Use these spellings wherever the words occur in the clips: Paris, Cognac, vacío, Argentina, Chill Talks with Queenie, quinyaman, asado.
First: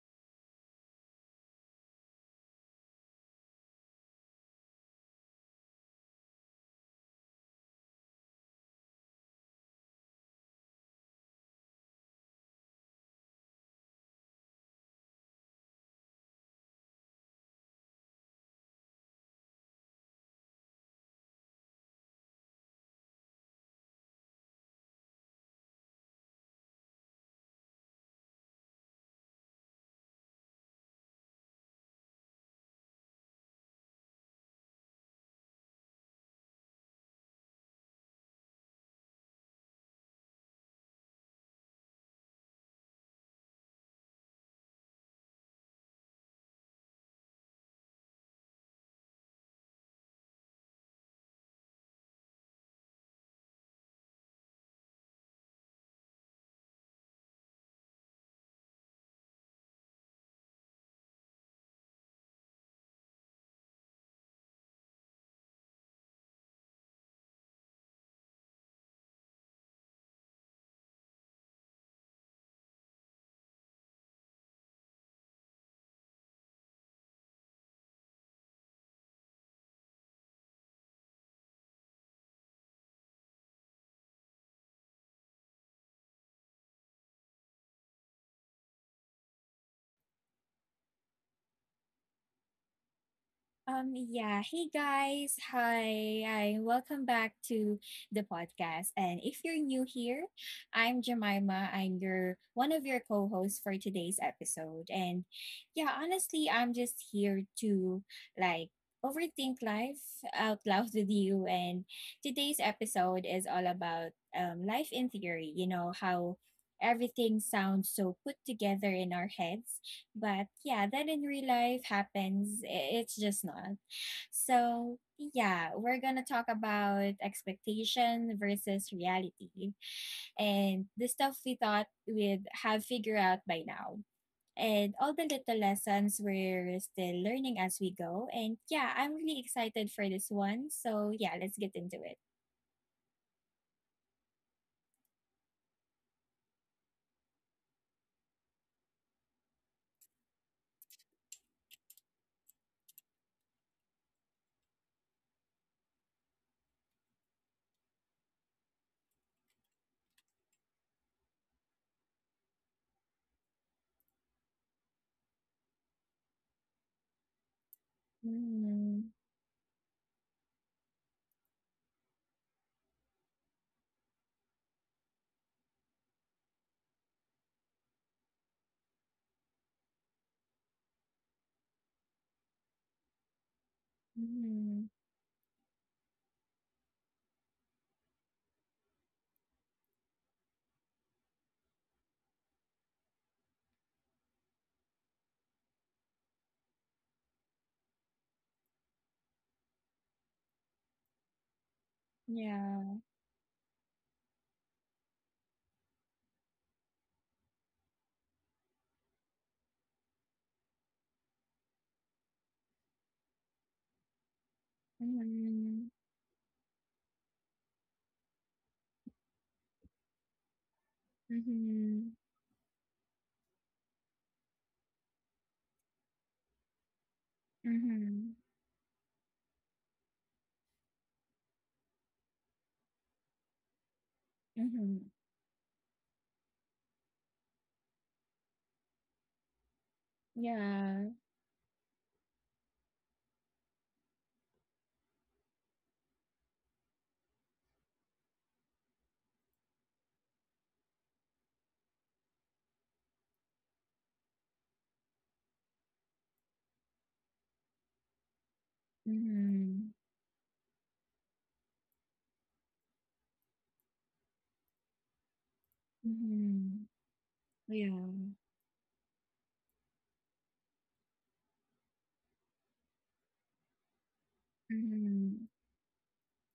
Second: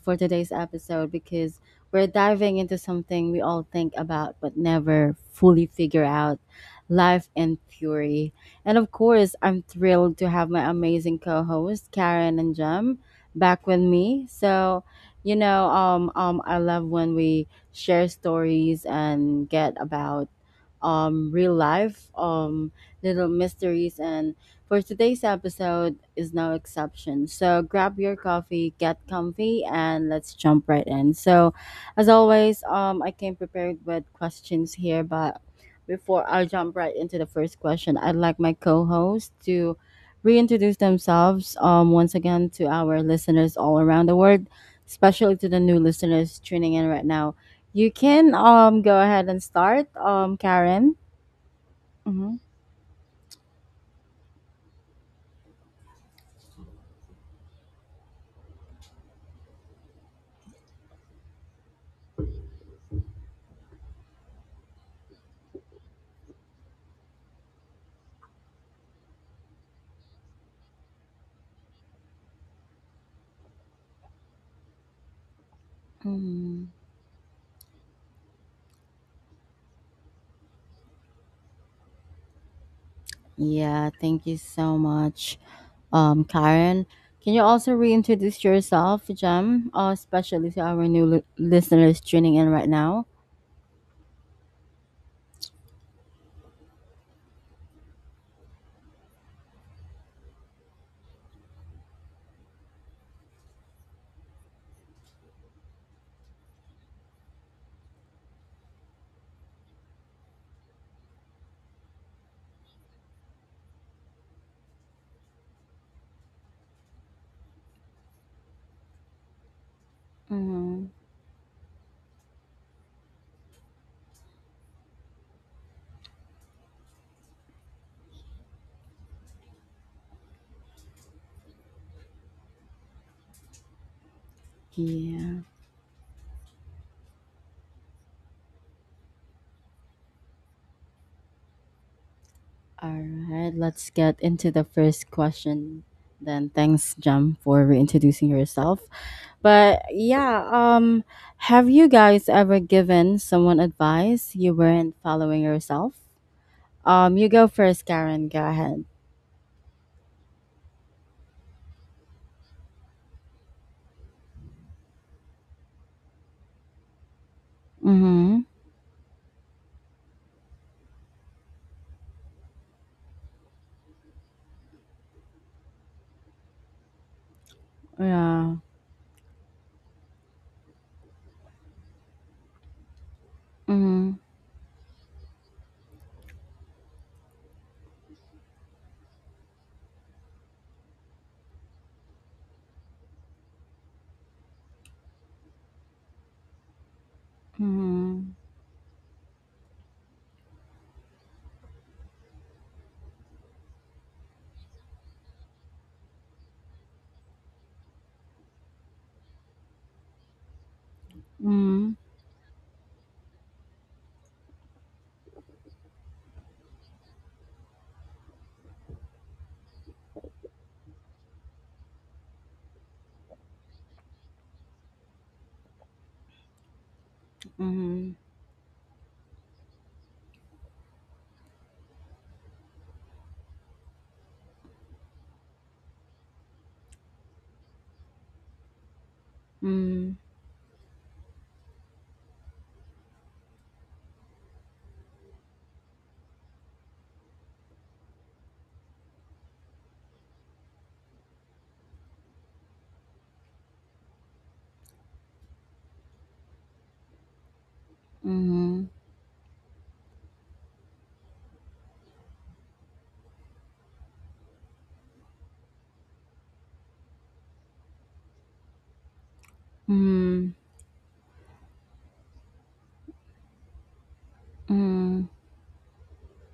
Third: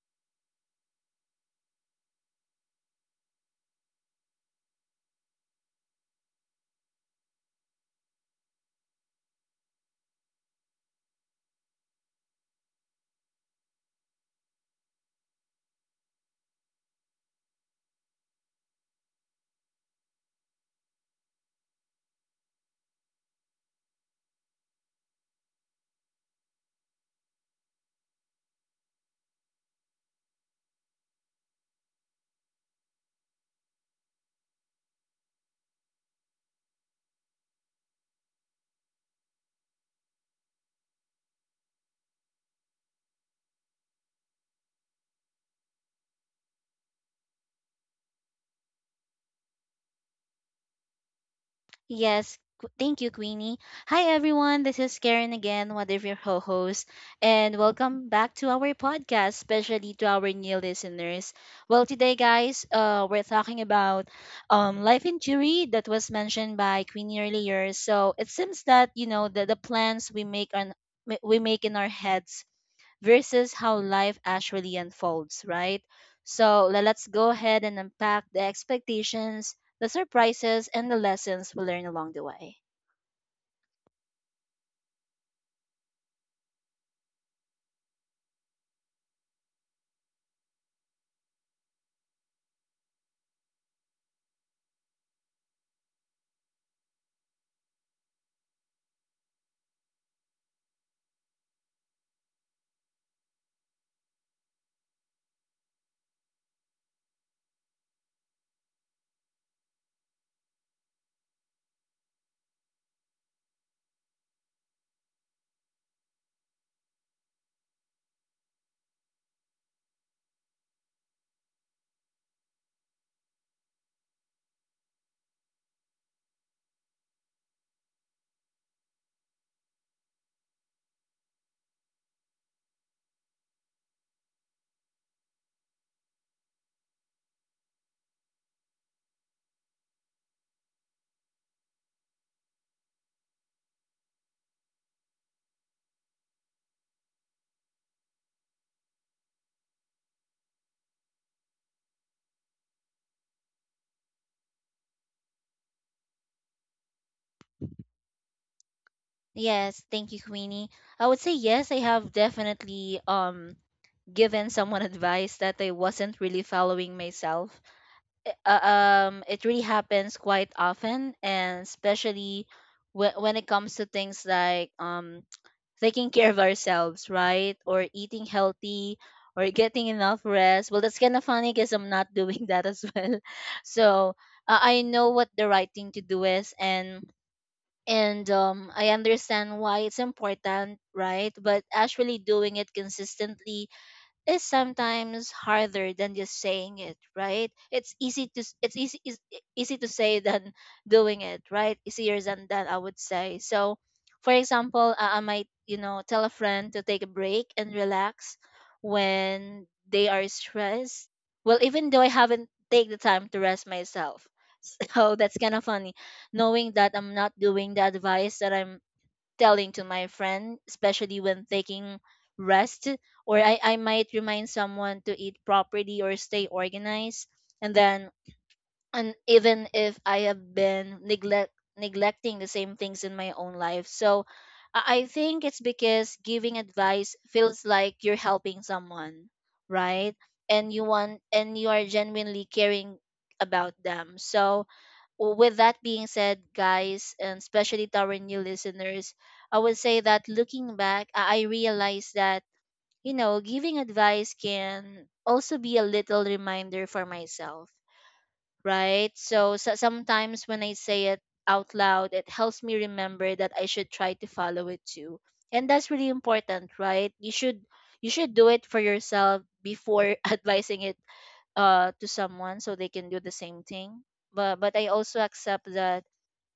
for today's episode because we're diving into something we all think about but never fully figure out life and fury. And of course, I'm thrilled to have my amazing co hosts, Karen and Jem, back with me. I love when we share stories and get about real life, little mysteries and for today's episode is no exception. So grab your coffee, get comfy, and let's jump right in. As always, I came prepared with questions here, but before I jump right into the first question, I'd like my co-host to reintroduce themselves once again to our listeners all around the world, especially to the new listeners tuning in right now. You can go ahead and start, Karen. Thank you, Queenie. Hi, everyone. This is Karen again, one of your co hosts, and welcome back to our podcast, especially to our new listeners. Well, today, guys, we're talking about life injury that was mentioned by Queenie earlier. So it seems that, you know, the plans we make on we make in our heads versus how life actually unfolds, right? So Mm-hmm. Let's go ahead and unpack the expectations, the surprises, and the lessons we learn along the way. Yeah, thank you so much, Karen. Can you also reintroduce yourself, Jem, especially to our new listeners tuning in right now? Yeah. Hey guys. Hi. Welcome back to the podcast. And if you're new here, I'm Jemima. I'm your one of your co-hosts for today's episode. And yeah, honestly, I'm just here to like overthink life out loud with you. And today's episode is all about life in theory, you know, how everything sounds so put together in our heads but Mm-hmm. yeah, that in real life happens. It's just not. So yeah, we're gonna talk about expectation versus reality and the stuff we thought we'd have figured out by now. And all the Yeah. little lessons we're still learning as we go. And yeah, I'm really excited for this one. So yeah, let's get into it. All right. Let's get into the first question. Then thanks, Jem, for reintroducing yourself. But yeah, have you guys ever given someone advice you weren't following yourself? You go first, Karen. Go ahead. Yes, thank you, Queenie. I would say yes, I have definitely given someone advice that I wasn't really following myself. Mm-hmm. I- uh, Mm-hmm. It really happens quite often, and especially when it comes to things like taking care of ourselves, right? Or eating Yeah. healthy or getting enough rest. Well, that's kind of funny because I'm not doing that as well. So Mm-hmm. I Mm-hmm. know what the right thing to do is, and I understand why it's important, right? But actually doing it consistently is sometimes harder than just saying it, right? It's easy Mhm. to s- it's easy is e- easy to say than doing it, right? Easier than that, I Yeah. would say. So for example, I might, you know, tell a friend to take a break and relax when they are stressed, well, even Mhm. though I haven't take the time to rest myself. So that's kind of Mm-hmm. funny, knowing that I'm not doing the advice that I'm telling to my friend, especially when taking Mm-hmm. rest, or I might remind someone to eat properly or stay organized. And then, Mhm. Mm-hmm. and even if I have been neglecting the same things in my own life. So I Mm-hmm. think it's because giving advice feels like you're helping someone, right? Mhm. And you Yeah. want, and you are genuinely caring about them. So well, with that being said, guys, and especially to our new listeners, I would say that looking back, I realized that, you know, giving advice can also be a little reminder for myself, Mhm. right? So, so Mhm. sometimes when I say it out loud, it helps me remember that I should try to follow it too. And that's really important, Mhm. right? You Yeah. should do it for yourself before Mhm. advising it to someone so they can do the same thing. But I also Mhm. Mhm. accept that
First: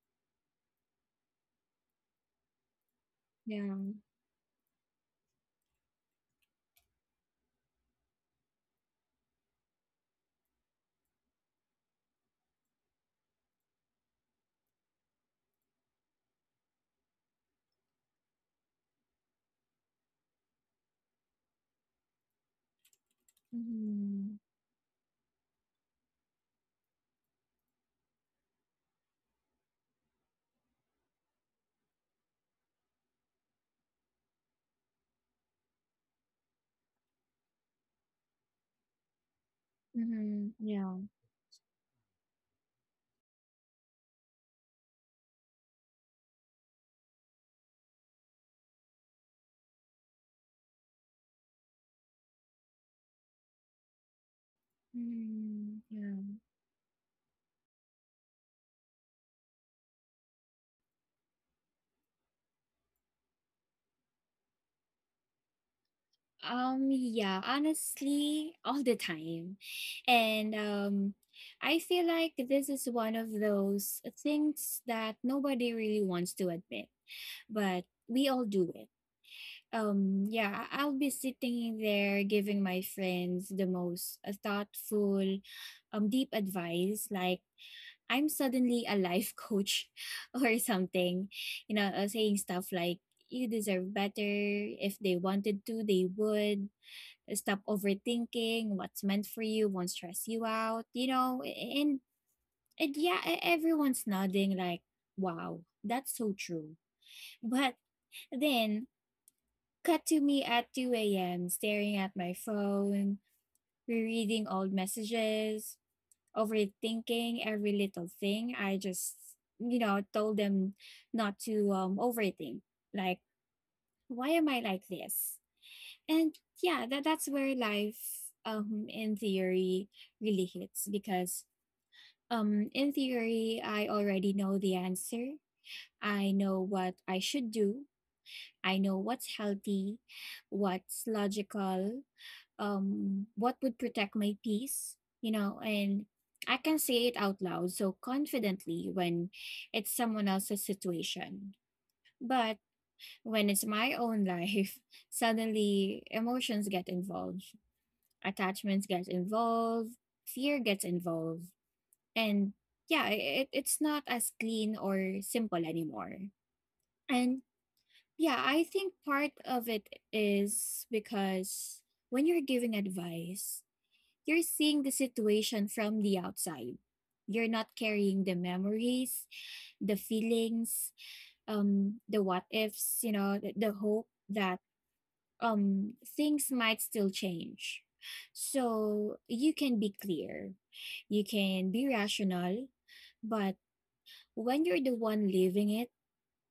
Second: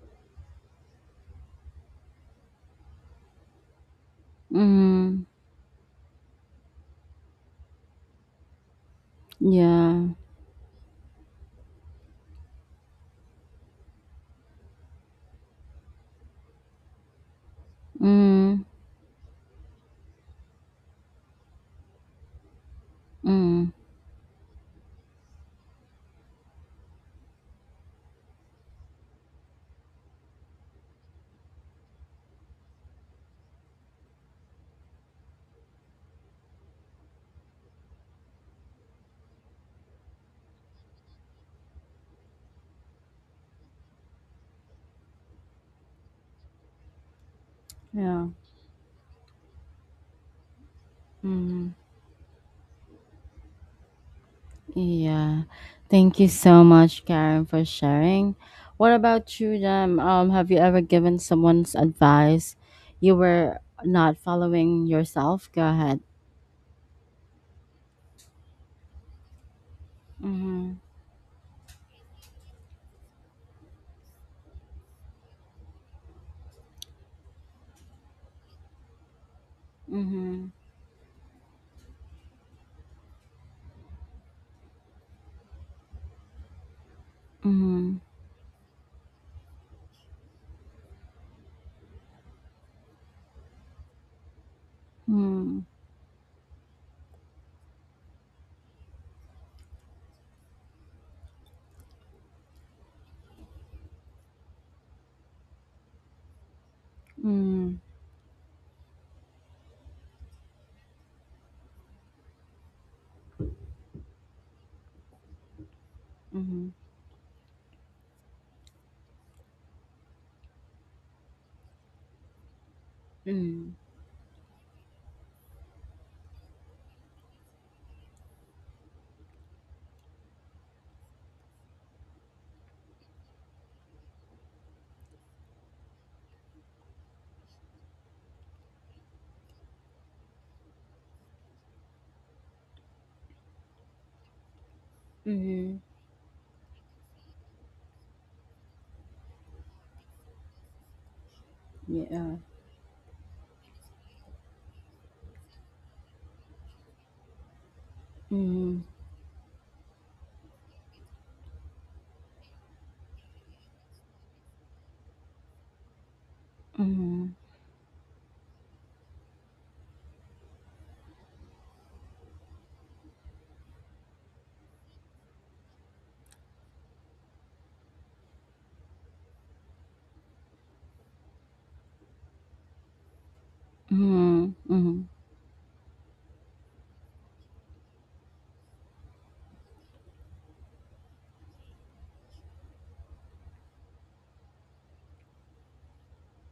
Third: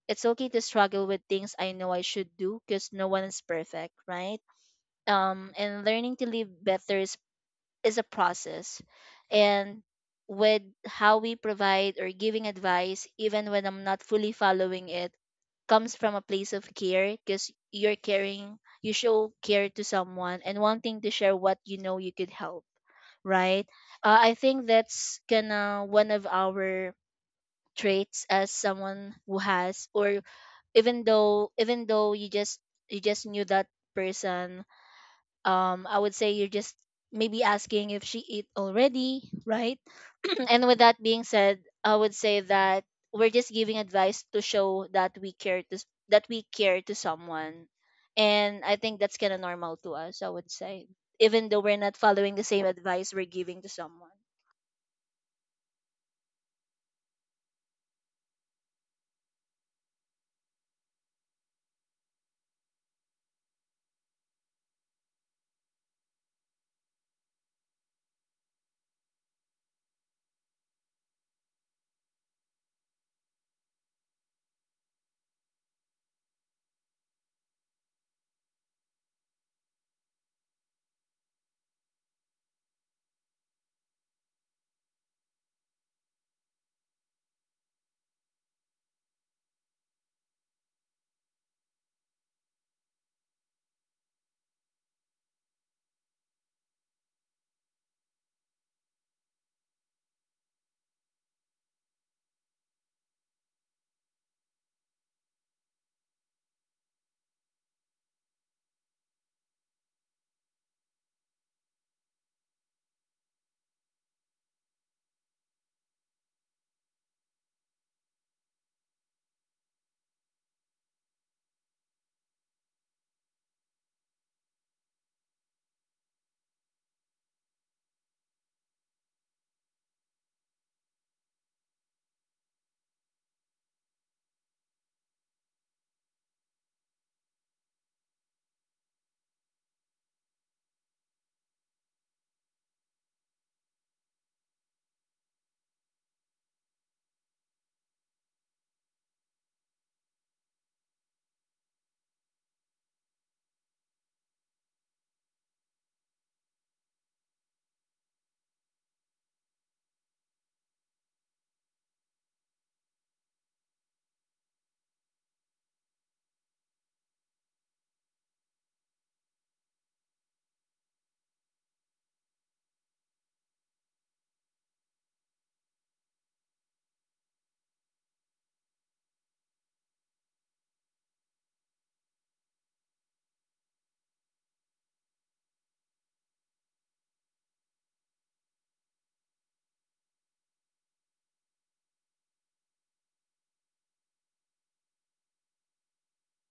it's okay to struggle with things I know I should do because no one is Yeah. perfect, right? Mhm. And learning to live better is a process. And Yeah. with how we provide or giving advice, even when I'm not fully following it, comes from a place of care because you're caring, Mhm. you show care to someone and wanting to share what you know you could help, right? Mhm. I Mhm. think that's kind of one of our traits as someone who has, or even though you just knew that person. Um, I would say you're just maybe asking if she eat already, right? Mhm. And with Yeah. that being said, I would say that we're just giving advice to show that we care to that we care to someone. Yeah. And I think that's kind of normal to us, I would say, even though Mhm. we're not following the same advice we're giving to someone. Yeah. Mhm. Thank you Yeah. so much, Karen, for sharing. What about you, Jam? Have you ever given someone's advice you were not following yourself? Go ahead. Yeah, honestly, all the time. And Mhm. I feel like this is one of those things that nobody really wants to admit, but we all do it. Mhm. I'll be sitting there giving my friends the most thoughtful, deep advice like Mhm. I'm suddenly a life coach or something, you know, saying stuff like, you deserve better. If they Mhm. wanted to, they would. Stop overthinking what's meant for you won't stress you out, you know. And yeah, everyone's nodding, like, wow, that's so true. But Mhm. then, cut to me at 2 a.m., staring at my phone, rereading old messages, Mhm. overthinking every little thing. I told them not to overthink. Like, Mhm. why am I like this? And yeah, that's where life in theory really hits because in theory, I already know the answer. I know what I should do. I know what's healthy, what's logical, what would protect my peace, you know. Mhm. And I can say it out loud so confidently when it's someone else's situation, Yeah. but when it's my own life suddenly emotions get involved, Mm-hmm. attachments get involved, fear gets involved. And yeah, it's not as clean or simple anymore. Mhm. And yeah, I think part of it is because when you're giving advice, you're seeing the situation from the outside. You're not carrying the memories, the feelings, the what ifs, you know, the hope Mhm. that Mhm. Things might still change. So you can be clear, you can be rational, but when you're the one living it,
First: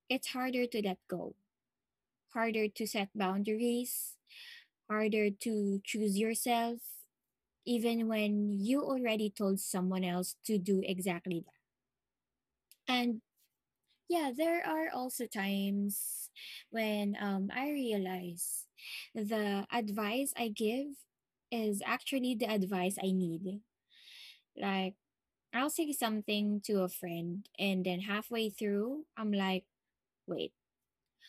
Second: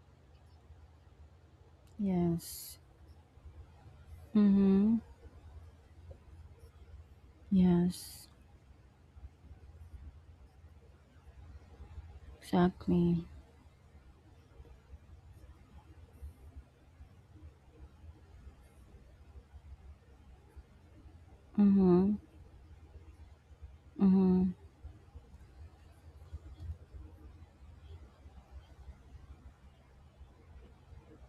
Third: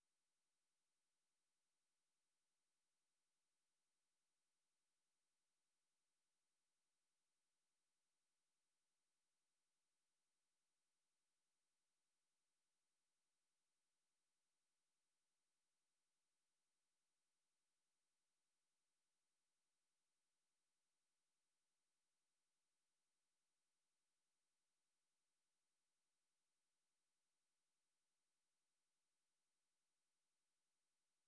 it's harder to let go, harder Yes. to set boundaries, Mhm. harder to choose yourself, even Yes. when you already told someone else to do exactly that. And Exactly. yeah, there are also times when I realize the advice I give is Mhm. actually the advice I need. Mhm. Like, I'll say something to a friend, and then halfway through, I'm like, wait,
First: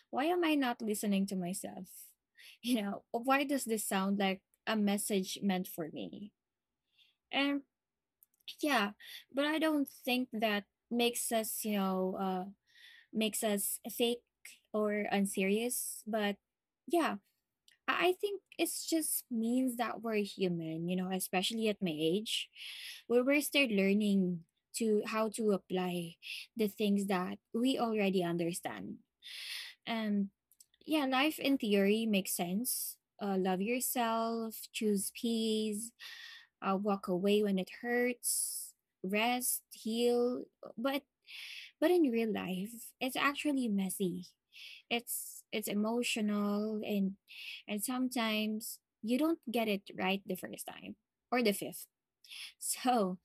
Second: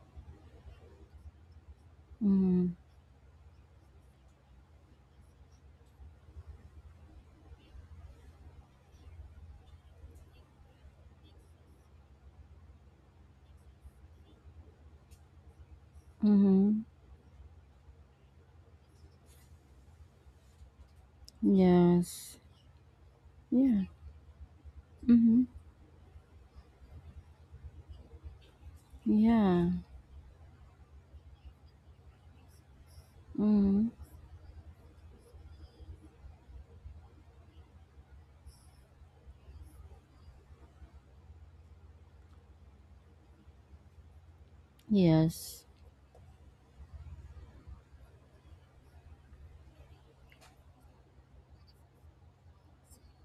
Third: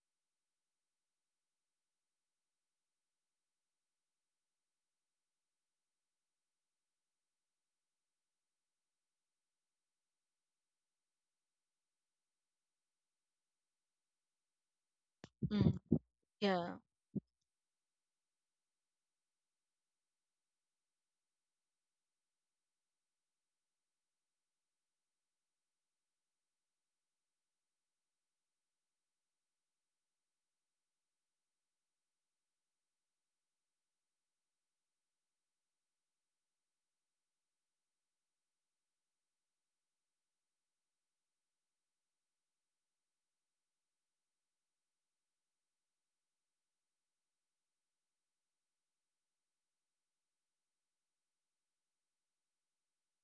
why am I not listening to myself? Mhm. You know, why does this sound like a message meant for me? And yeah, but I don't think that makes us, you know, makes us fake or mm, unserious. But yeah. Mhm. yeah, I think it's just means that we're human, you know, especially at my Yes. age, where we're still Yeah. learning to how Mhm. to apply the things that we already understand. Yeah. And yeah, life in theory makes sense. Love Mhm. yourself, choose peace, walk away when it hurts, rest, heal. But but in real life, it's actually messy. It's Yes. it's emotional and sometimes you don't get it right the first time or the fifth. So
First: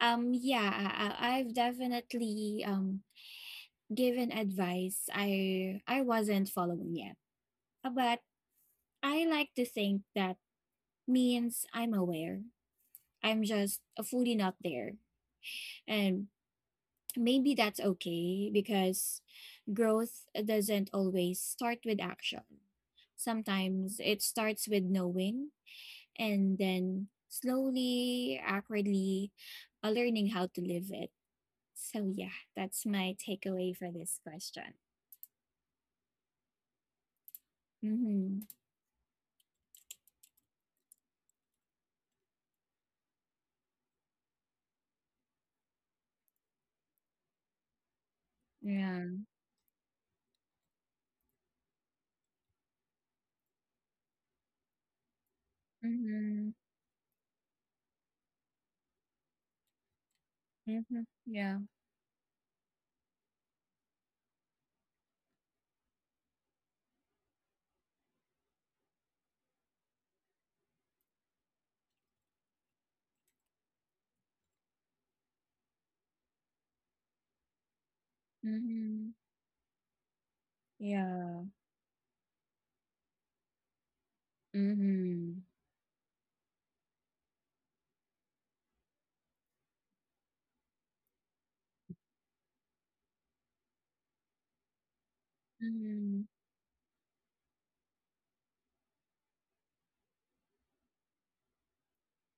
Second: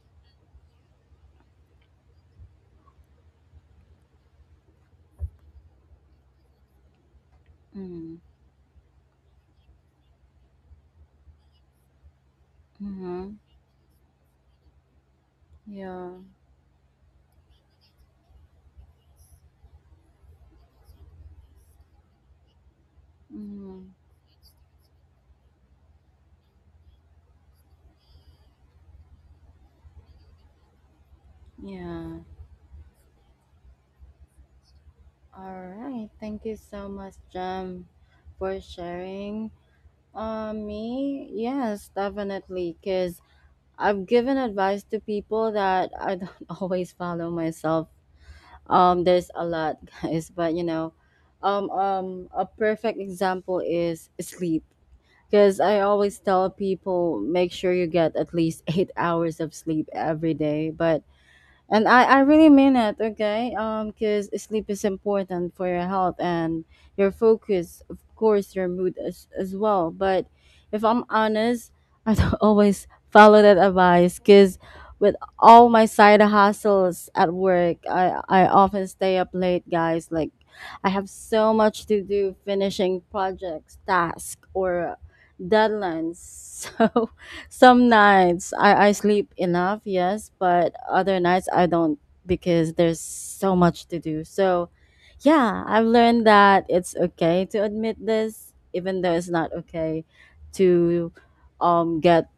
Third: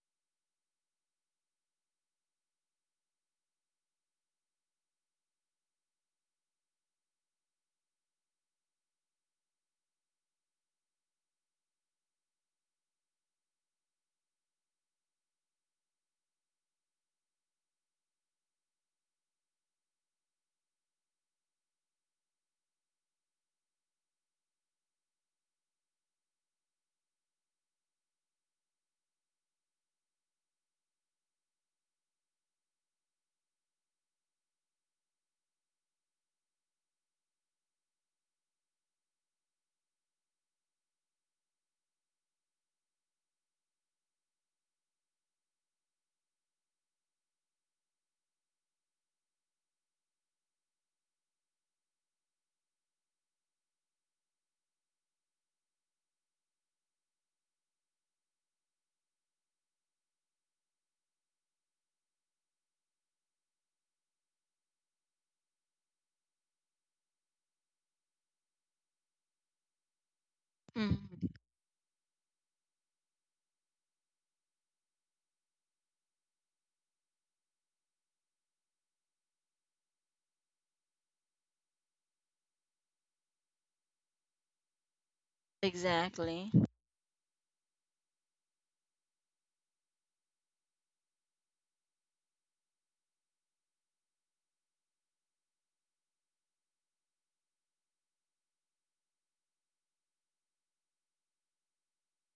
yeah, have definitely given advice I wasn't following yet. But Mhm. I like to think that means I'm aware. Mhm. I'm just fully not there. Yeah. And maybe that's okay because growth doesn't always start with action. Mhm. Sometimes it starts with knowing and then slowly, awkwardly, learning how to live it. Yeah. So, yeah, that's my takeaway for this question. All right. Thank you so much, Jem, Mm-hmm. for sharing. Me? Yes, definitely. Cause I've given advice to people that I don't always follow myself. Yeah. There's a lot, guys, but a perfect example is sleep. Because I always tell Mm-hmm. people, make sure you get at least 8 hours of sleep every day. Mm-hmm. But Yeah. And I really mean it, okay? Because sleep is important for your health and your focus, of course, your mood as well. But if mm, I'm honest, I don't always follow that advice because with all my side hustles at work, I often Mm-hmm. stay up late, guys. Like, I have Yeah. so much to do finishing projects, tasks, or Mm-hmm. deadlines. exactly. So some nights I sleep enough, yes, but other nights I don't because there's so much to do. So, yeah, I've Mm-hmm. learned that it's okay to admit this, even though it's not okay to get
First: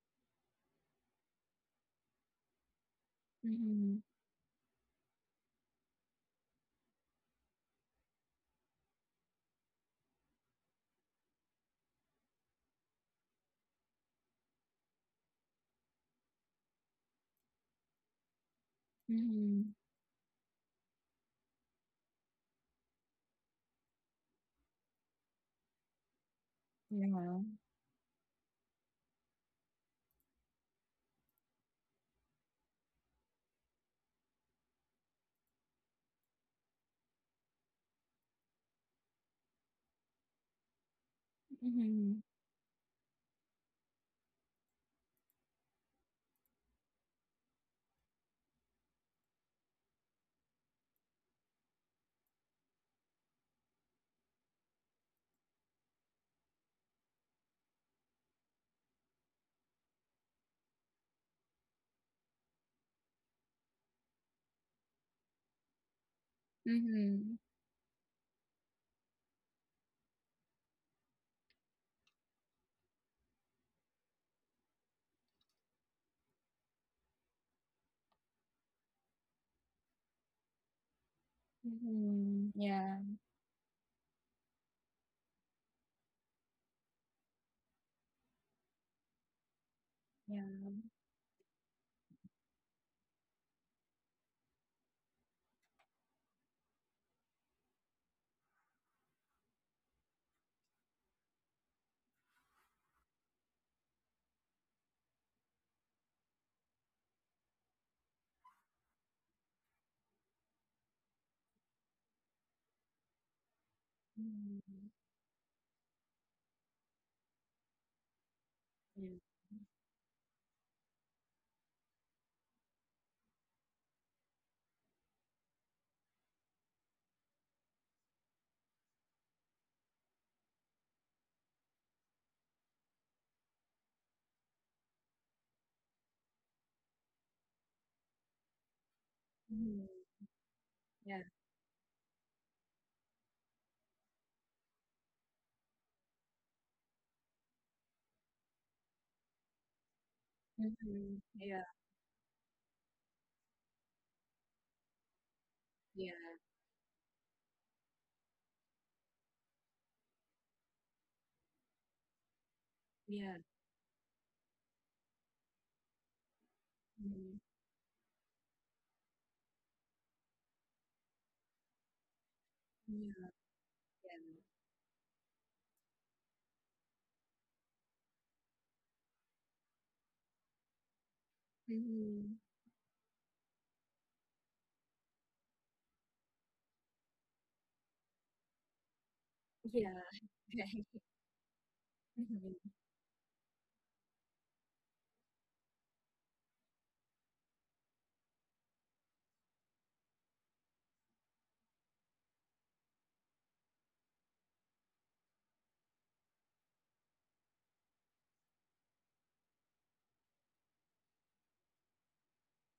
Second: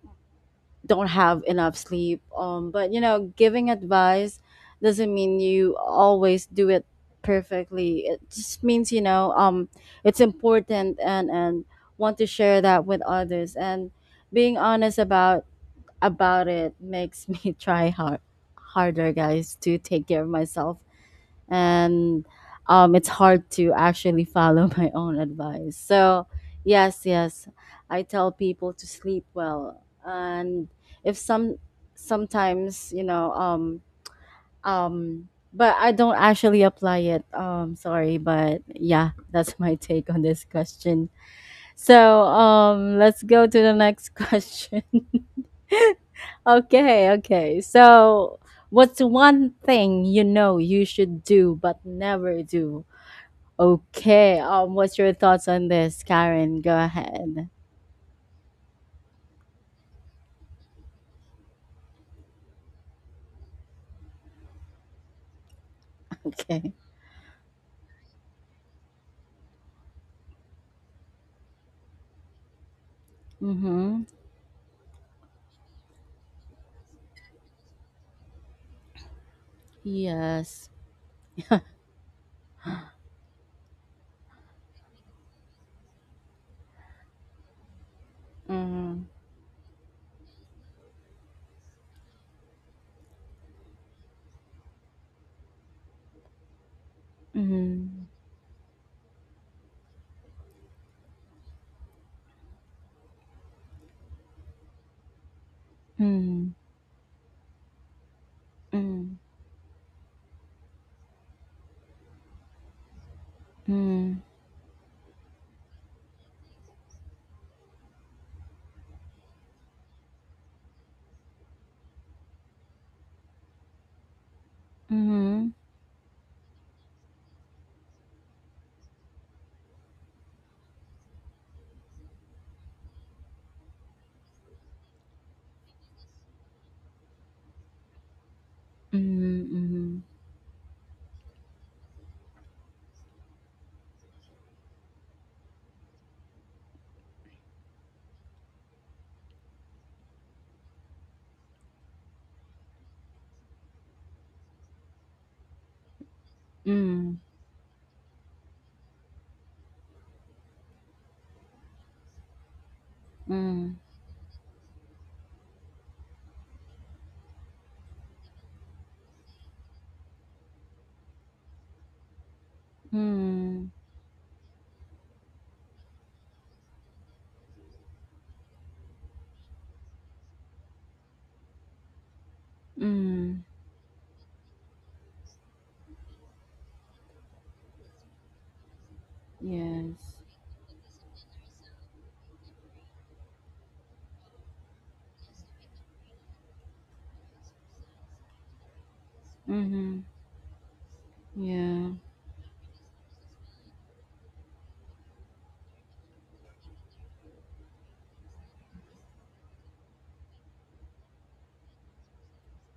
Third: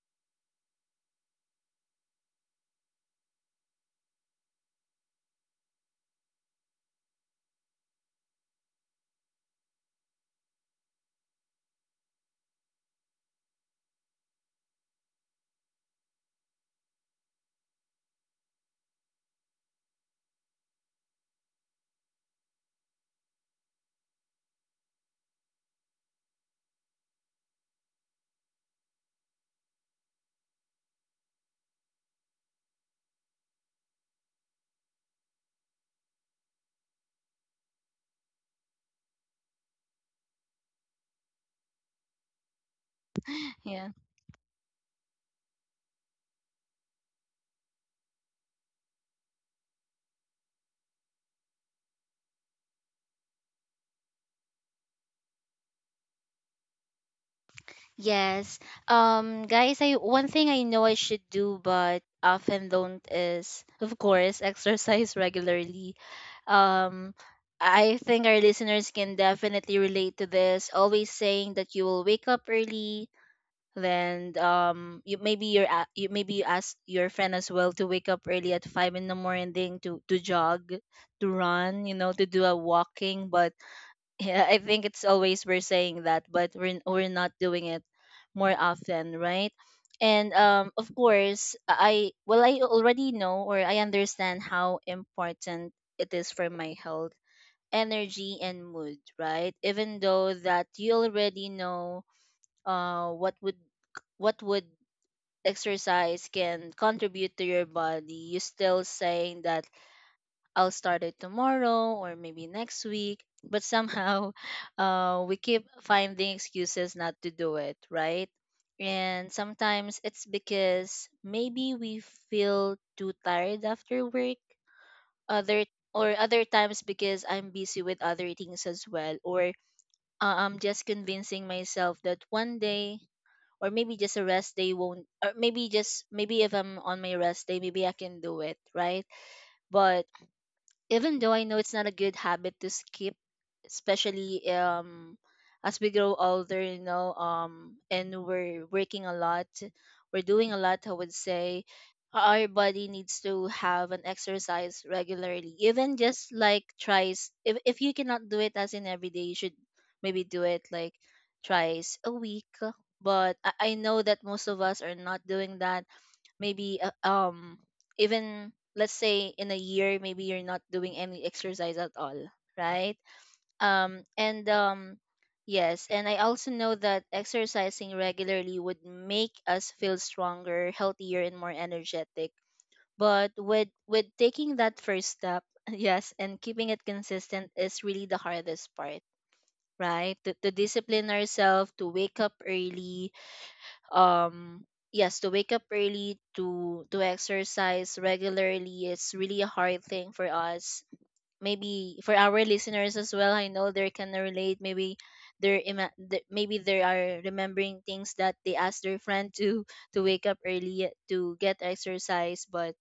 don't have enough sleep. But you know, giving Mm-hmm. advice doesn't mean you always do it perfectly. It just means you know it's important and want to share that with others and being honest about it makes me try hard harder guys Mm-hmm. to take care of myself and it's hard to actually follow my own advice. So yes, Yeah. yes, I tell people to sleep well. And if some sometimes, but I don't actually apply it. Sorry. But yeah, that's my take on this question. Mm-hmm. So let's go to the Yeah. next question. Okay, okay. So, what's one thing you know you should do but never do? Okay. What's your thoughts on this, Karen? Go ahead. Yes. Guys, I one thing I know I should do but often don't is of course exercise regularly. Okay. Um, Mm-hmm. I think our listeners can definitely relate to this. Always saying that you will wake up early, Mm-hmm. then you maybe you maybe you ask your friend as well to wake up early at 5 in the morning to Yes. jog, to run, you know, to do Mhm. a Yeah, walking. But yeah, I think it's always we're saying that, but we're not doing it more Mm-hmm. often, right? And um, yeah. of course, I well, I already know, or I understand how important it is for my health, Mm-hmm. energy and mood, right? Even though that you already know uh what would what would exercise Mm-hmm. can contribute to your body, you still saying that I'll start it tomorrow or maybe next week. But Mm-hmm. somehow, Mhm. We keep finding excuses not to do it, right? Yeah. And sometimes it's because maybe we feel too tired after work, Mm-hmm. Mm-hmm. Mm-hmm. other or other times because I'm busy with other things as well, or I'm just convincing myself that one day or maybe just a rest day won't, or maybe just maybe if I'm on my rest day maybe I can do it, right? Mhm. But even Yeah. though I know it's not a good habit to skip, especially as we grow older, you know, um, and we're working a lot, we're doing a lot, I would Mhm. say Yeah. our body needs to have an exercise regularly. Even Yeah. just like tries, if you cannot do it as in every day, you should maybe do it like twice a week. But Yeah. Mm-hmm. I Mm-hmm. know that most of us are not doing that, maybe Mhm. Even, let's say, in a year maybe you're not doing any exercise at all, right? Um, and um, yes, and I also know that exercising regularly would make us feel stronger, healthier and more Yeah. Yeah. energetic. Mhm. But Mm-hmm. With taking that first step, yes, and keeping it consistent is really the hardest part, Yeah. right? Yes. To Okay. discipline ourselves to wake up Mhm. early, um, yes, to wake up early to exercise regularly, it's really a hard Mm-hmm. thing for us, Yeah. maybe for our listeners as well. I know they can relate, maybe maybe they are remembering things that they asked their friend to to wake up early, eh, to get exercise, but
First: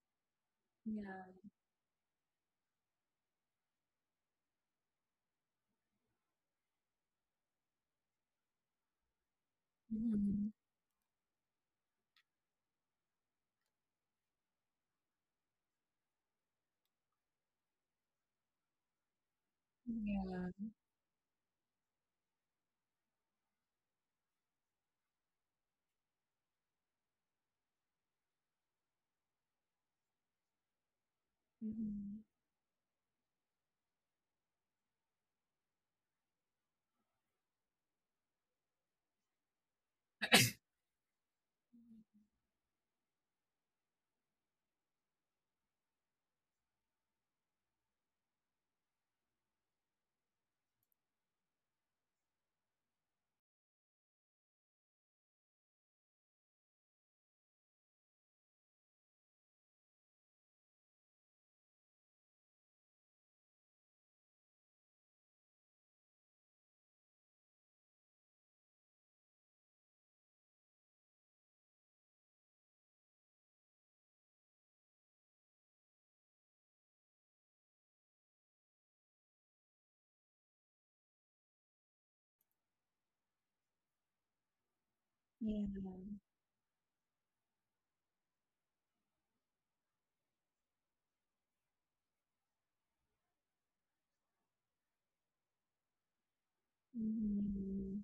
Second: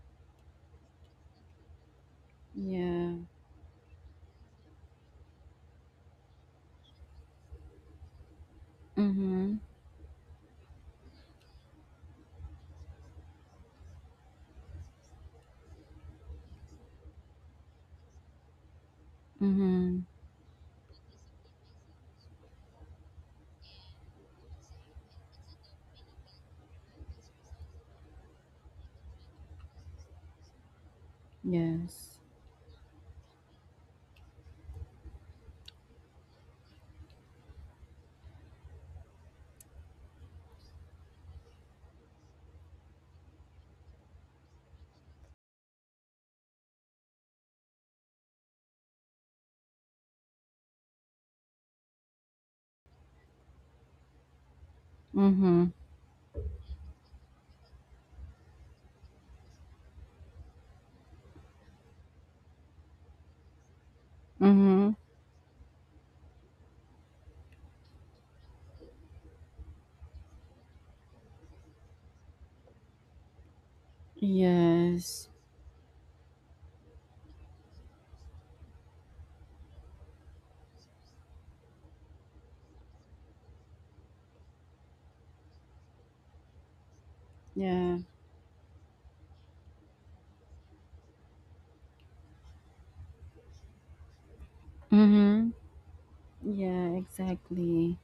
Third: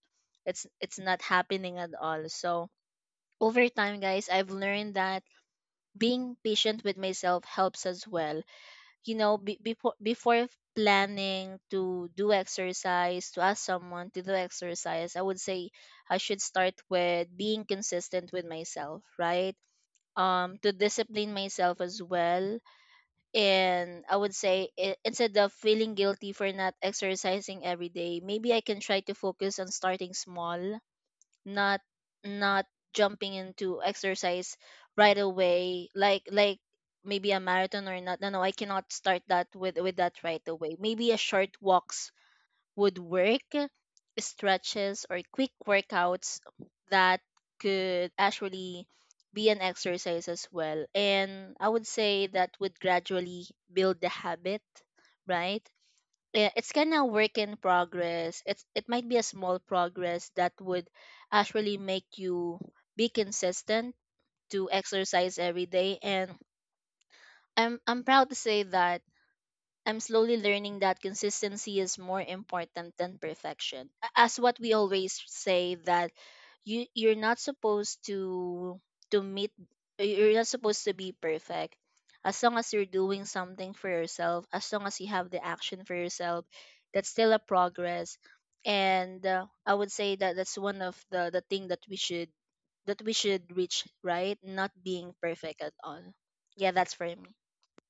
it's not Yeah. happening at all. So Yeah. over time, guys, I've learned that being patient with myself helps as well, you know, Mm-hmm. be, before before Mhm. planning to do exercise, to ask someone to do exercise, I would say I should start with being consistent with myself, right? Mm-hmm. Yeah. Um, to discipline myself as well. And I would say, instead of feeling guilty for not exercising every day, maybe I can try to focus on starting small, not Yes. Mhm. not jumping into exercise right away, like maybe a marathon, or not, no, no, I cannot start that with that right away. Maybe a short walks would work, stretches or quick workouts that could actually be an exercise as well. And I would say that would gradually build the habit, Mm-hmm. right? Yeah, it's kind of work in progress. It's it might be a small progress that would actually make you be consistent to Mm-hmm. exercise every day. And I'm proud to say that I'm slowly learning that consistency is more important than perfection. As what we always Yes. say that you're not supposed to meet you're not supposed to be perfect. As long as you're doing something for yourself, as long as you have the Yeah. action for yourself, that's still a Yeah. progress. And I would say that that's one of the thing that we should reach, right? Not being Mm-hmm. perfect at all. Yeah, Yeah, that's for me. exactly. Mhm.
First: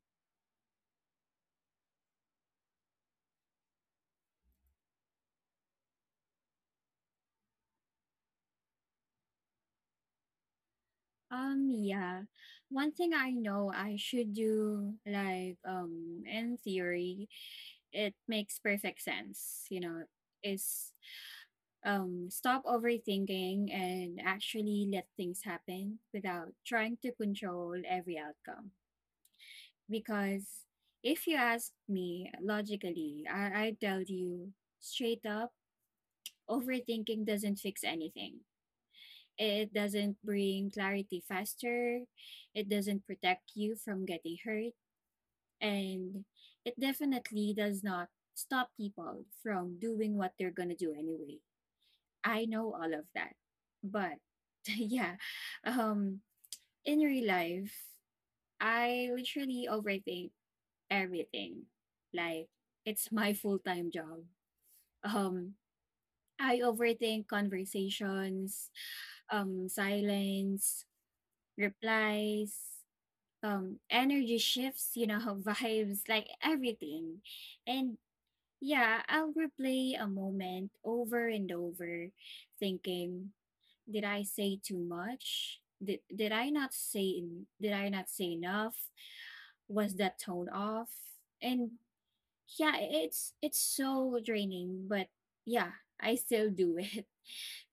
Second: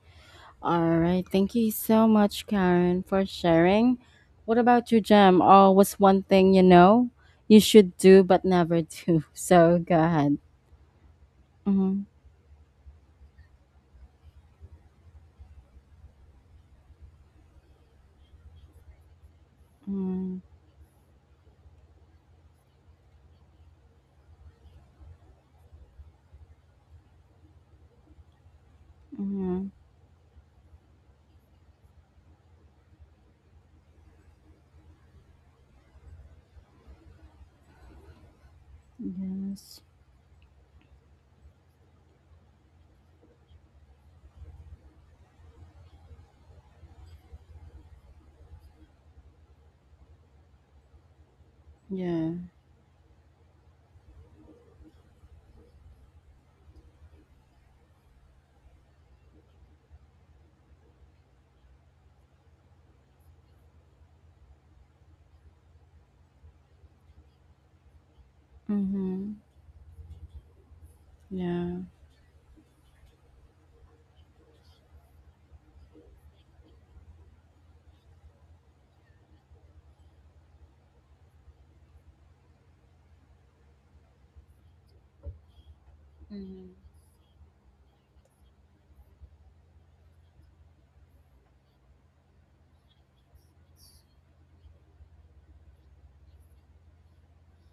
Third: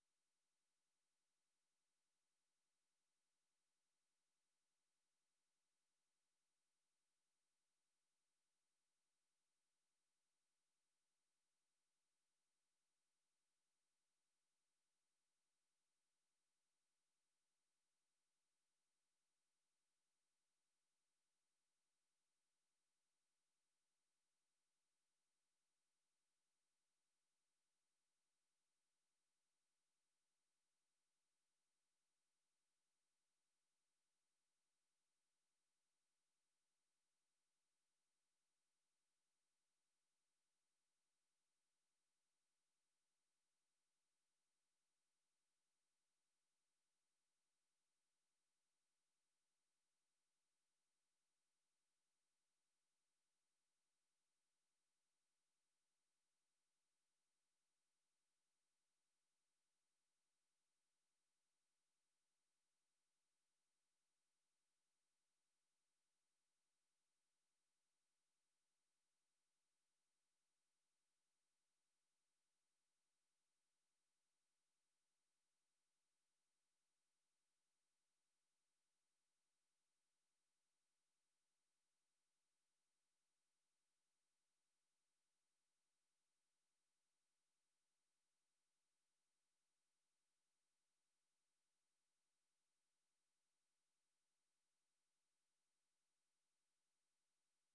All right. Thank you so much, Karen, for sharing. What about you, Jem? Oh, what's one thing you know you should do but never do? So go ahead. Um, Mm-hmm. yeah. One thing I know I should do, like, in theory, it makes perfect sense, you know, Mm-hmm. is stop overthinking and actually let things happen without trying to control every outcome. Mm-hmm. Because if you ask me logically, I tell you straight up overthinking doesn't fix anything. It Yes. doesn't bring clarity faster, it doesn't protect you from getting hurt, and it definitely does not stop people from doing what they're gonna do anyway. Yeah. I know all of that. But yeah, um, in real life, I literally overthink everything. Like it's my full-time job. Um, I overthink conversations, Mm-hmm. Silence, Yeah. replies, energy shifts, you know, vibes, like everything. And yeah, I'll replay a moment over and over, thinking, did I say too much? Did I Mm-hmm. not say enough? Was that tone off? And yeah, it's so draining, but yeah, I still do it.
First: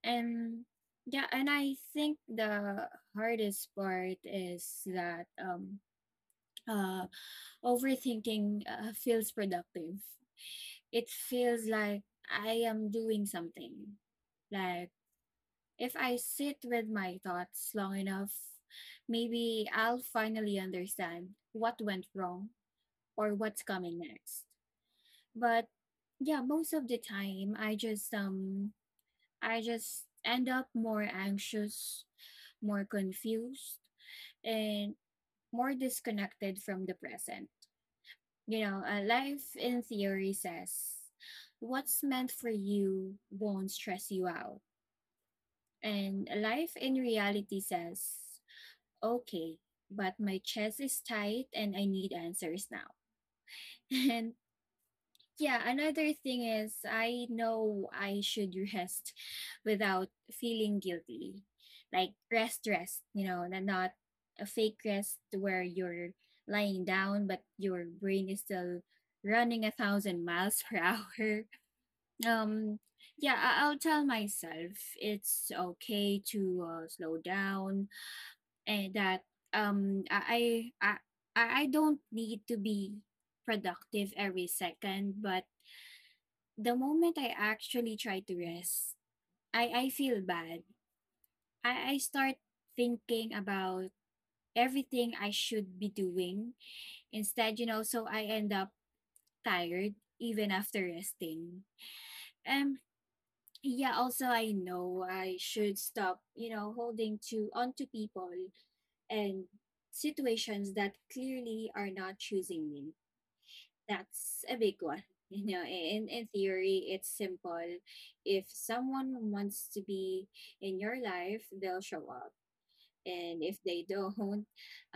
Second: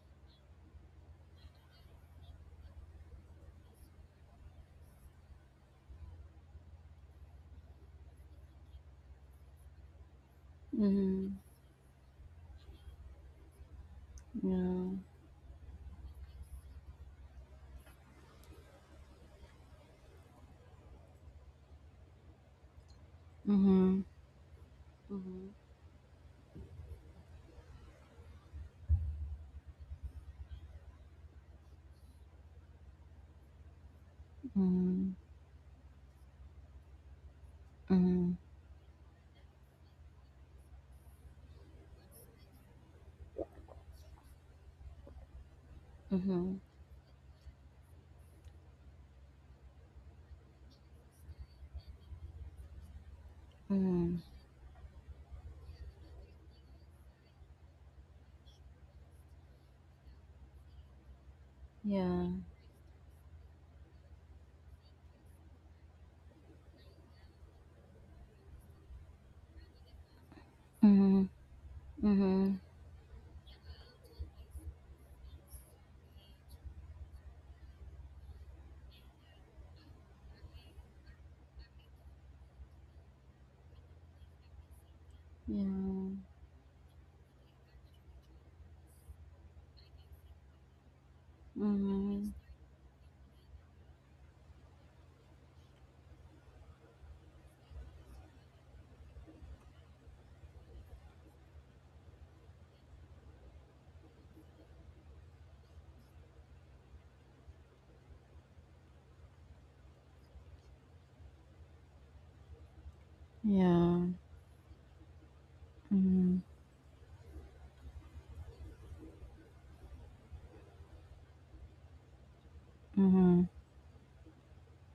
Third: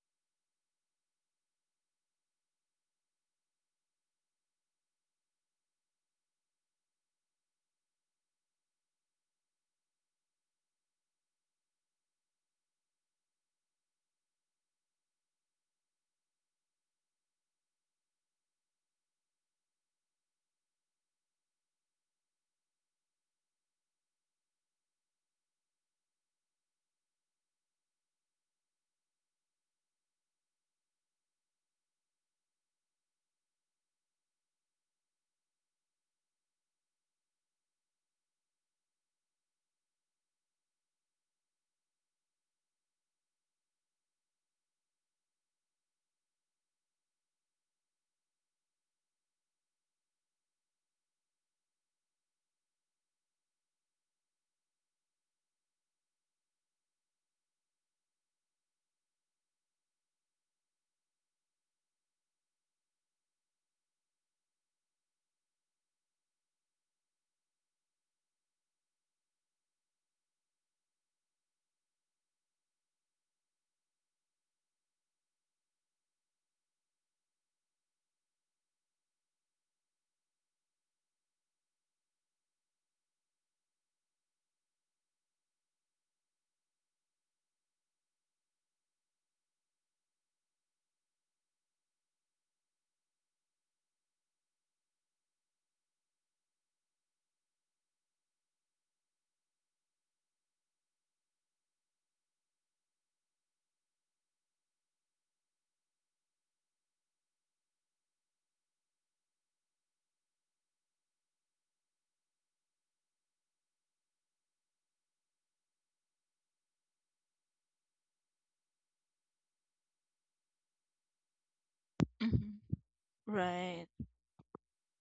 And yeah, and I think the hardest part is that uh overthinking feels productive. It Mm-hmm. feels like I am doing something. Like Yeah. if I sit with my thoughts long enough, maybe I'll finally understand what went wrong or what's Mm-hmm. coming Mm-hmm. next. Mm-hmm. But yeah, most of the time I just end up more anxious, more confused, and more disconnected from the present. Mm-hmm. You know, life in theory says what's meant for you won't stress you out. And Mm-hmm. life in reality says okay, but my chest is tight and I need answers now. Mm, And yeah, another thing is I know I should rest without feeling guilty. Like yeah. rest, rest, you know, and not a fake rest where you're lying down but your brain is still running a thousand miles per Mhm. hour. Mhm. Um, yeah, I'll tell myself it's okay to slow down and that um I I I don't need to be productive every second, but Yeah. the moment I actually try to rest, I feel bad. I Mhm. start thinking about everything I should be doing instead, you know, so I end up tired even after resting. Um yeah, also I know I should stop, you know, holding to onto people and situations that clearly are not choosing me. Yeah. That's a big one. You know, in Mhm. theory, it's simple. If someone wants to be in your life, they'll show up. Mhm. And Mhm. if Right. they don't,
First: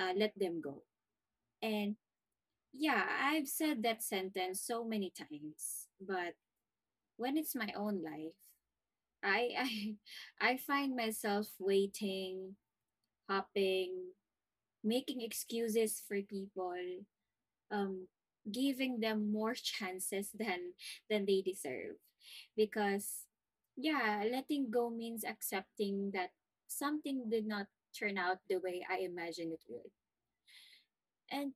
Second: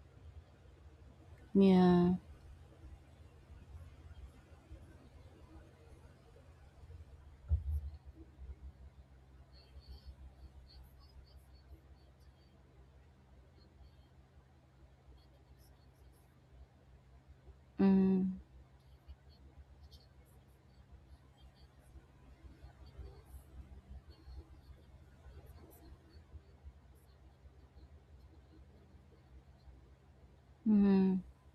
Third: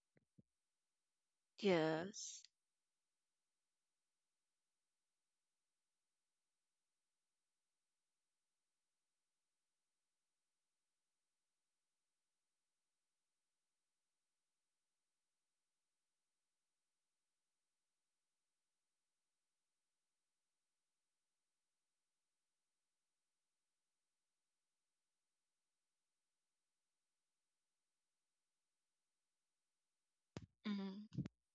let them go. And Yeah. Yes. yeah, I've said that sentence so many times, but when it's my own life, I I find myself waiting, hopping, making excuses for people, um, Mhm. giving them more chances than they deserve, because yeah, letting go means accepting that something did not turn out the way I imagined it would. Mhm. Mhm. And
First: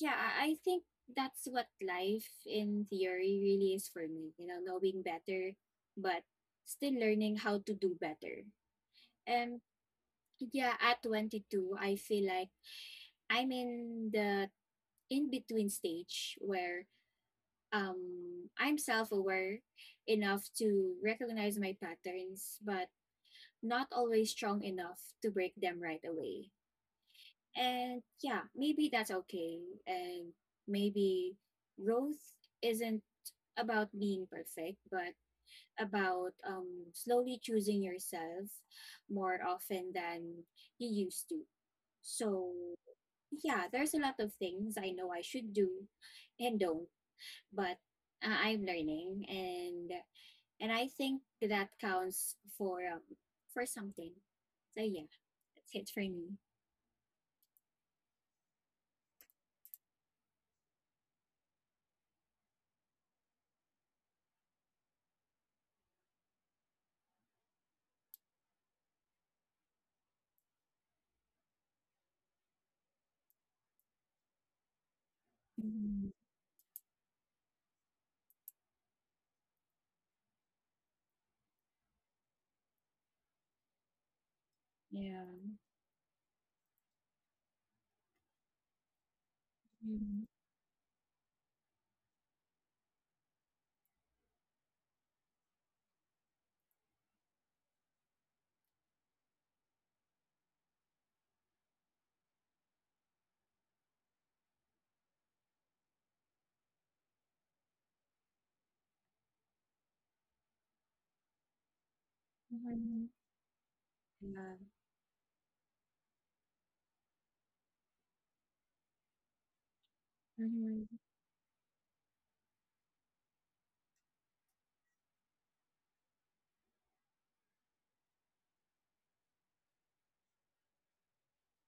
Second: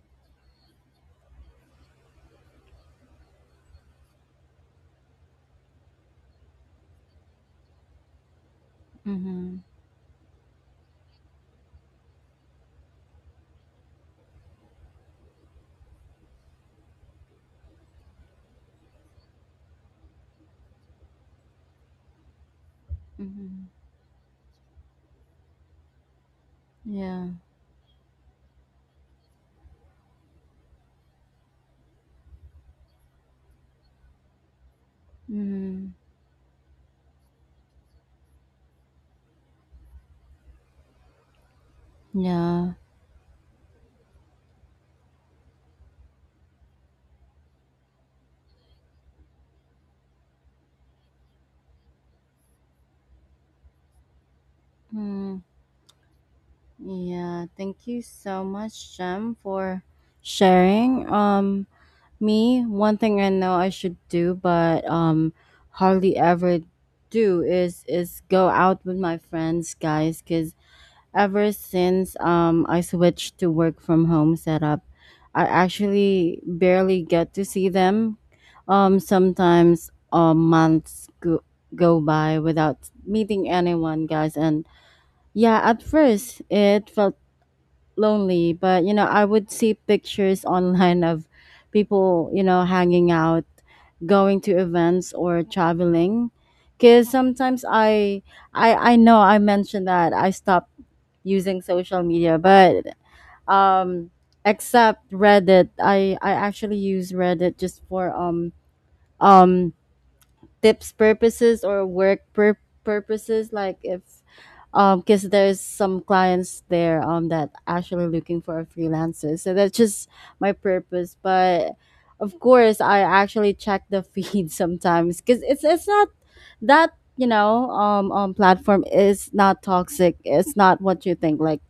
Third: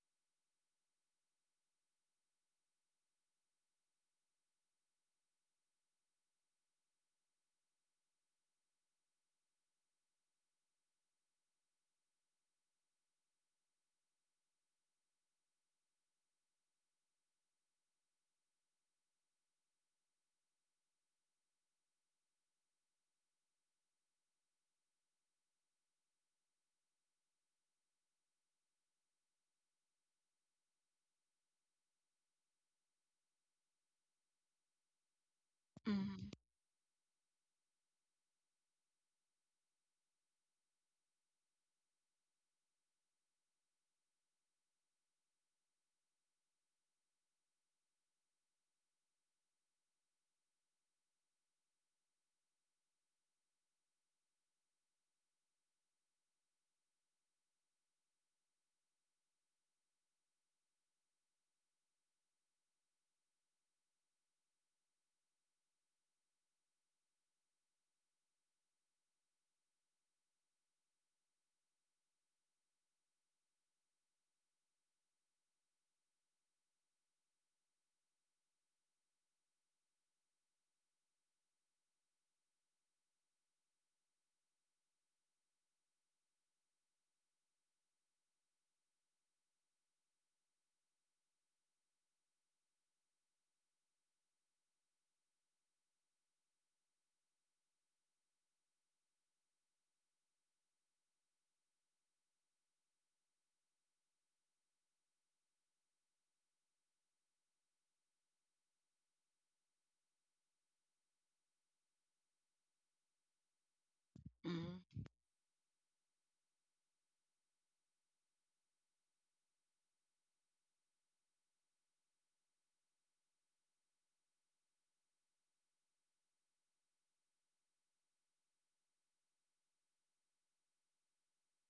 yeah, I think that's what life in theory really is for me, you know, knowing better but still learning how to do better. And Mhm. yeah, at 22, I feel like I'm in the in between stage where I'm self aware enough to recognize my patterns, but Mhm. not always strong enough to break them right away. Yeah. And yeah, maybe that's okay. And maybe growth isn't about being perfect, but Mhm. Mhm. about slowly choosing yourself more often than you used to. So, Yeah. yeah, there's a lot of things I know I should do and don't, but I'm learning. And I think that counts for something. So yeah, Mhm. that's it for me. Yeah. Thank you so much, Jem, for sharing. Me, one thing I know I should do, but hardly ever do is go out with my friends, guys, because ever since I switched to work from home setup, I Mhm. actually barely get to see them. Sometimes go by without meeting anyone, guys. And Yeah. yeah, at first it felt lonely, but you know, I would see Mhm. pictures online of people, you know, hanging out, going to events or traveling. Cause sometimes I know I mentioned that I stopped using social media, but um except Reddit, I actually use Reddit just for um tips purposes or Mhm. purposes. Like if Yeah. Mhm. Because there's some clients there that actually looking for freelancers, so that's just my Mhm. purpose. But of course I actually check the feed sometimes, because it's not that platform is not toxic. It's not what you think, like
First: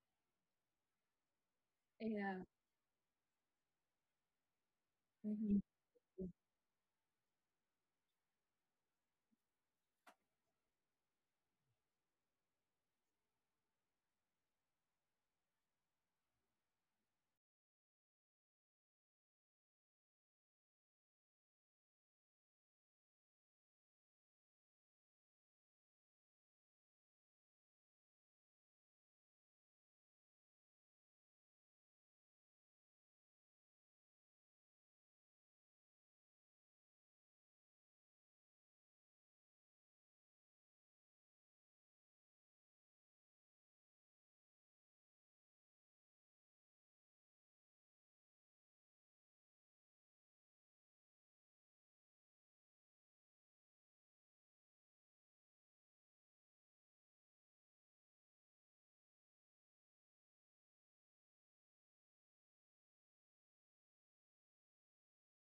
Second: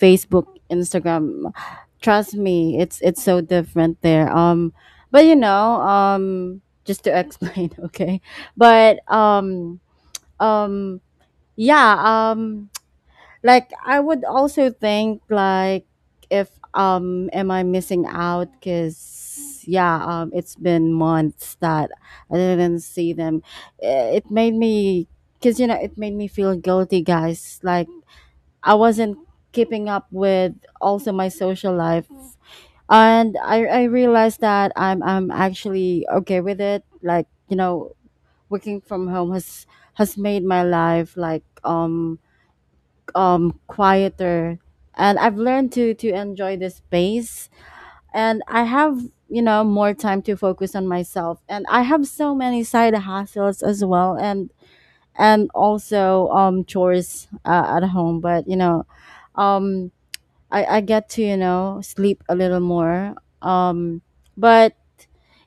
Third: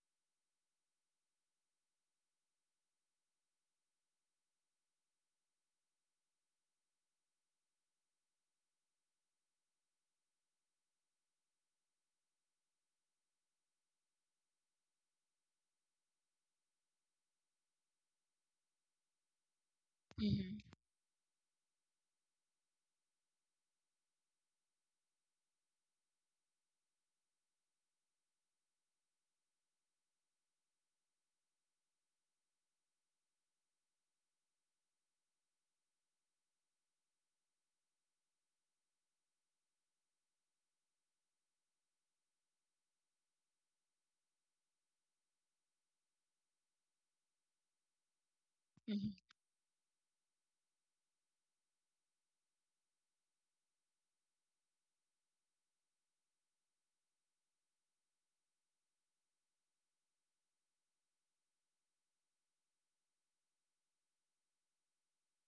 Facebook, Instagram. Trust Yeah. me, it's so different there. Just to explain, okay. But um, um, yeah, um, like I would also think, like if am I missing out? Cause yeah, it's Mhm. been months that I didn't see them. Eh, It made me, Cause you know, it made me feel guilty, guys. Like I wasn't keeping up with also my social life. And I realized that I'm actually okay with it. Like, you know, working from home has made my life like quieter, and I've learned to enjoy this space. And I have, you know, more time to focus on myself, and I have so many side hustles as well, and also chores at home. But you know, um I get to, you know, sleep a little more. Um, but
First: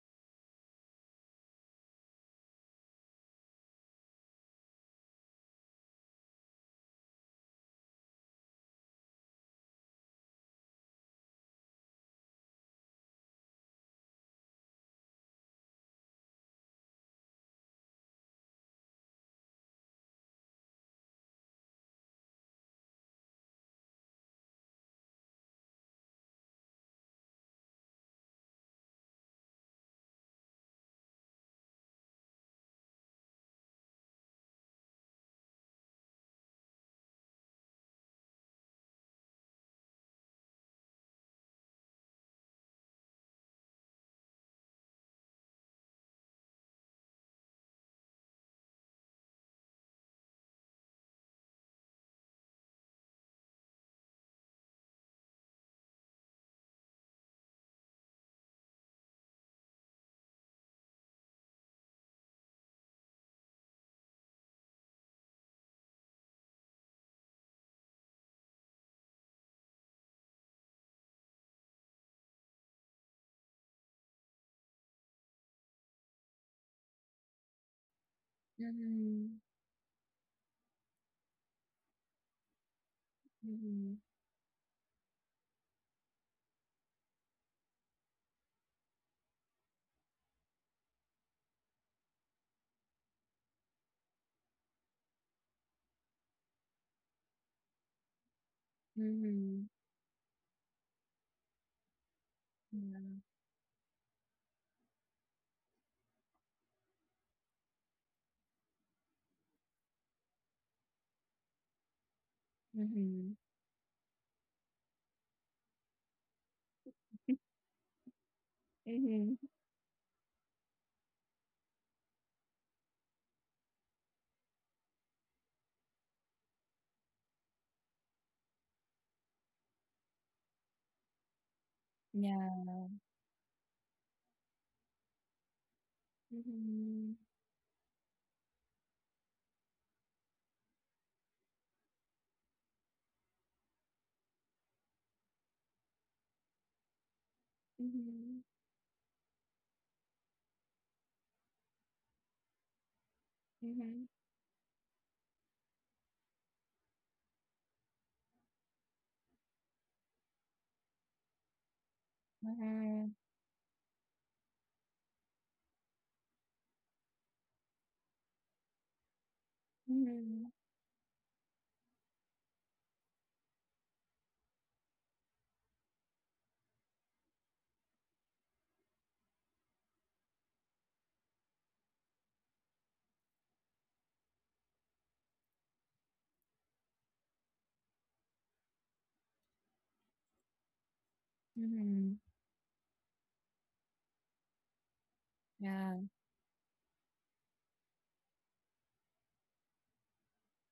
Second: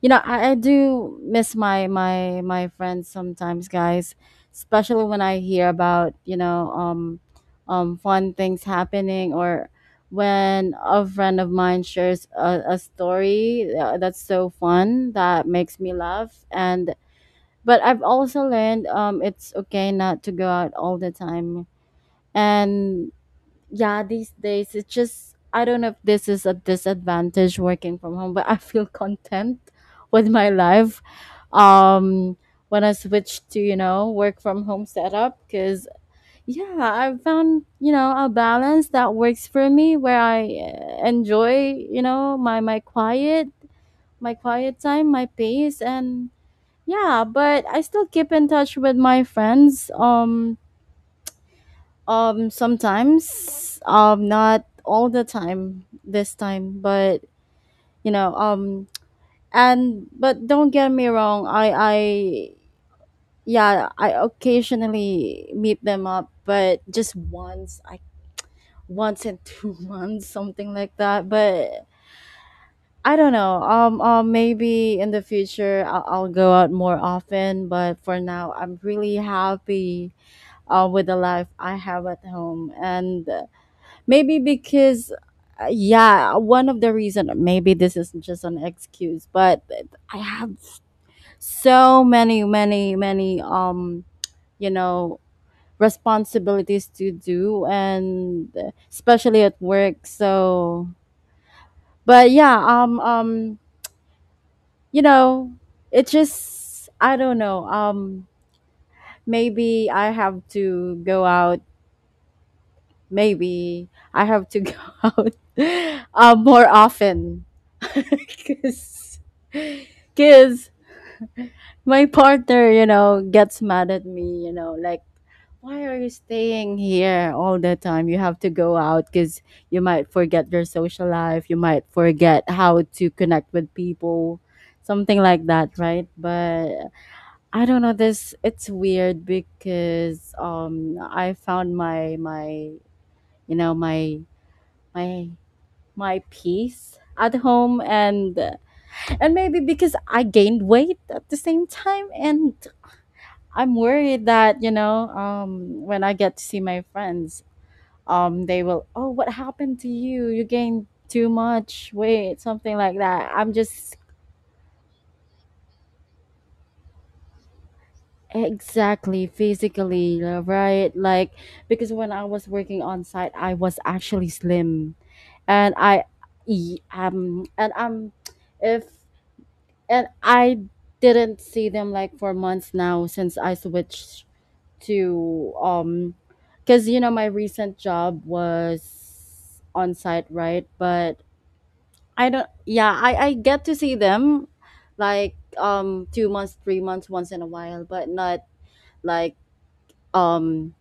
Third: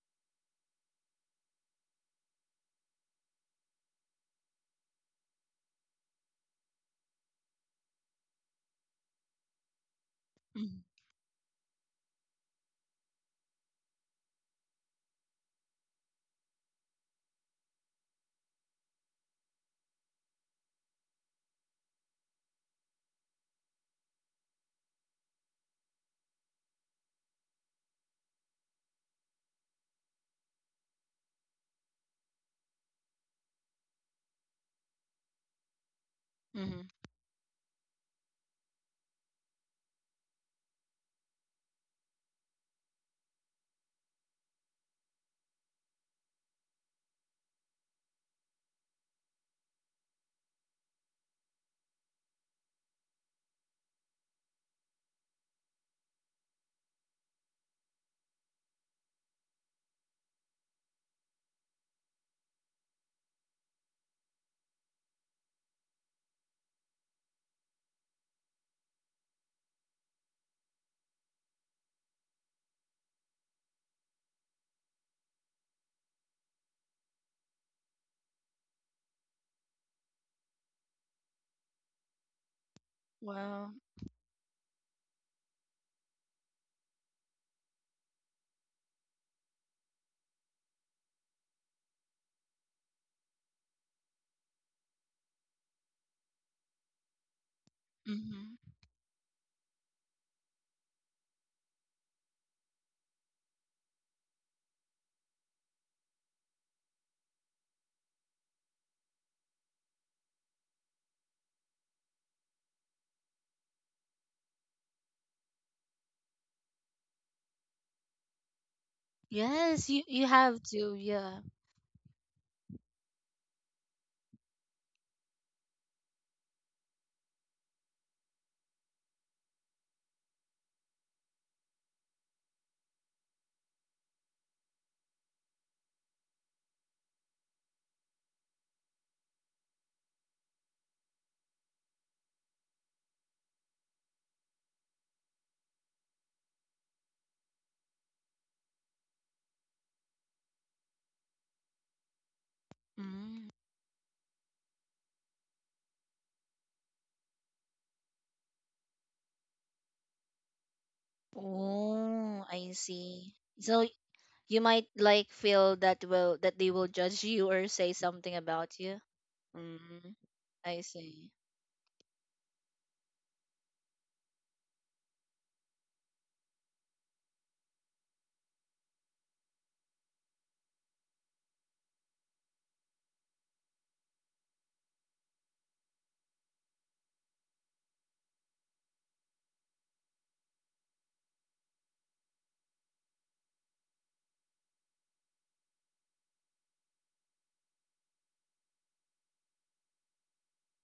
you know, I do miss my friends sometimes, guys. Especially when I hear about, you know, fun things happening, or when Mhm. a friend of mine shares a story that's so fun that makes me laugh. And but I've also learned it's okay not to go out all the time. And yeah, these days, it's just, I don't know if this is a disadvantage working from home, but I feel content with my life um when I switched to, you know, work from home setup. Because yeah, Mhm. I found, you know, a balance that works for me, where I enjoy, you know, my quiet time, my pace. And yeah, but I still keep in touch with my friends, sometimes, not all the time this time. You know, um, and but don't get me wrong, yeah, I occasionally meet them up, but just once, I once in 2 months, something like that. But I don't know. Maybe in the future I'll go out more often, but for now, I'm really happy with the life I have at home. And Well. Wow. Mhm. maybe because, yeah, one of the reason, maybe this is just an excuse, but I have so many, many, many, you know, responsibilities to do, and Mhm. especially at Mhm. work. So, but yeah, you know, it just, I don't know, maybe I have to go out. Mhm. Maybe I have to go out more often because Mhm. Yes, you have to. Yeah. my partner, you know, gets mad at me, you know, like, why are you staying here all the time? You have to go out, because you might forget your social life, you might forget Yeah. how to connect with people, something like that, right? But Mhm. I don't know, this it's weird, because I found my my you know, my my peace at home. Mhm. Yeah. Mhm. and Mhm. and maybe because I gained weight at the same time, and Mm. I'm Mhm. worried that, you know, when I get to see my friends, they will, oh, what happened to you, you gained too much weight, Oh, I something like Uh-huh. that. see. I'm So just you might like feel that will that they will judge you or say something about you. exactly Mm. physically, Mhm. I right, see. like, because when I was working on site, I was actually slim. And I And I'm, if and I didn't see them like for months now, since I switched to because, you know, my recent job was on site, right? But Mhm. I don't, yeah, I get to see them, like, Yeah. 2 months, 3 months, once in a while, but not like, um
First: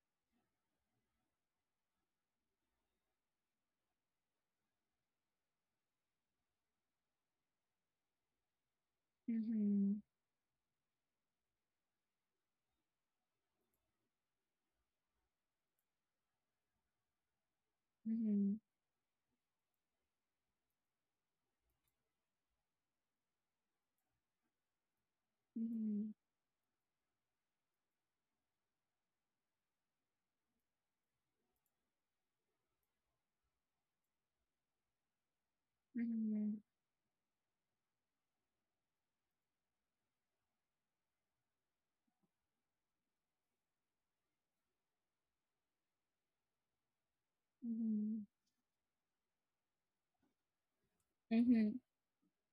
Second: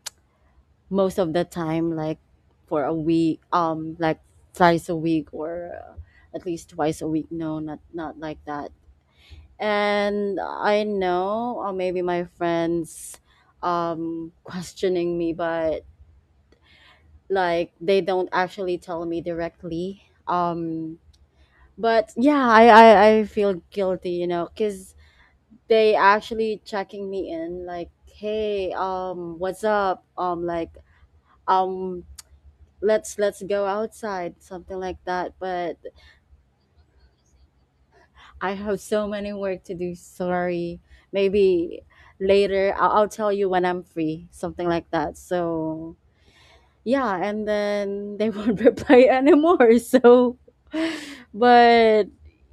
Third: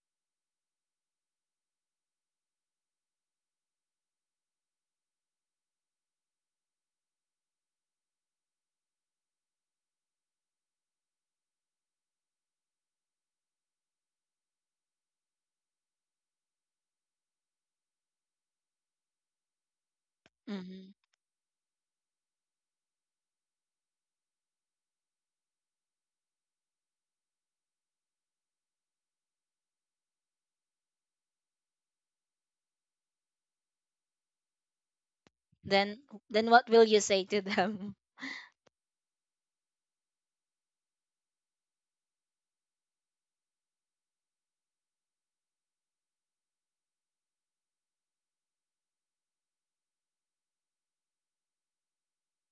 most of the time, like for a week, like twice a week, or at least twice a week. No, not not like that. Mhm. And I know, or maybe my friends questioning me, but like they don't Mhm. actually tell me directly. Mhm. But yeah, I feel guilty, you know, because they Mhm. actually checking me in, like, hey, what's up, like, um let's go outside, something like that. But Then then Mhm. what will you say to them? I have so many work to do. Sorry. Maybe later I'll tell you when I'm free, something like that. So, yeah, and then Mhm. they won't reply anymore. So, Mhm. but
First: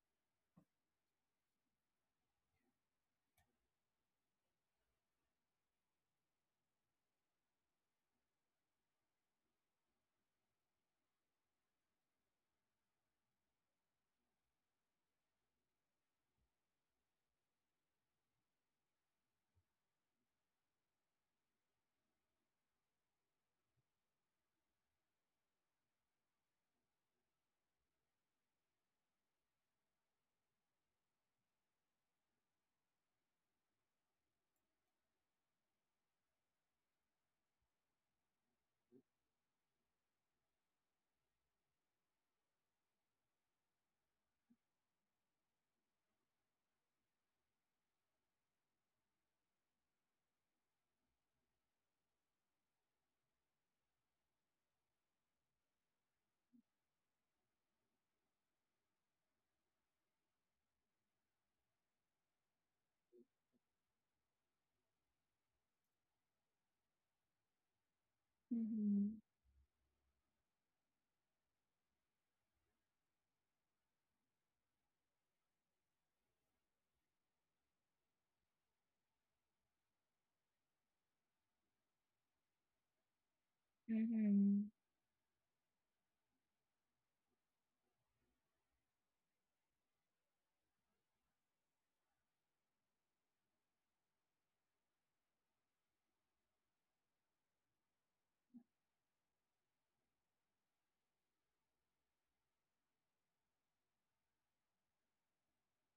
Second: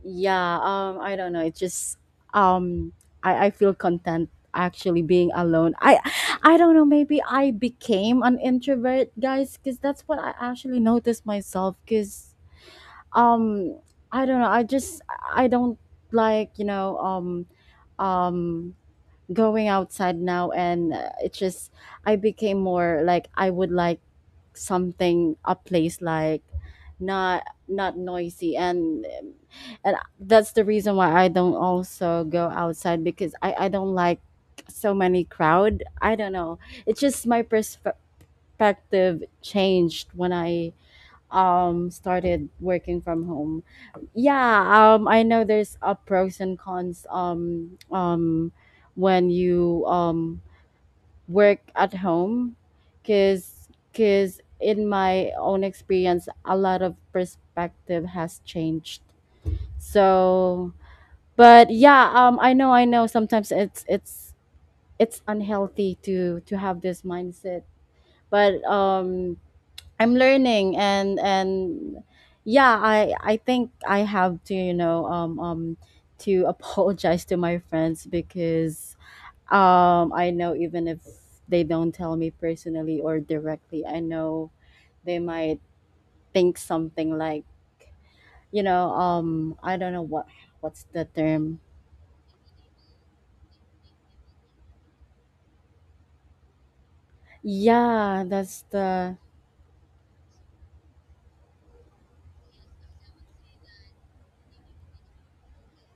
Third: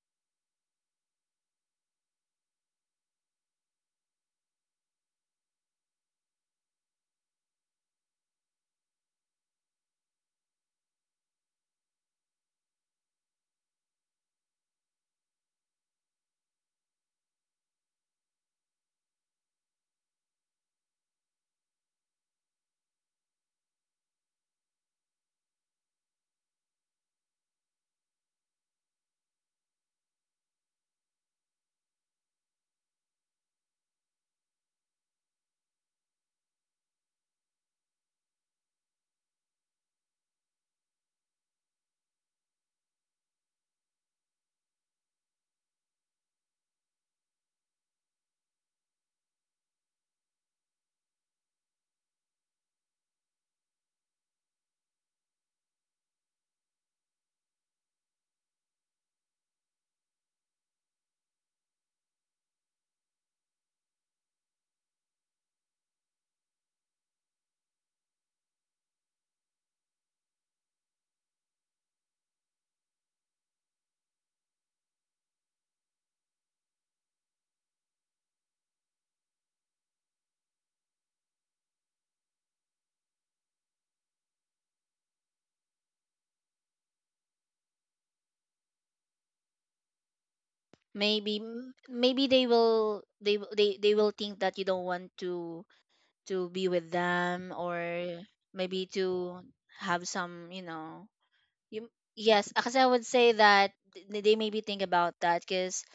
yeah, I don't know. It just um I feel content actually being alone. I don't know, maybe I became an introvert, guys, cuz that's what I actually noticed myself cuz um, I don't know. I just I don't like um going outside now, and it's just I became more like I would like something a place like not noisy and and that's the reason why I don't also go outside because I don't like so many crowd. I don't know. It's just my perspective changed when I started working from home. Yeah, I know there's a pros and cons when you work at home, because in my own experience a lot of perspective has changed. So but yeah, I know sometimes it's it's unhealthy to have this mindset, but Mhm. I'm learning. And yeah, I think I have to, you know, to apologize to my friends because I know even if they don't tell me personally or directly, I know Mhm. they might think something like, you know, I don't know what what's the Maybe term. Maybe they will they will think that you don't want to be with them, or Yeah, that's maybe the to have some, you know, you, yes, because I would say that they maybe think about that because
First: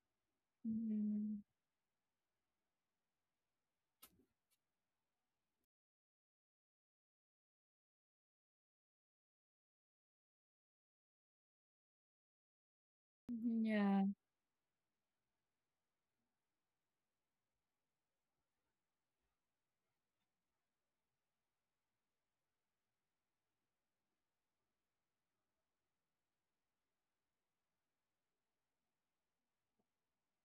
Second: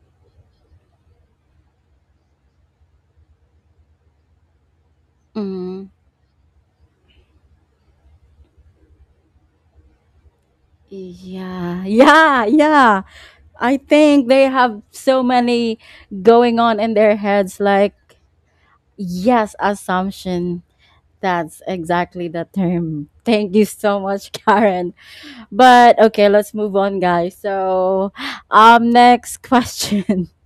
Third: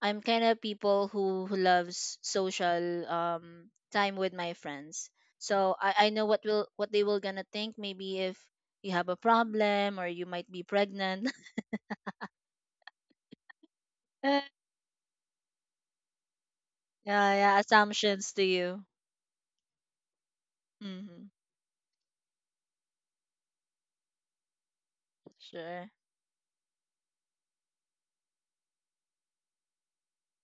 I'm kind of people Mhm. Who loves social time with my friends. So mm, I know what will what they will gonna think, maybe if you have a problem or you might be pregnant. yeah, yeah, yeah. Mhm, I yeah. think Yeah, they have so many going on in their heads. yeah, Like, assumptions to you. yes, assumption. Mm-hmm. That's exactly the term. Thank you so much, Karen. Sure. But okay, let's move on, guys. So, next question.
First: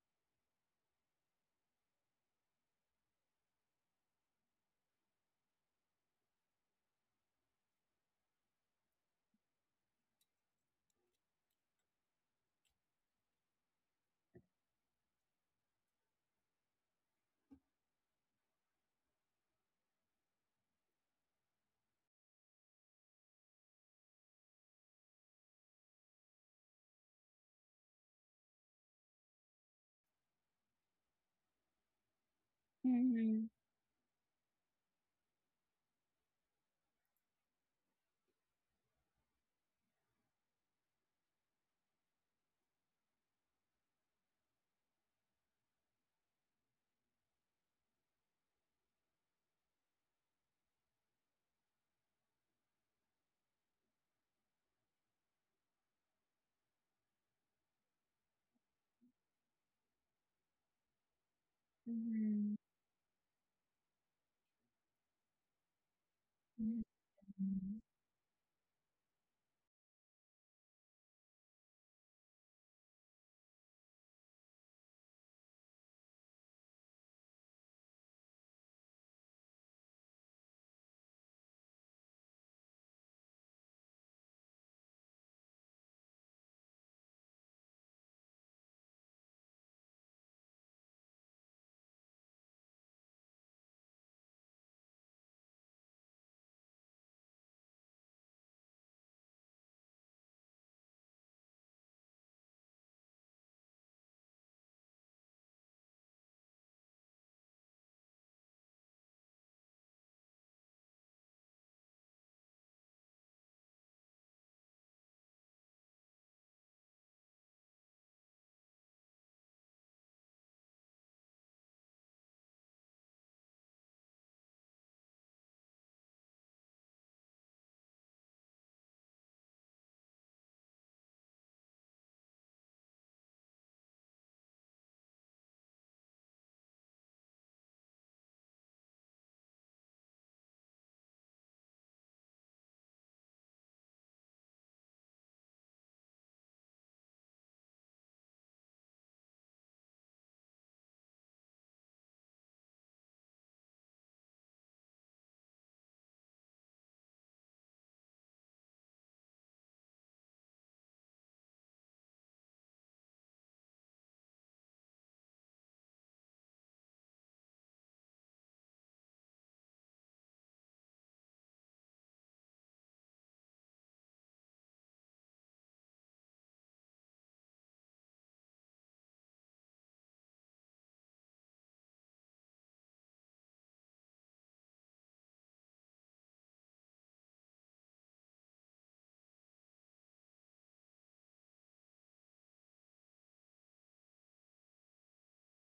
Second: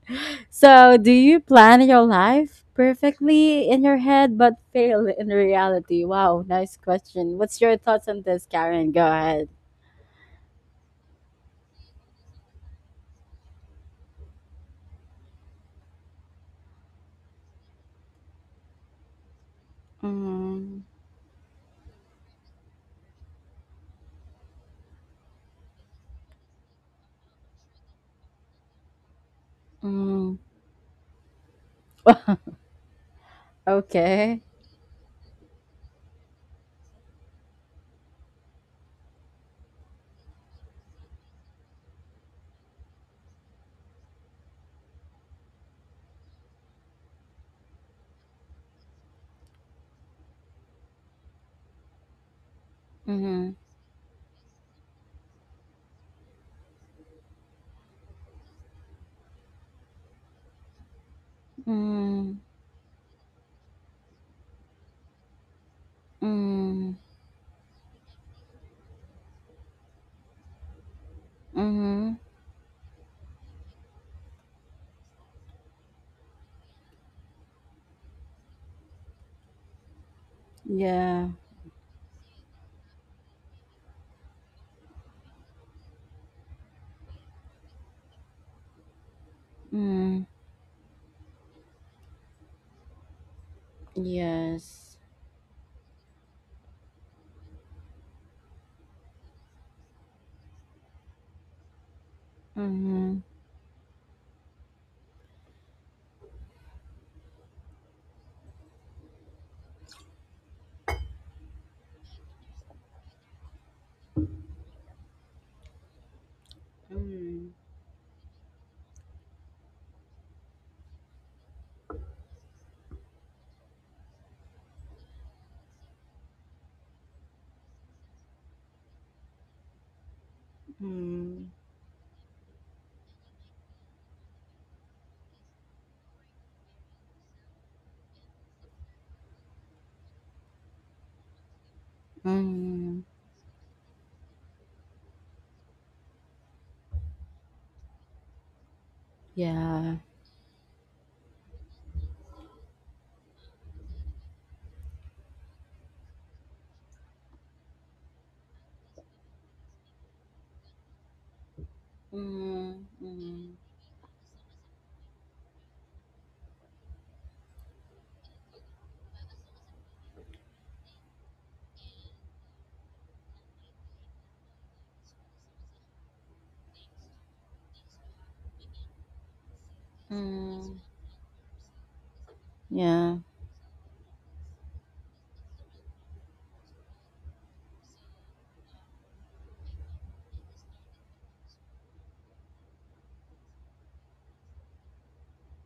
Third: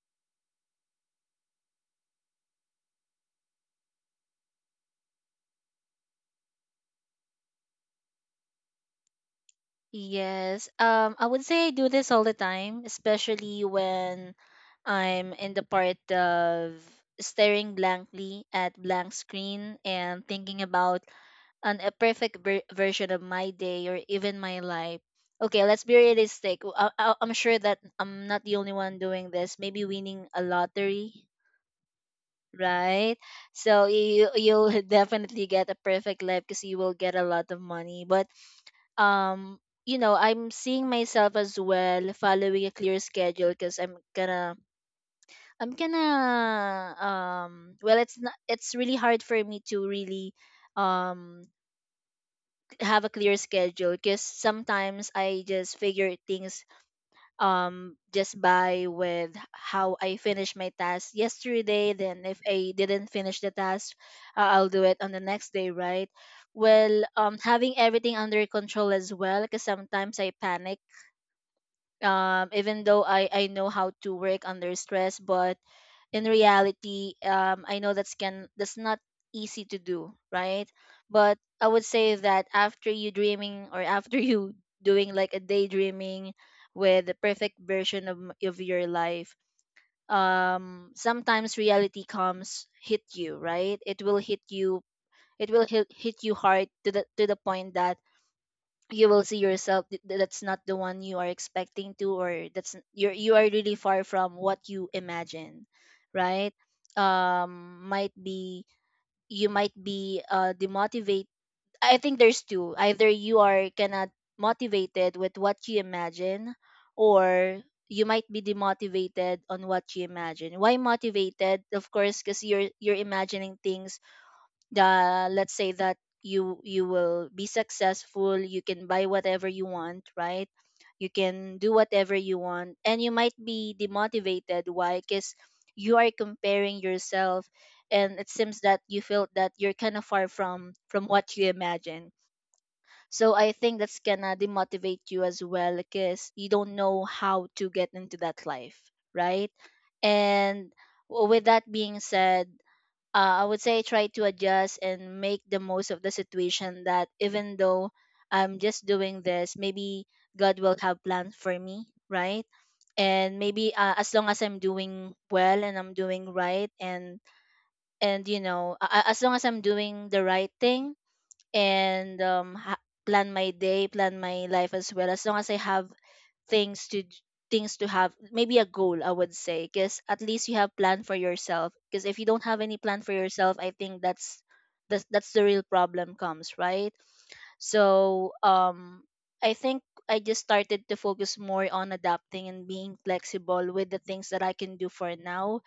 So, do you plan your life perfectly in your head but fail in reality? Wow, nice question. What's your thoughts on this, Karen? Go ahead. Yes. I would say I do this all the time, especially when I'm in the part of staring blankly at blank screen and thinking Mm, about an a perfect version of my day or even my life. Okay, let's be realistic. I'm sure that I'm not the only one doing this. Maybe winning mm. a lottery, right? Mhm. So you Okay. you'll definitely get a perfect life because you will get a lot of money. But um I'm seeing myself as well following a clear schedule, because I'm gonna, i'm gonna um well, it's not it's really hard for me to really um have a clear Mm-hmm. schedule, because sometimes I just figure things just by with how I finish my task yesterday. Then Mm-hmm. if Mhm. I didn't finish the task, I'll do it on the next day, right? Mm. Well, Mhm. having everything under control as well, because sometimes I panic. Mhm. Even though I know how to work under stress, but in reality, I know that's can that's not easy to do, right? Yeah. But I would say that after you dreaming, or after you doing like a daydreaming with the perfect version of your life, Mm. Sometimes reality comes hit you, right? It will hit you. Yes. It will hit you hard, to the point that you will see yourself that's not the one you are expecting to, or Mhm. you are really far from what you imagine, right? Might be You might be demotivate. I think there's two, either you are kinda motivated with what you imagine, Mm. or you might be demotivated on what you imagine. Why motivated? Of course, because you're imagining things. Let's say that you will be successful, you can buy whatever you want, right? You Mm. can do whatever you want. And you might be demotivated. Why? Because you are comparing yourself, and it seems that you feel that you're kind of far from what you imagine. Mm. So I think that's gonna demotivate you as well, because you don't know how to get into that life, right? Yeah. And with that being said, I would say try to adjust and make the most of the situation, that even though I'm just doing this, maybe God will have plans for me, right? Mm. And Mm. maybe, as long as I'm doing well and I'm doing right, and as long as I'm doing the right thing, and plan my day, plan my life as well. As long as I have things to d- things to have maybe a goal, I would say, because at least you have Mm. plan for yourself. Because if you don't have any plan for Yeah. yourself, I think that's the real problem comes, right? So I think I just started to focus more on adapting and being flexible with the things that I can do for now.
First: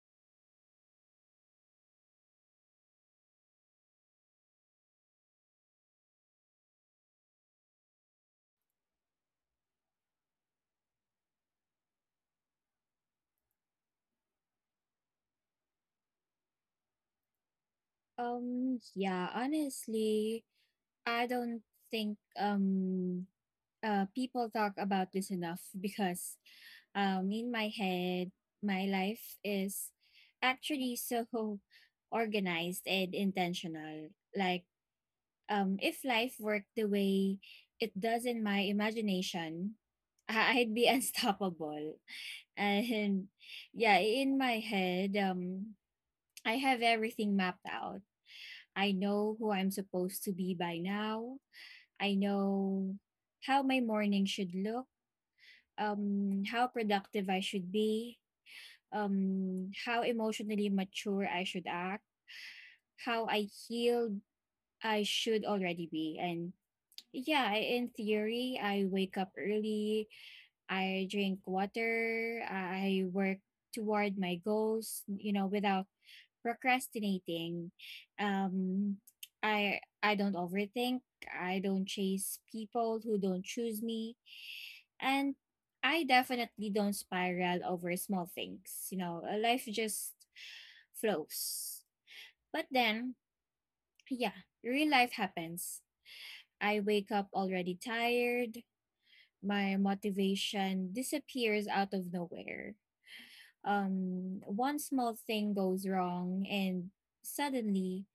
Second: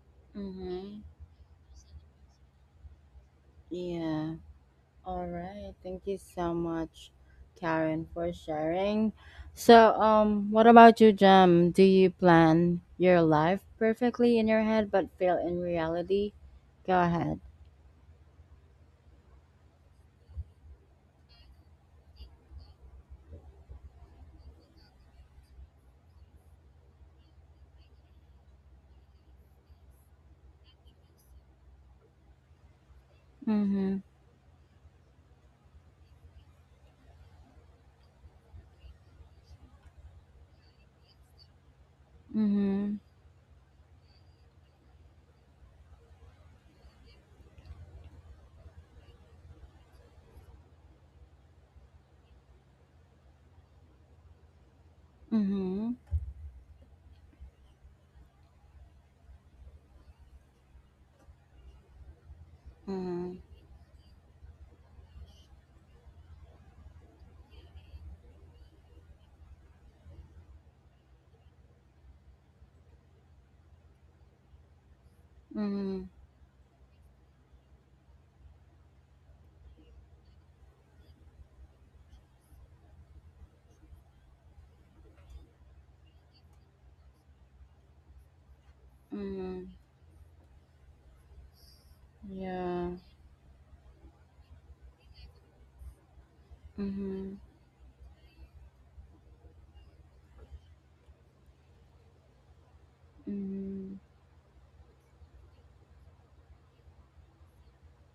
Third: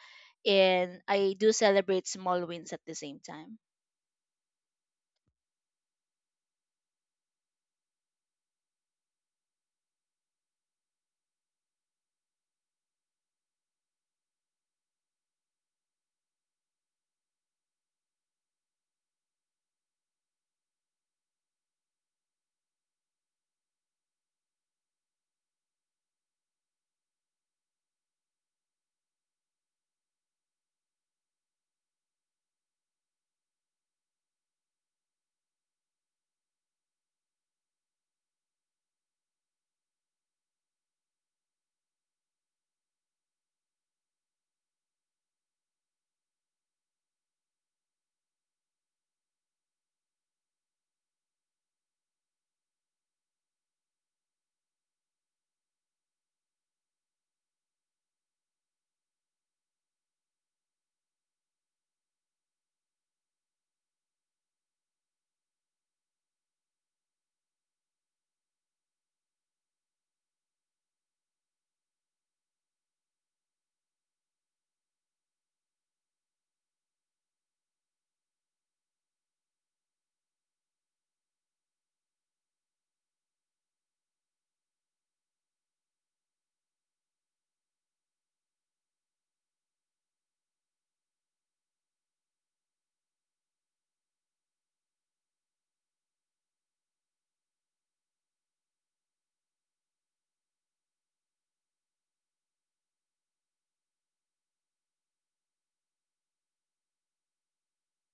And Mhm. I do celebrate small wins at the same time. Yeah. All right. Thank you so much, Karen, for sharing. So, what about you, Jem? Do you plan your life perfectly in your head but fail in reality? Go ahead. Yeah, honestly, I don't think people talk about this enough because in my head, my life is actually so organized and Mhm. intentional. Like if life worked the way it does in my imagination, I'd be unstoppable. Mhm. And yeah, in my head, I have everything mapped out. I know who I'm supposed to be by now. I know how my morning should look, Mhm. How productive I should be, how emotionally mature I should act, how Mhm. I healed I should already be, and yeah, in theory, I wake up early, I drink water, I work toward my goals, you know, without Mhm. procrastinating. Um, I don't overthink, I don't chase people who don't choose me, and I definitely don't spiral over small things. You know, life Mhm. just flows. But Yeah. then, yeah, real life happens. I wake up Mhm. already tired, my motivation disappears out of nowhere. Mhm. One small thing goes wrong, and suddenly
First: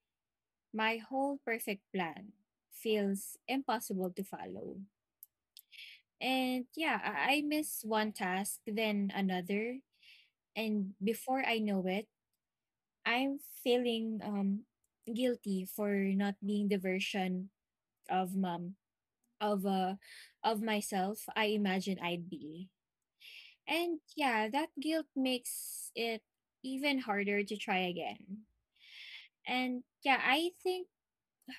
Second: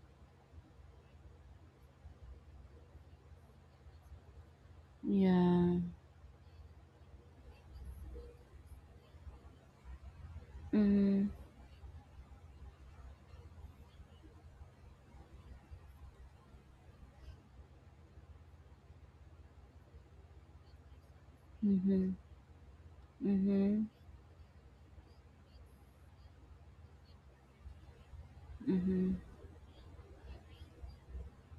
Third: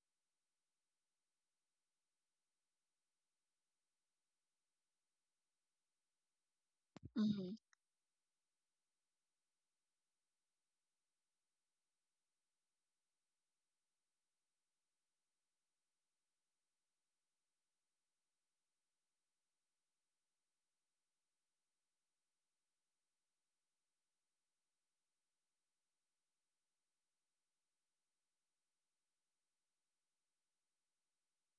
my whole perfect plan feels impossible to follow. Yeah. And yeah, I Hmm. miss one task, then another, and Mhm. before I know it, I'm feeling guilty for not being the version of mom of uh, of myself I imagine Mhm. I'd be. Mhm. And yeah, that guilt makes it even harder to try again. Mhm. And yeah, I think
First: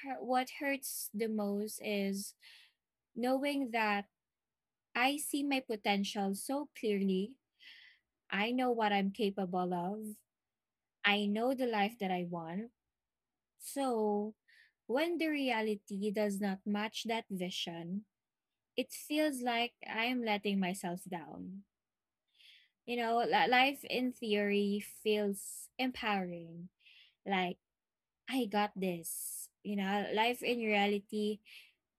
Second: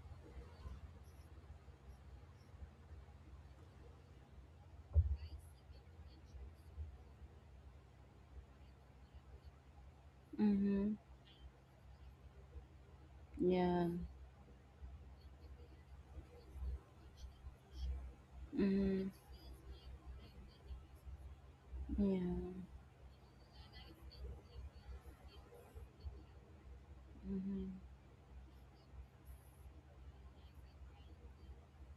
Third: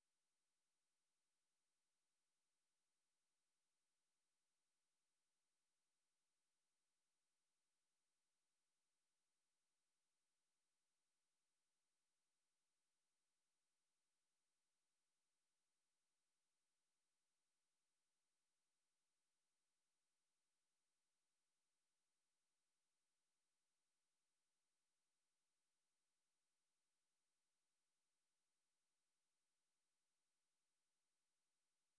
what hurts the most is knowing that I see my potential so clearly. I know what I'm capable of. Mhm. I know the life that I want. Yeah. So when the reality does not match that vision, it Mhm. feels like I am letting myself down. Yeah. Life in theory feels empowering like Mhm. I got this. You know, life in reality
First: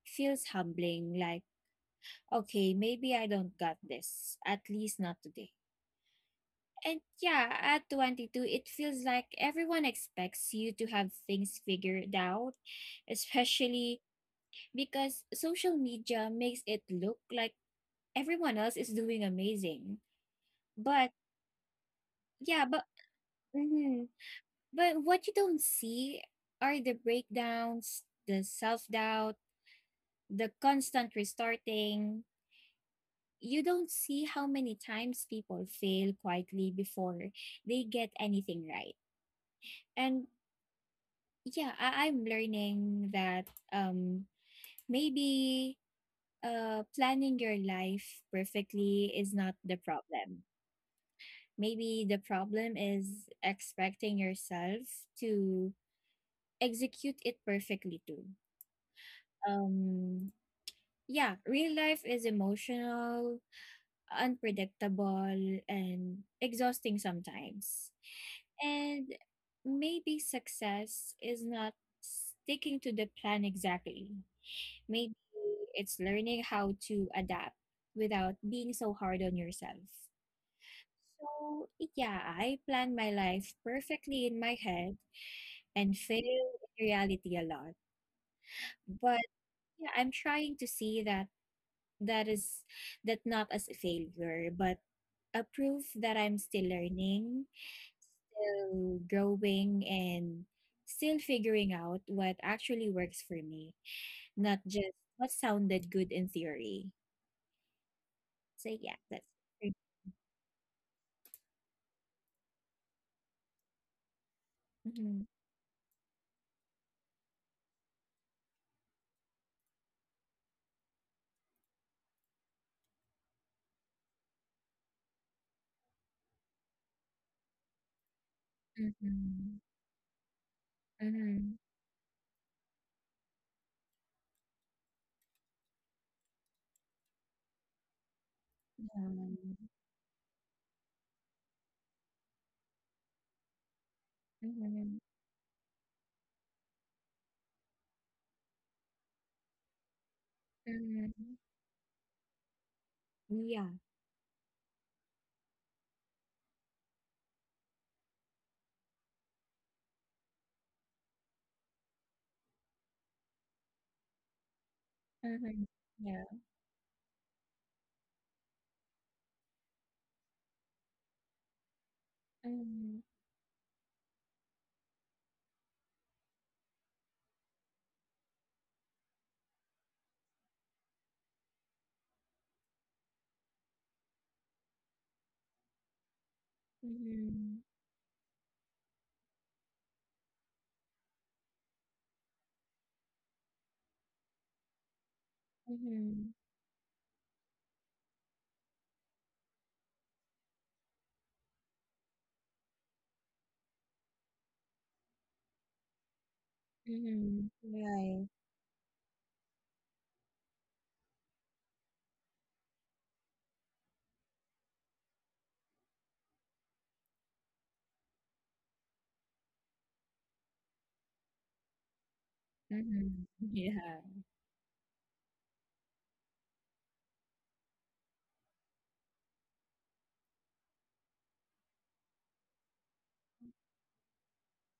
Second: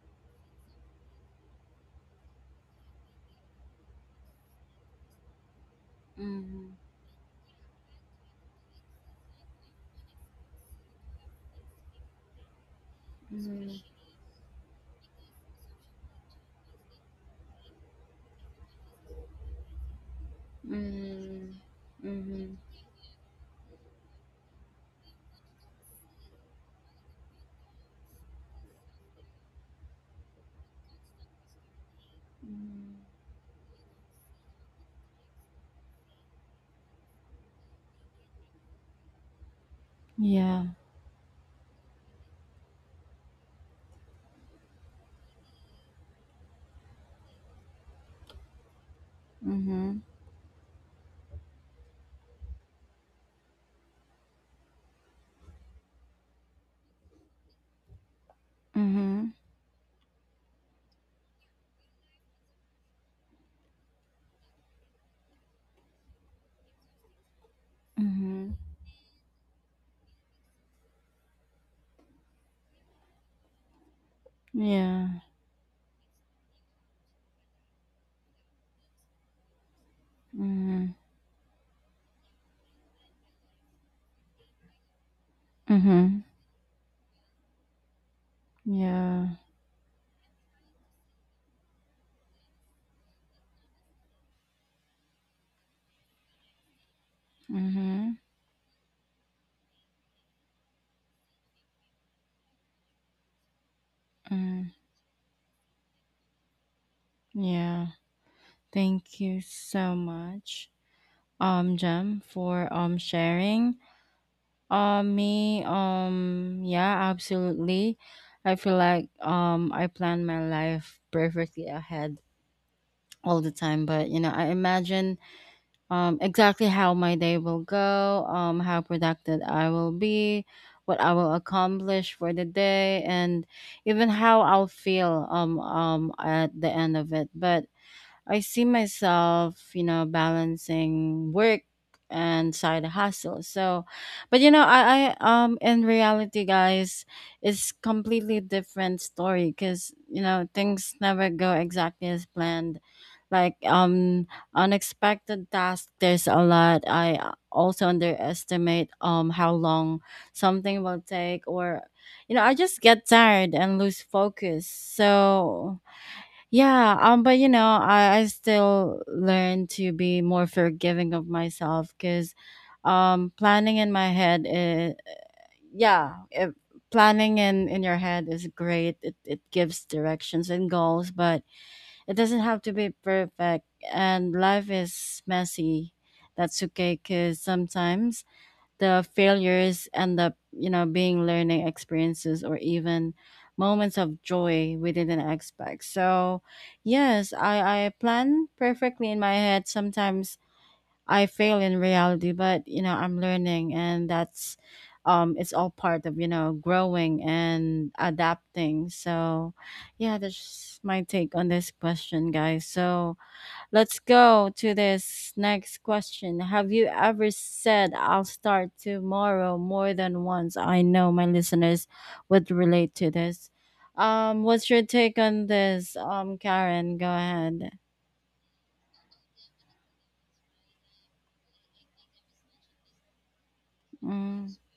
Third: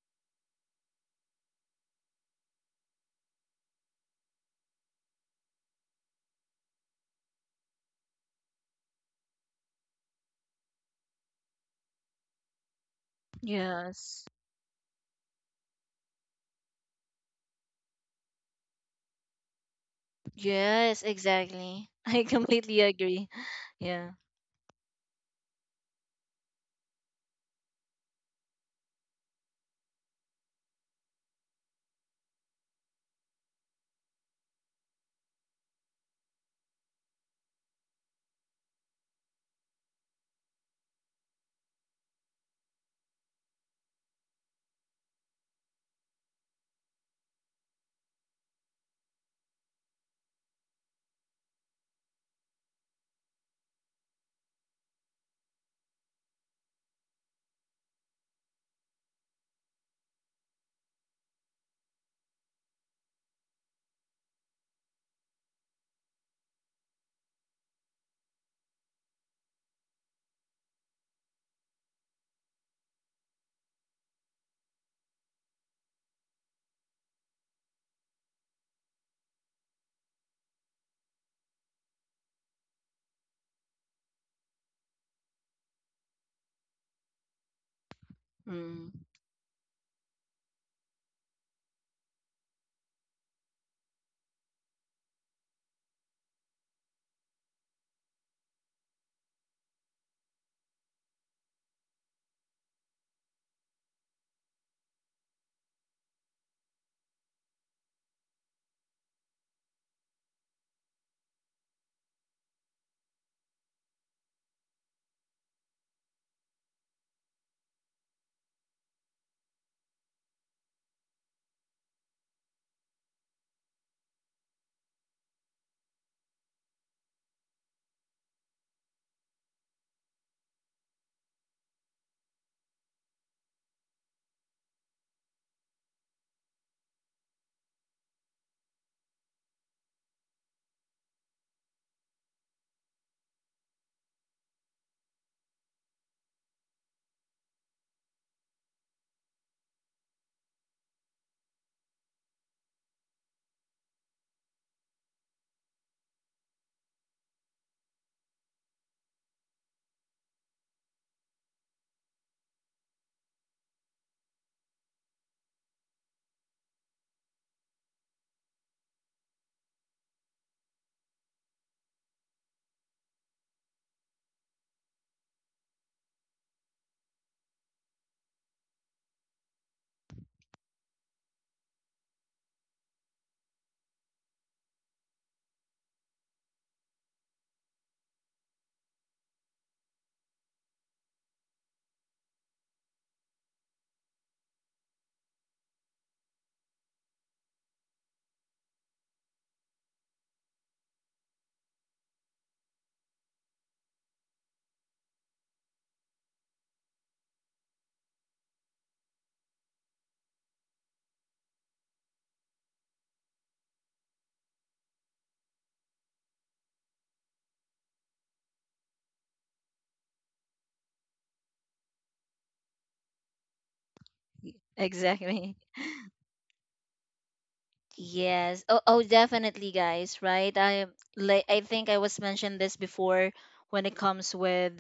feels humbling. Like, okay, maybe I don't got this, at least not today. Mhm. And yeah, at 22, it feels like everyone expects you to have things figured out, Mhm. especially Yes. because social media makes it look like everyone else is doing amazing. Yes, But Mhm. exactly. I Mhm. yeah, completely but agree. mhm. Yeah. but what you don't see are the breakdowns, the self doubt, the constant restarting, Mhm. you don't see how many times people fail quietly before they get anything right. And Yeah. yeah, I'm learning that um, maybe planning your life perfectly is not the Mhm. problem. Maybe the problem is expecting yourself to execute it perfectly too. Mhm. Um, yeah, real life is emotional, unpredictable, and exhausting sometimes. Mhm. And maybe success is not sticking to the plan exactly. Yeah. Maybe it's learning how to adapt without being so hard on yourself. Mhm. So, yeah, I plan my life perfectly in my head and fail Mhm. in reality a lot. Mm. But Yeah. yeah, I'm trying to see that that is that not as a failure but a proof that I'm still learning, Mhm. still growing, and still figuring out what actually works for me, not Mhm. just what sounded good in theory. Yeah. So yeah, Thank that's you so much, Jem, for sharing. Mm-hmm. me, yeah, absolutely. I feel like I plan my life perfectly ahead all the time, but you know, I imagine exactly how my day will go, how productive I will be, what I will Mm-hmm. accomplish for the day, and even how I'll feel at the end of it. But I see myself, you know, balancing work and side hustle. So, but you know, Mm-hmm. I in reality, guys, it's completely different story because you know things never go exactly as planned. Like Yeah. Unexpected tasks, there's a lot. I also underestimate how long something will take, or you know, I just get tired and lose focus. Mm-hmm. Mm-hmm. Yeah. So Mm-hmm. Yeah. yeah, but you know, I still learn to be more forgiving of myself because Mm-hmm. Planning in my head is, yeah, if planning in your head is great. It gives directions and goals, but it doesn't have to be perfect. And life is messy. That's okay because Mm-hmm. sometimes the failures end up, you know, being learning experiences or even moments of joy we didn't expect. Mm-hmm. So, yes, I plan perfectly in my head. Sometimes I fail in reality, but, you know, I'm learning and that's, it's all part of, you know, growing Mm-hmm. and Right. adapting. So, yeah, that's my take on this question, guys. So, let's go to this next question. Have you ever said, I'll start tomorrow more than once? I know my listeners would relate to Mm-hmm. this. Yeah. What's your take on Exactly. this? Karen, go ahead. Yes. Oh, definitely, guys. Right. I like. I think I was mentioned this before when it comes Mm, with,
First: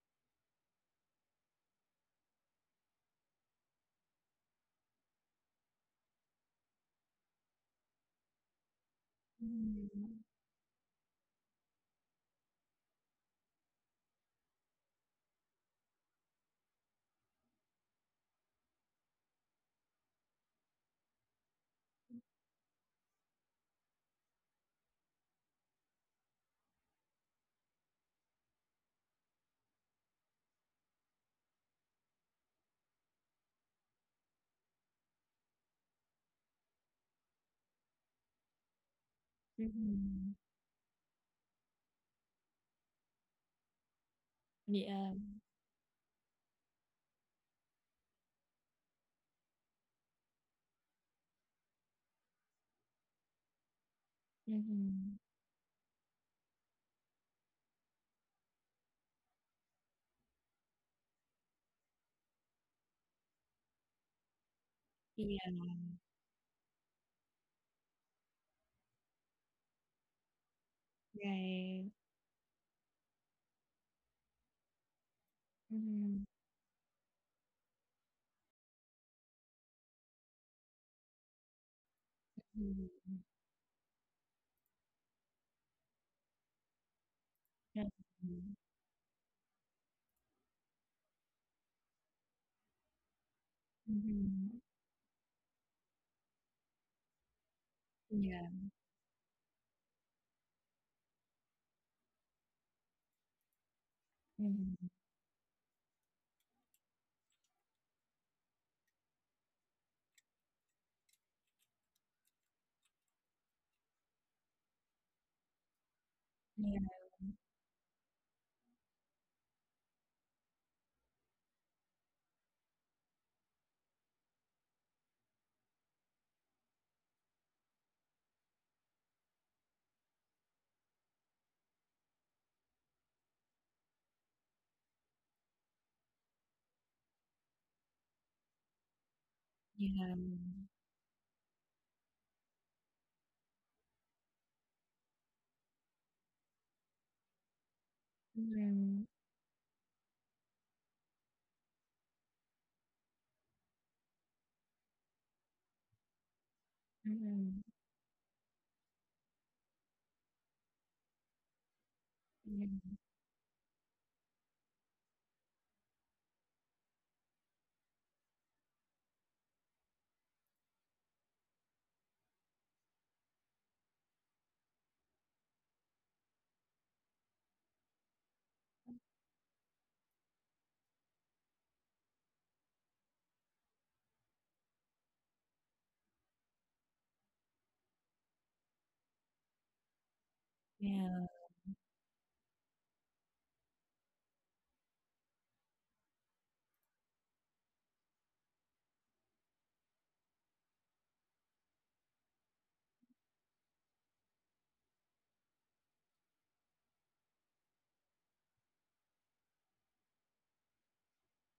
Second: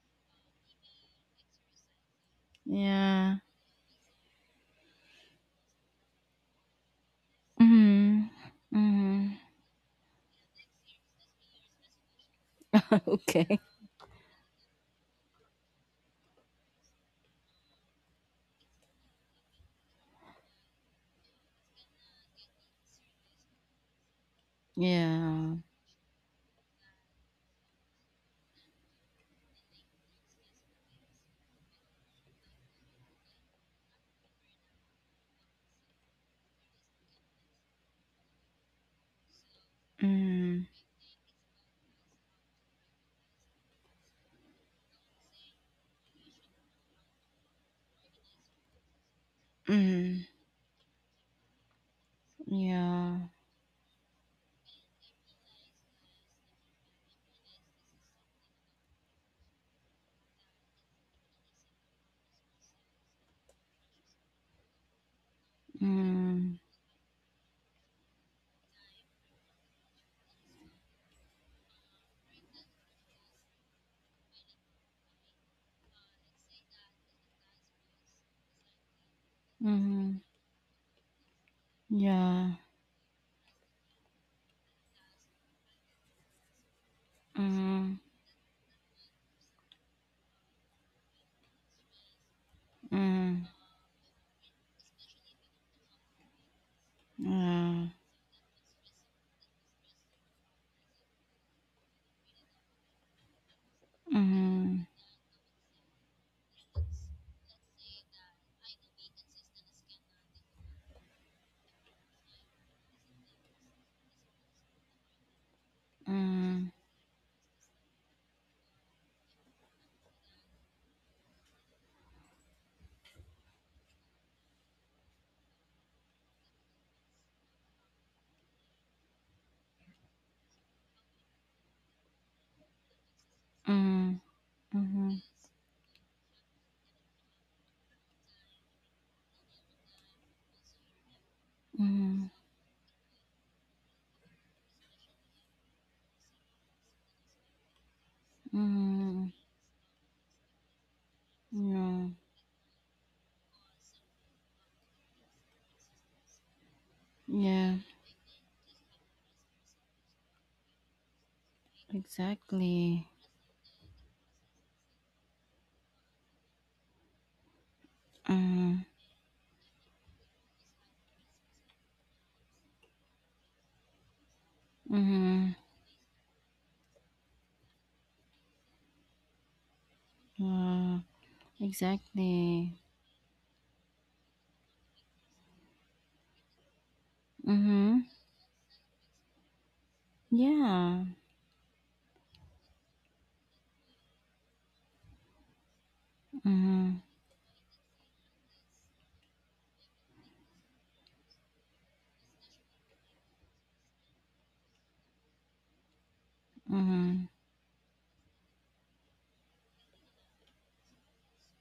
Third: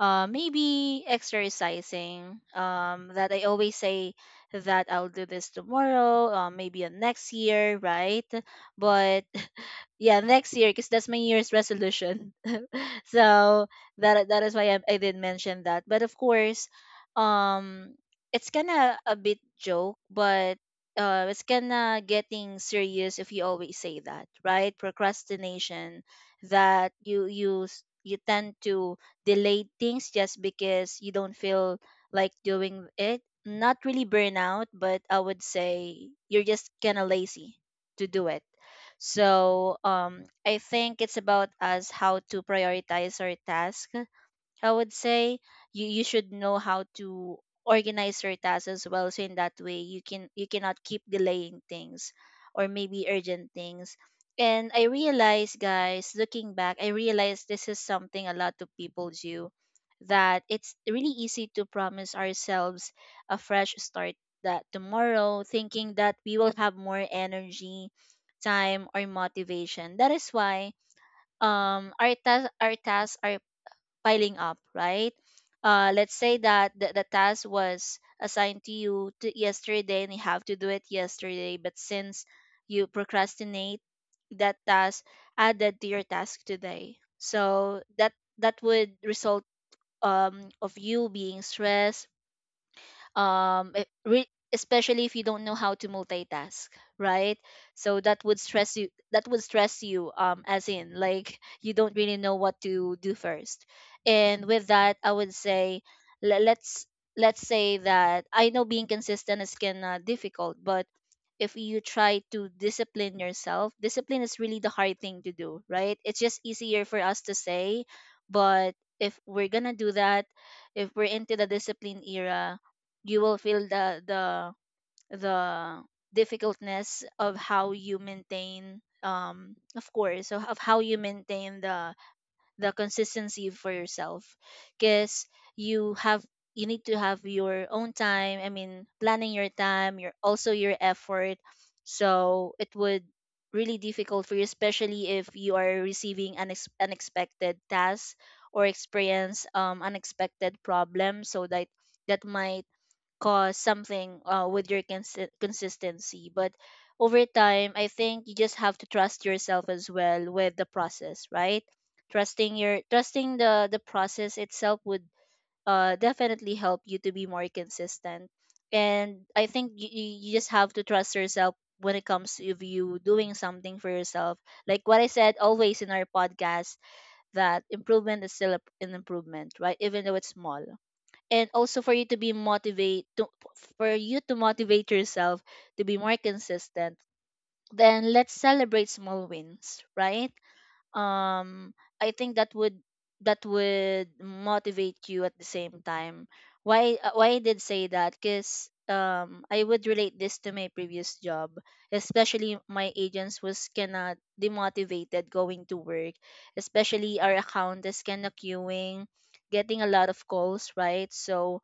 maybe exercising. That yeah. I always say that I'll do this tomorrow. Maybe next year, right? Hmm, But hmm. Ừm, yeah, next year, because that's my year's resolution. Okay. So that is why I did mention that. But of course, um it's kinda a bit joke, but it's kinda getting serious if you always say that, right? Yeah. Procrastination, that you tend to delay things just because you don't feel like doing it. Not really burnout, but I would say you're just kind of lazy to do it. So, ừm, I Mm, think it's about us how to prioritize our task. I would yeah, say you should know how to organize your tasks as well. So in that way mm, you cannot keep delaying things, or maybe yeah. urgent things. And I ừm, realized, guys, looking back, I realized this is something a lot of people do, that it's really easy to promise ourselves a fresh start, that tomorrow, yeah, thinking that we will Mm, have more energy, time or motivation. That is why right, our tasks are piling up, right? Let's ừm, say that the task was assigned to you to yesterday, and you mm, have to do it yesterday, but since yeah. you ừm, procrastinate, that task added to your task today. So ừm, Mm, that would result, of you being stressed. mm, um it re- ừm, Especially if you don't know how to multitask, right? yeah. So that would yeah, stress you, as in, like, you don't really know what to do first. And with ừm, Mm, that, I would say, le- let's let's say that I know being consistent is kind of difficult, but if you try to discipline yourself, discipline is really the hard thing to do, right? It's just mm. yeah, easier for us to say. But if we're gonna do that, if we're into the discipline era, you will feel the difficultness of how you maintain, of course, so of how you maintain the consistency for Mm, yourself, mhm, because you have you need to have your own time, I mean planning your time, your yeah, also your effort. mhm, So it would really difficult for you, especially if you are receiving an unexpected task, or ừm, mhm. experience unexpected problem, so that No, might cause something, with your consistency. But ừm, over ừm, time, yeah, I think you just have to trust yourself as well with the process, right? Exactly. Trusting the process itself would, definitely help you to be more consistent. Mm, And I think you just have to trust yourself when it comes to if you doing something for yourself. Like what I said mhm, always in our podcast, that improvement is still an improvement, right? Even though it's small, yeah, and also exactly. For you to motivate yourself to be more consistent, Mhm, then let's celebrate small wins, right? yeah. yeah, um I think that would motivate you at the same time. why Mhm, uh, why I did say that, because I would relate this to my previous job. Especially my agents was kinda demotivated going to work, especially mhm, our account is kinda queuing, getting a lot of calls, right? So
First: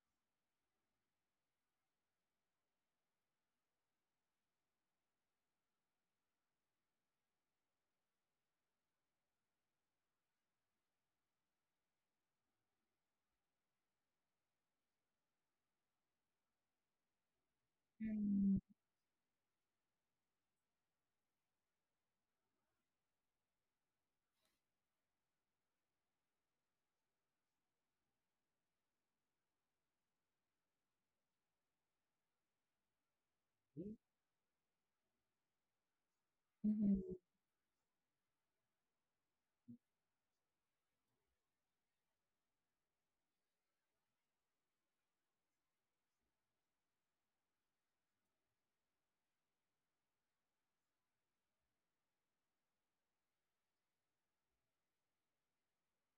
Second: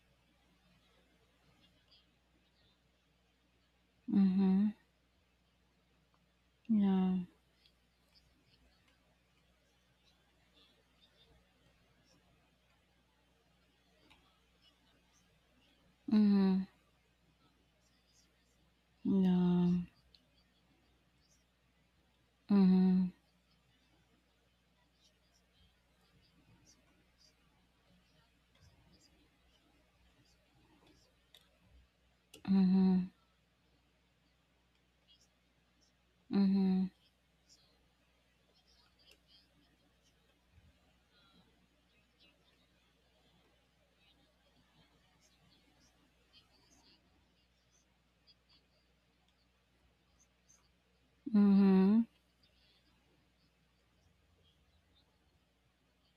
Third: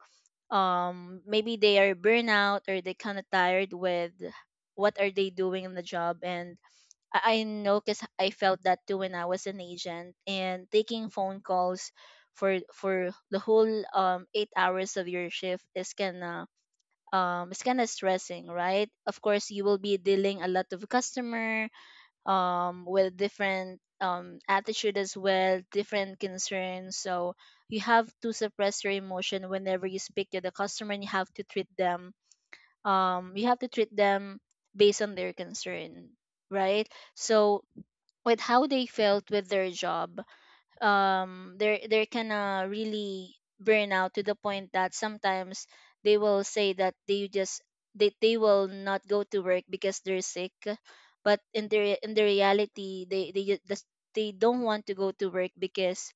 maybe they are burnout, or they kind of tired with mhm, what are they doing in the job. And yeah. I know, because I felt that too when I was an agent. And taking phone calls for the whole 8 hours of your shift is Mhm, kind of stressing, ừm, right? Of course, you yeah. will be dealing a lot of customer, Mhm, with different, attitude as well, different concerns. So you have to suppress your emotion whenever you speak to the customer, and you have to treat them. mhm, You have to treat them based on their concern, right? mhm, ừm, So with how they felt with their job, they're kinda really burn out, to the point that sometimes they will say that they will not go to work because they're sick, but in the mhm, in the reality, they ju- just they don't want to go to work because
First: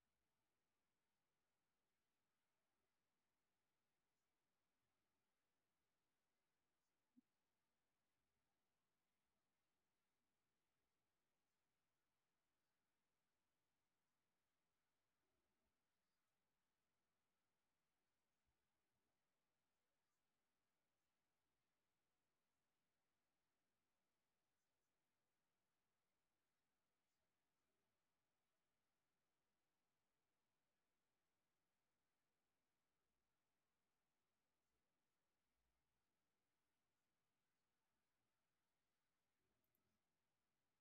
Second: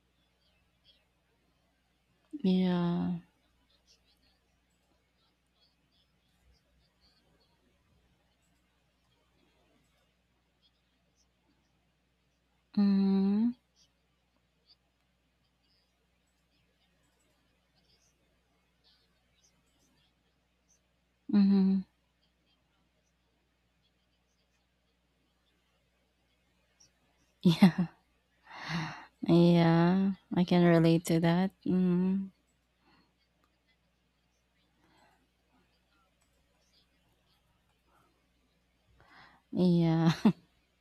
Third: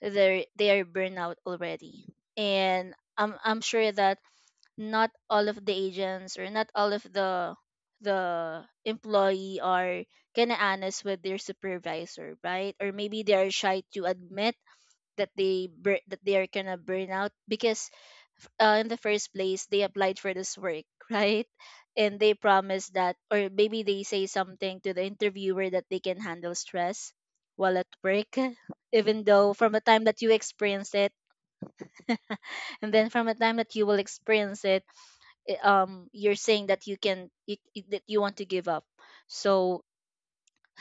they are burnout already. And yeah. I'm sure that not all of the agents, or not all of the employee, are kind of honest with their supervisor, right? Or maybe they are Mhm, shy to admit that they are kind of burn out, because, in the first place they applied for this work, right? mhm, And they promise that, or maybe they say something to the interviewer that they can handle stress while yeah. at work, even though from the time Yeah, that you I can experience relate it, to that. Mhm, and then from the time that you will experience it, you're saying that you can you, you- that you want to give up. So yeah.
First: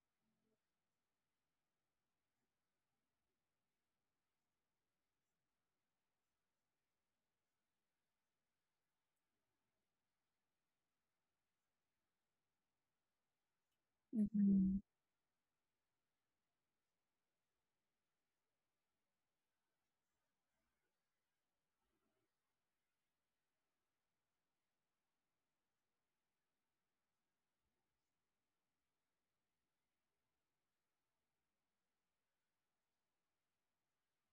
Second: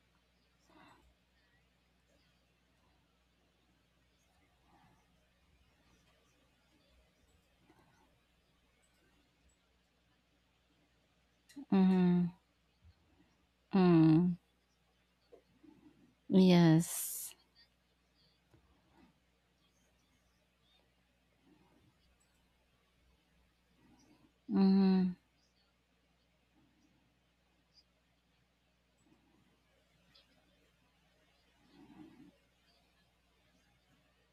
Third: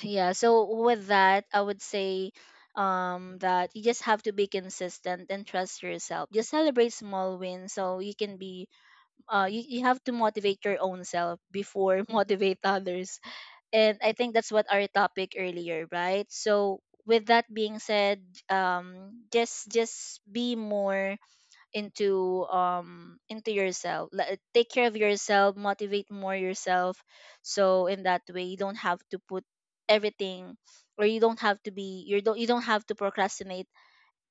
yeah, so with that, I would say, that you just have to be consistent and trust yourself, just celebrate small wins, so you can be, you have to motivate your own self before Mhm. motivate others. And I think Mm, that's what ừm, our topic earlier, right? So with yes. that being said, just be more into, into yourself. Take care of Mm, yourself, motivate more yourself, so in that way you don't have to put everything, or you don't have to procrastinate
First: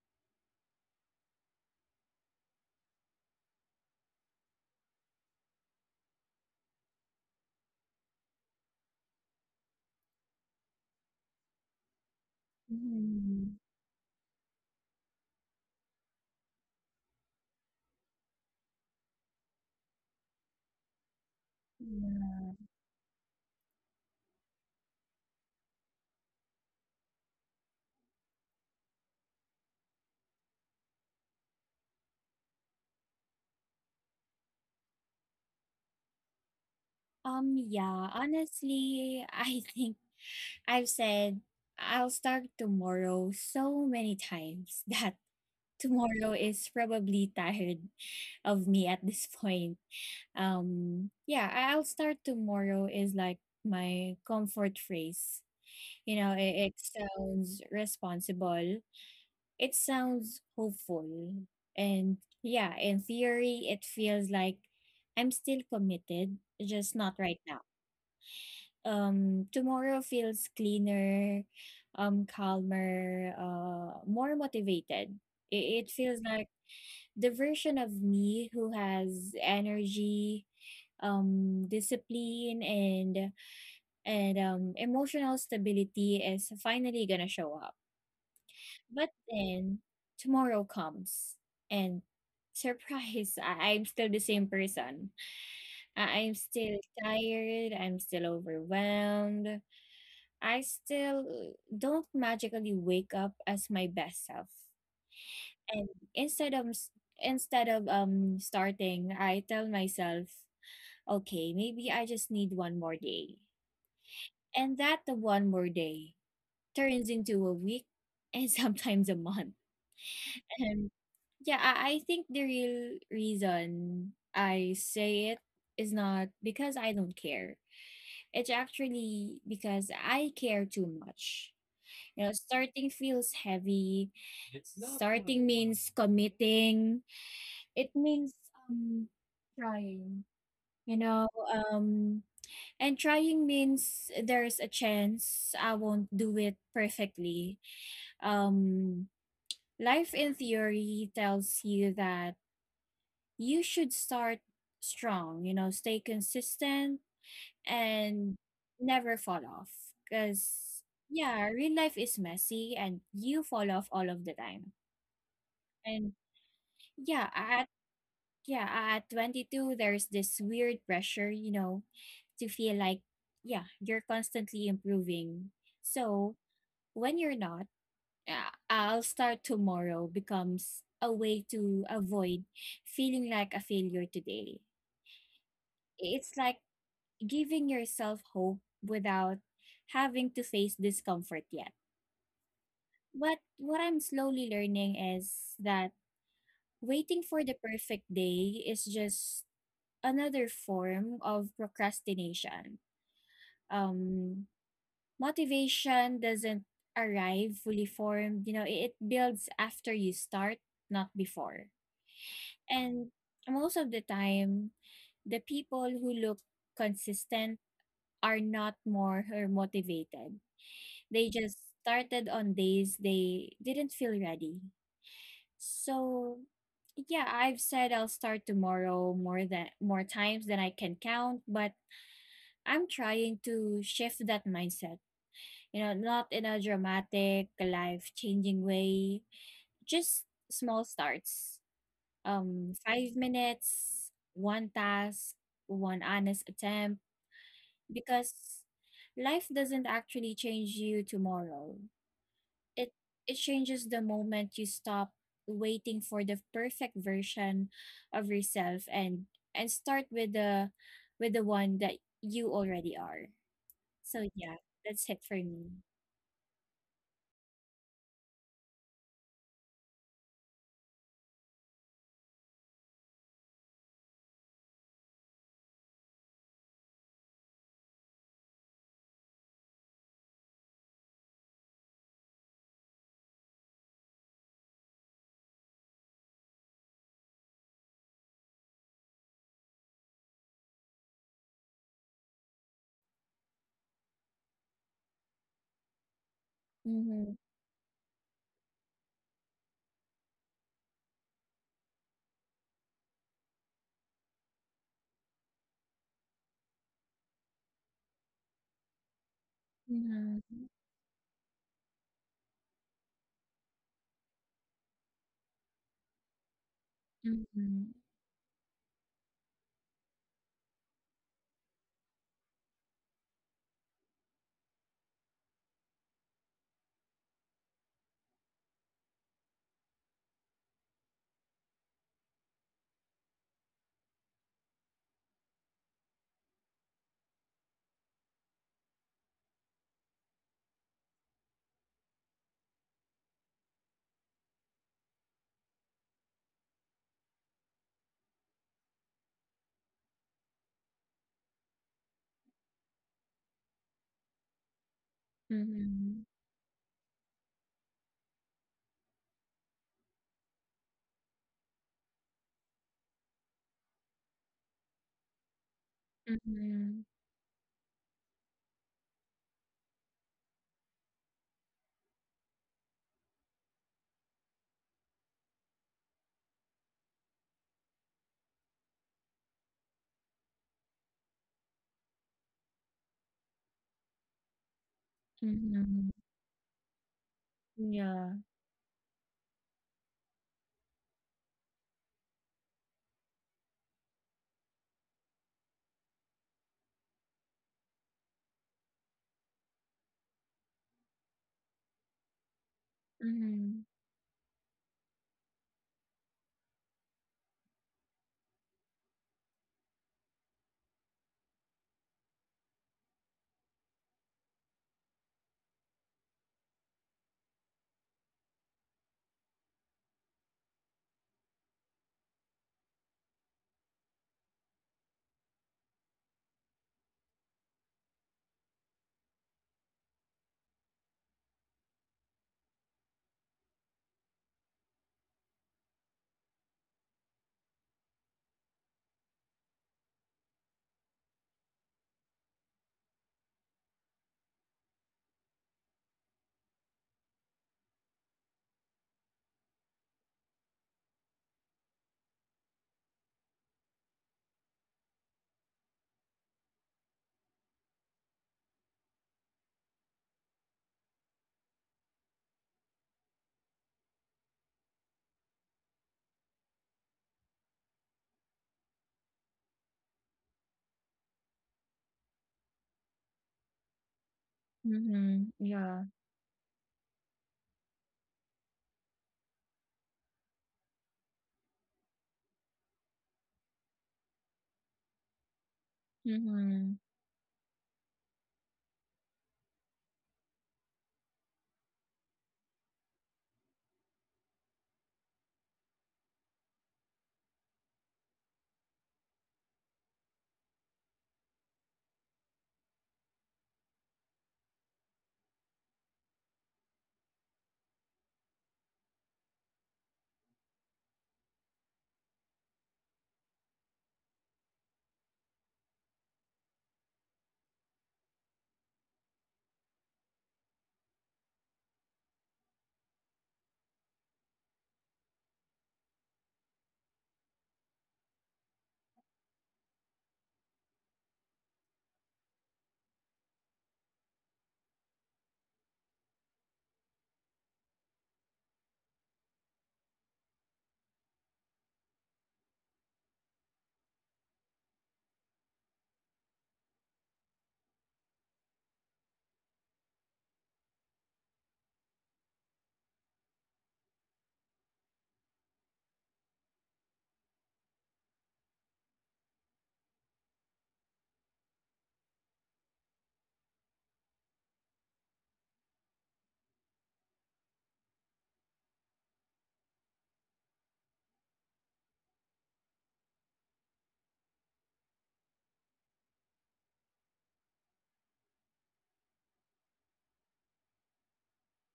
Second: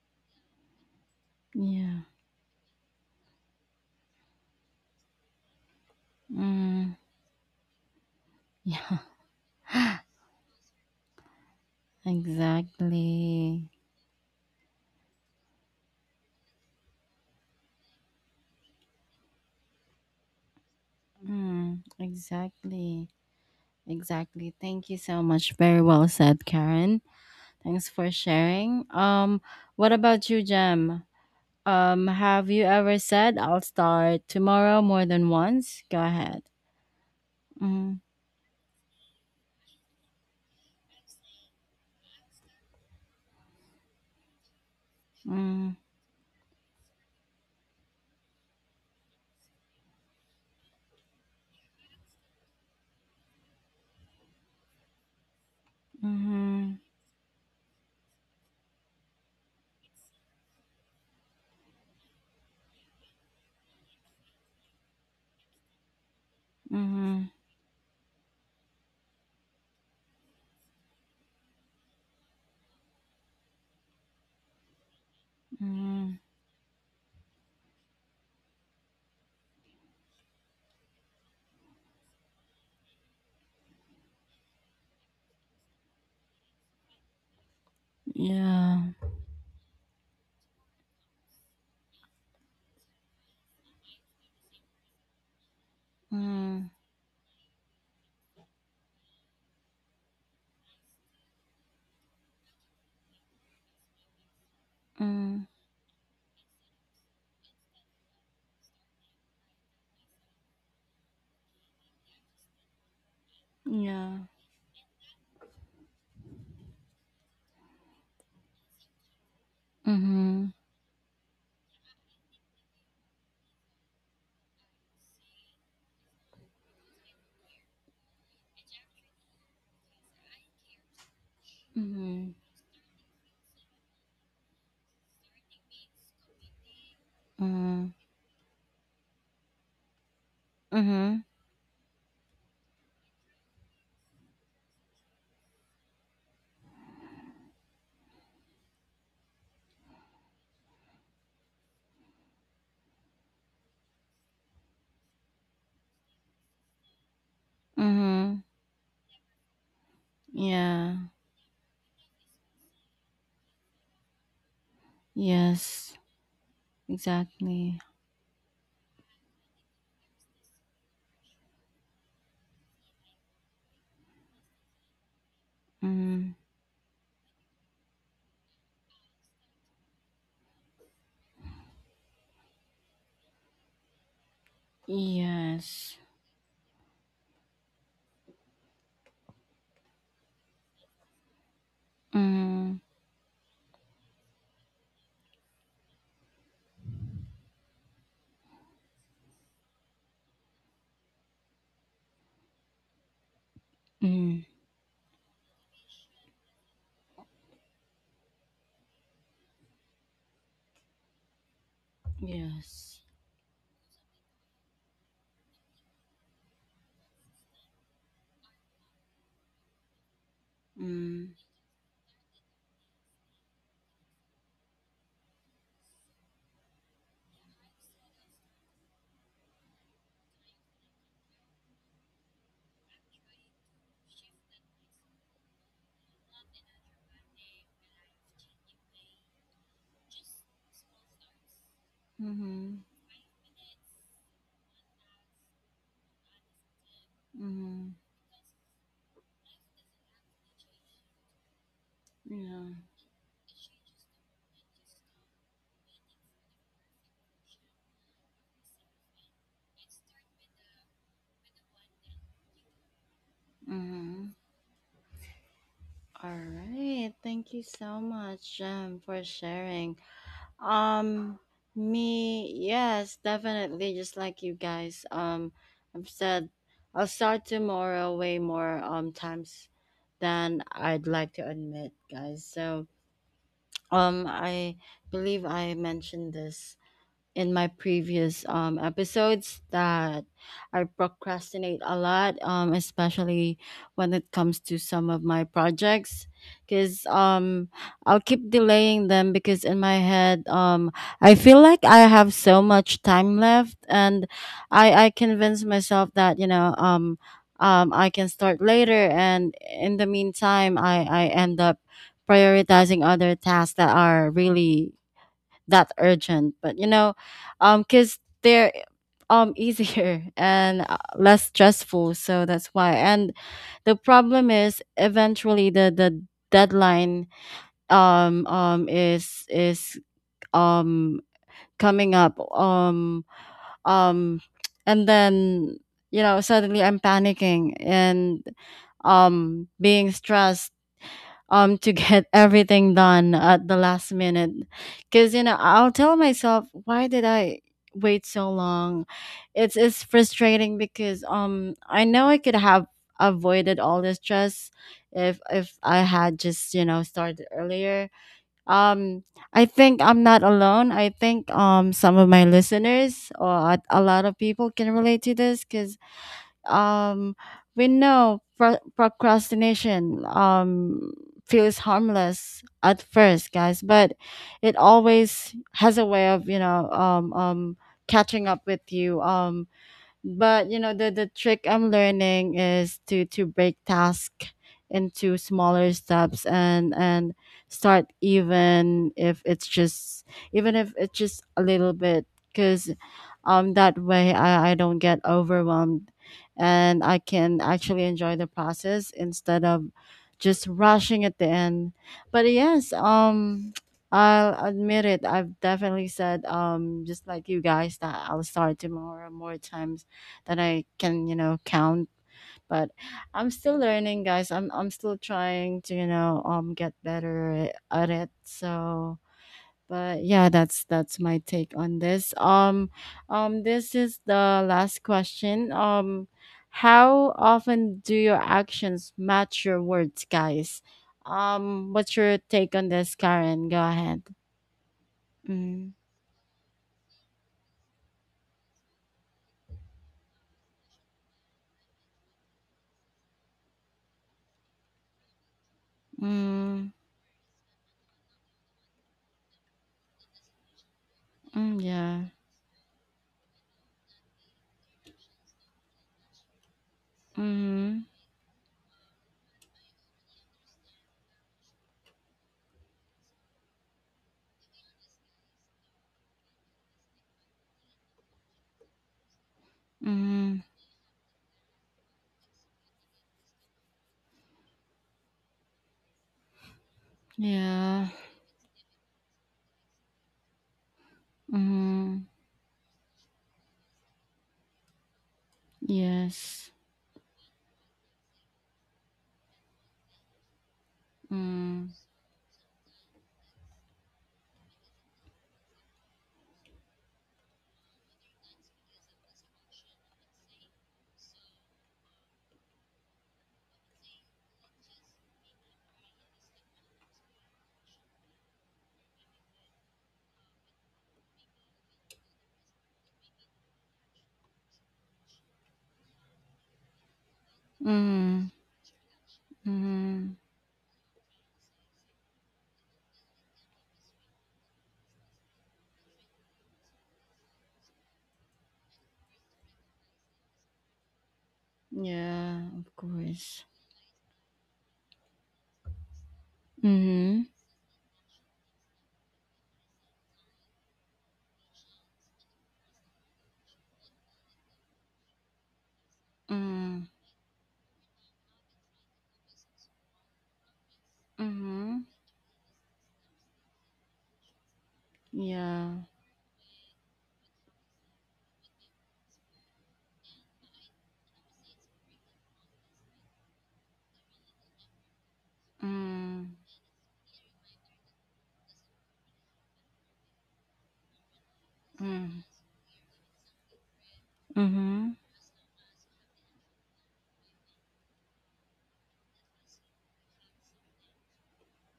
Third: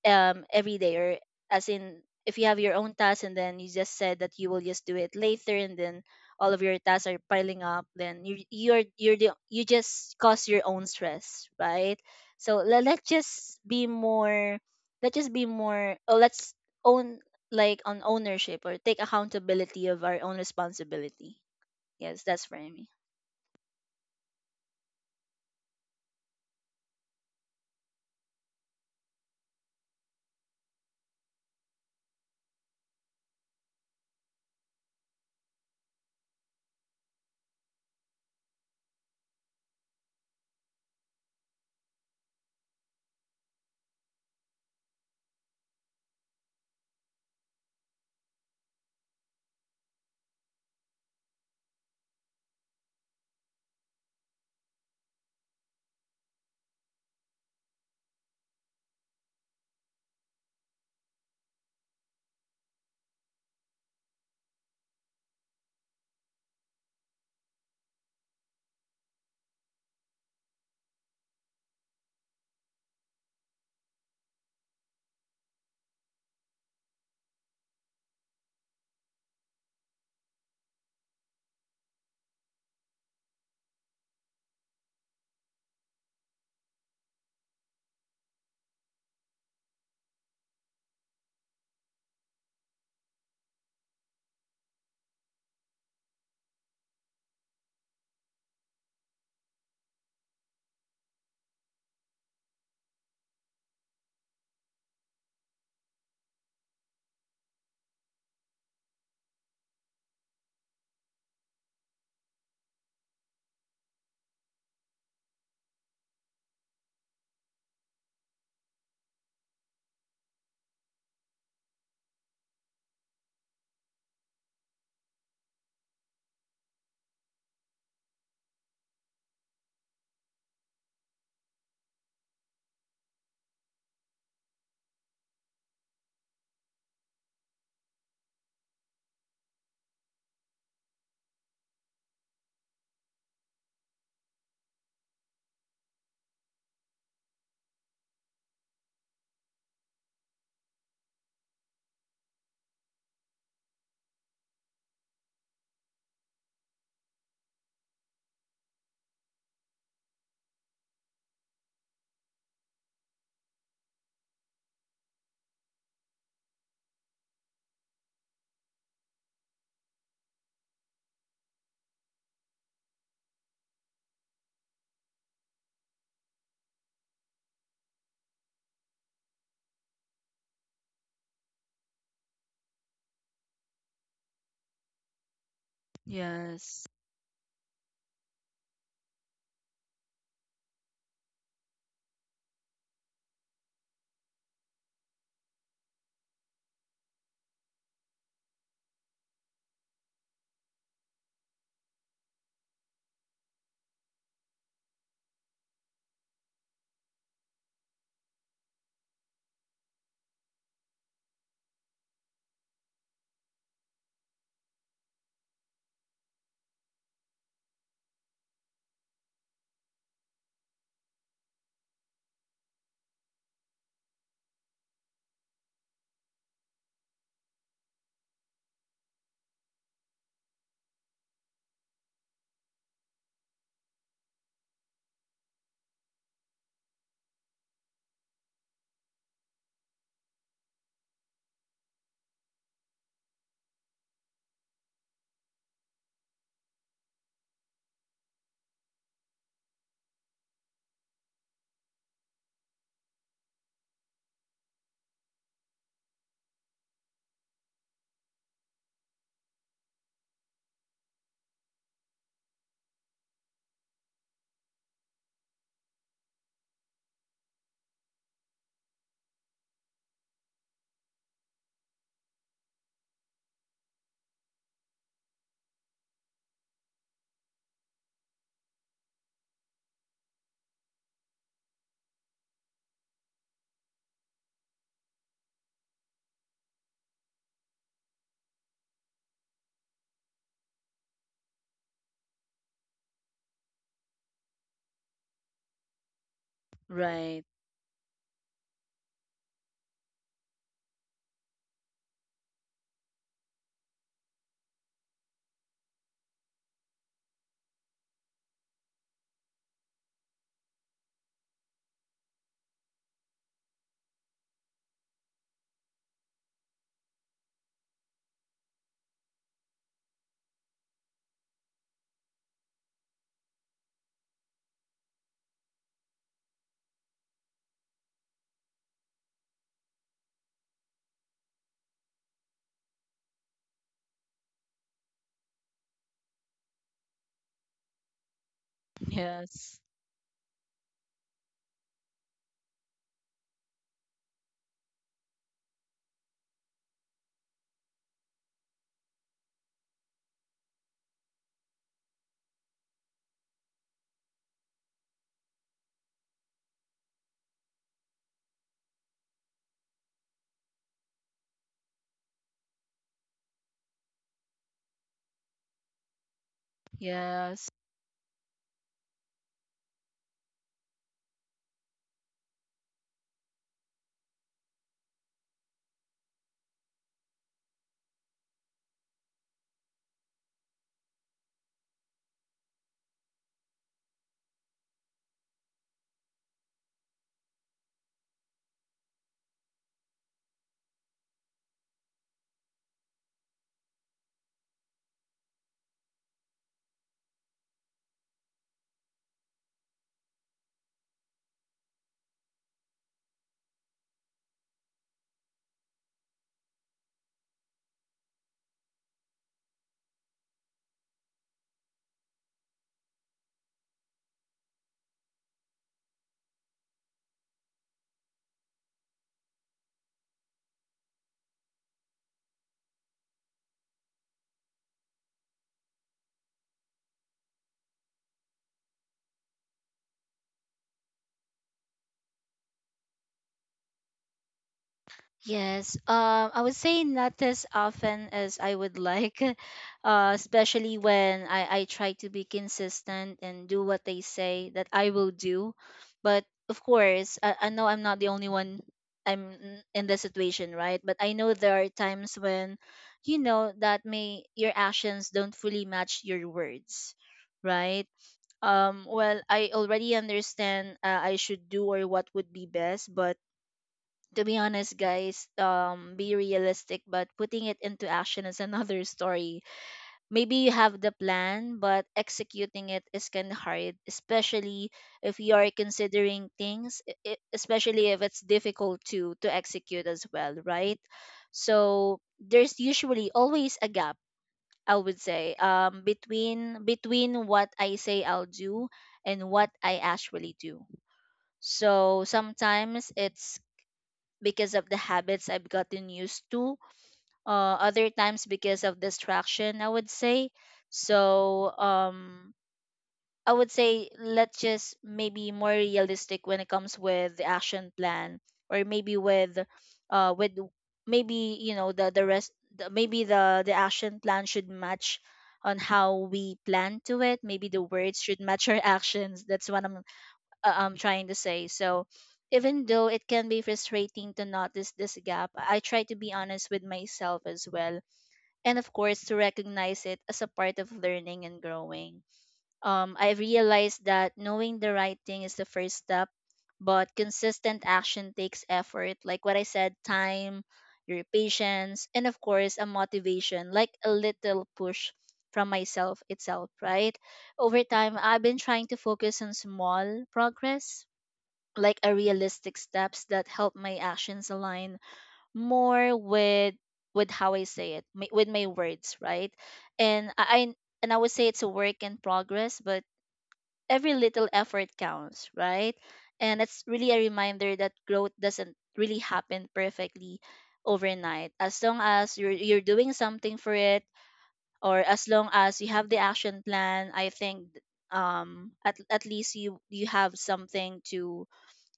every day, or, as in, yeah. if you have your own tasks and then you just said that you will just do it later, and then all of your Mm, tasks are piling up, then you yeah. you're the, you just cause your own stress, right? So let's ừm, just Exactly. be more, let's own, like on ownership, or take accountability of our own responsibility. Mm, Yes, that's for yeah. me. exactly. Exactly. Thank you so much. Very well said, Karen. Thanks for sharing. What about you, Jem? Have you ever said I'll start tomorrow more than once? Go ahead. Mm, Yeah, honestly, I think I've said I'll start tomorrow so many times that mm, tomorrow is probably tired of me at this point. Yeah, I'll start tomorrow is like my comfort phrase. You know, it mm-hmm, sounds responsible, it sounds hopeful. And yeah, in theory, it feels like I'm still committed, just not mm-hmm, right now. Tomorrow feels cleaner, calmer, more motivated. It mm-hmm. feels like the version of me who has energy, discipline, and emotional stability is finally gonna show up Yeah. but then tomorrow comes and surprise I'm still the same person. I'm Mm, still tired, I'm still overwhelmed, I still don't magically wake up as my best self. mm, And instead of s- instead of starting, I tell myself, okay, maybe I just need one more day. yeah. And that the one more day turns into a week and sometimes a month. Mm-hmm. And yeah, I think the real reason I say it is not because I don't care. It's actually because I care too much. You know, Mhm. starting feels heavy. It's not starting gonna- means committing. It Mhm. means um trying. You Mhm. know, um And trying means there's a chance I won't do it perfectly. Um, life in theory tells you that you should start strong, you know, stay consistent and Mhm. never fall off. Because, Yeah. yeah, real life is messy and you fall off all of the time. Yes. And yeah, at Exactly. yeah, at 22, there's this weird pressure, you know, to feel like, yeah, you're constantly improving. So, Mm. when you're not, I'll start tomorrow becomes a way to avoid feeling like a failure today. Yes. It's like Yes. giving yourself hope without having to face discomfort yet. Mm. But what I'm slowly learning is that waiting for the perfect day is just another form of procrastination. Um, Mm. motivation doesn't arrive fully formed. You know, it builds after you start, not before. Yes. And most of the time, the people who look consistent are not more or motivated. They Mm. just started on days they didn't feel ready. So yeah, I've said I'll start tomorrow more times than I can count, but I'm trying to shift that mindset, you know, not in a dramatic, life changing way. Just small starts. Mhm. 5 minutes, one task, one honest attempt. Mhm. Because life doesn't actually change you tomorrow. Yeah. It it changes the moment you stop waiting for the perfect version of yourself and start with the one that you already are. So Mhm. yeah, that's it for me. All right. Thank you so much for sharing. Um, me, yes, definitely. Just like you guys, I've said I'll start tomorrow way more times than I'd like to admit, guys. So, I believe I mentioned this in my previous episodes that I procrastinate a lot, especially when it comes to some of my projects. Because Right. I'll keep delaying them because in my head, I feel like I have so much time left, and I convince myself that, you know, I can start later. And in the Mm-hmm. meantime, I end up prioritizing other tasks that are really that urgent, but you know, Mhm. because they're easier and less stressful, so that's why. And the problem is eventually the deadline is um coming up, um and then you know suddenly I'm panicking and Yes. being stressed to get everything done at the last minute because you know I'll tell myself why did I wait so long. It's frustrating because I know I could have avoided all the stress if I Mhm. had just you know started earlier. um I think I'm not alone. I think some of my listeners or a lot of people can relate to this because Mhm. um Yes. we know procrastination feels harmless at first, guys, but it always has a way of you know catching up with you. But you know, the trick I'm learning is to break task into smaller Mhm. steps and start Yeah. even if it's just even if it's just a little bit because that way I don't get overwhelmed and I can actually enjoy the process instead of just rushing at the end. But yes, Mhm. I'll admit it. I've definitely said, just like you guys, that I'll start tomorrow more times that I can, you know, count. But I'm still learning, guys. I'm still trying to, you know, get better at it. So but yeah, that's my take on this. This is the last question. How often do your actions match your words, guys? What's your take on this, Karen? Go ahead. Mm. Yes, I would say not as often as I would like, especially when I try to be consistent and do what they say that I will do. But of Mm. course, I know I'm not the only one, in the situation, right? But I know Mm, there are yeah. times when, that may your actions don't fully match your words, Mm. right? Well, I already understand, I should do or what would be best, but to be honest, guys, be realistic, but putting it into action is another story. Mm. Maybe you have the plan, but executing it is kind of hard, especially if Mhm. you are Yeah. considering things, especially Yeah. if it's difficult to execute as well, right? So Mm. there's usually always a gap, I would say, Yes. between Mhm. between what I say I'll do, and what I actually do. Mm. So sometimes it's because of the habits I've gotten used to, other times because of distraction, I would say. So, I would say let's just maybe more realistic when it comes with the action plan, or maybe with, uh, with maybe the rest, maybe the action plan should match on how we plan to it. Maybe the words should Mm. match our actions. That's what I'm Mhm. uh, I'm trying to say. So even though it can be frustrating to notice this gap, I try to be honest with myself as well. And of course, to recognize it as a part of learning and growing. Yeah, of I course. realized that knowing the right thing is the first step, but Mhm. consistent action takes effort. Like what I said, time, your patience, and of course, a motivation, like a little push from myself itself, Mm. right? Over time, I've been trying to focus on small progress, like Mhm. a realistic steps that help my actions align Yeah. more with how I say it, with my words, right? And I would say it's a work in progress, but every little effort counts, right? Mm. And it's really a reminder that growth doesn't really happen perfectly overnight. As long as Mm. you're doing something for it, or Mhm. as long as you have the action plan, I think, at least you have something to,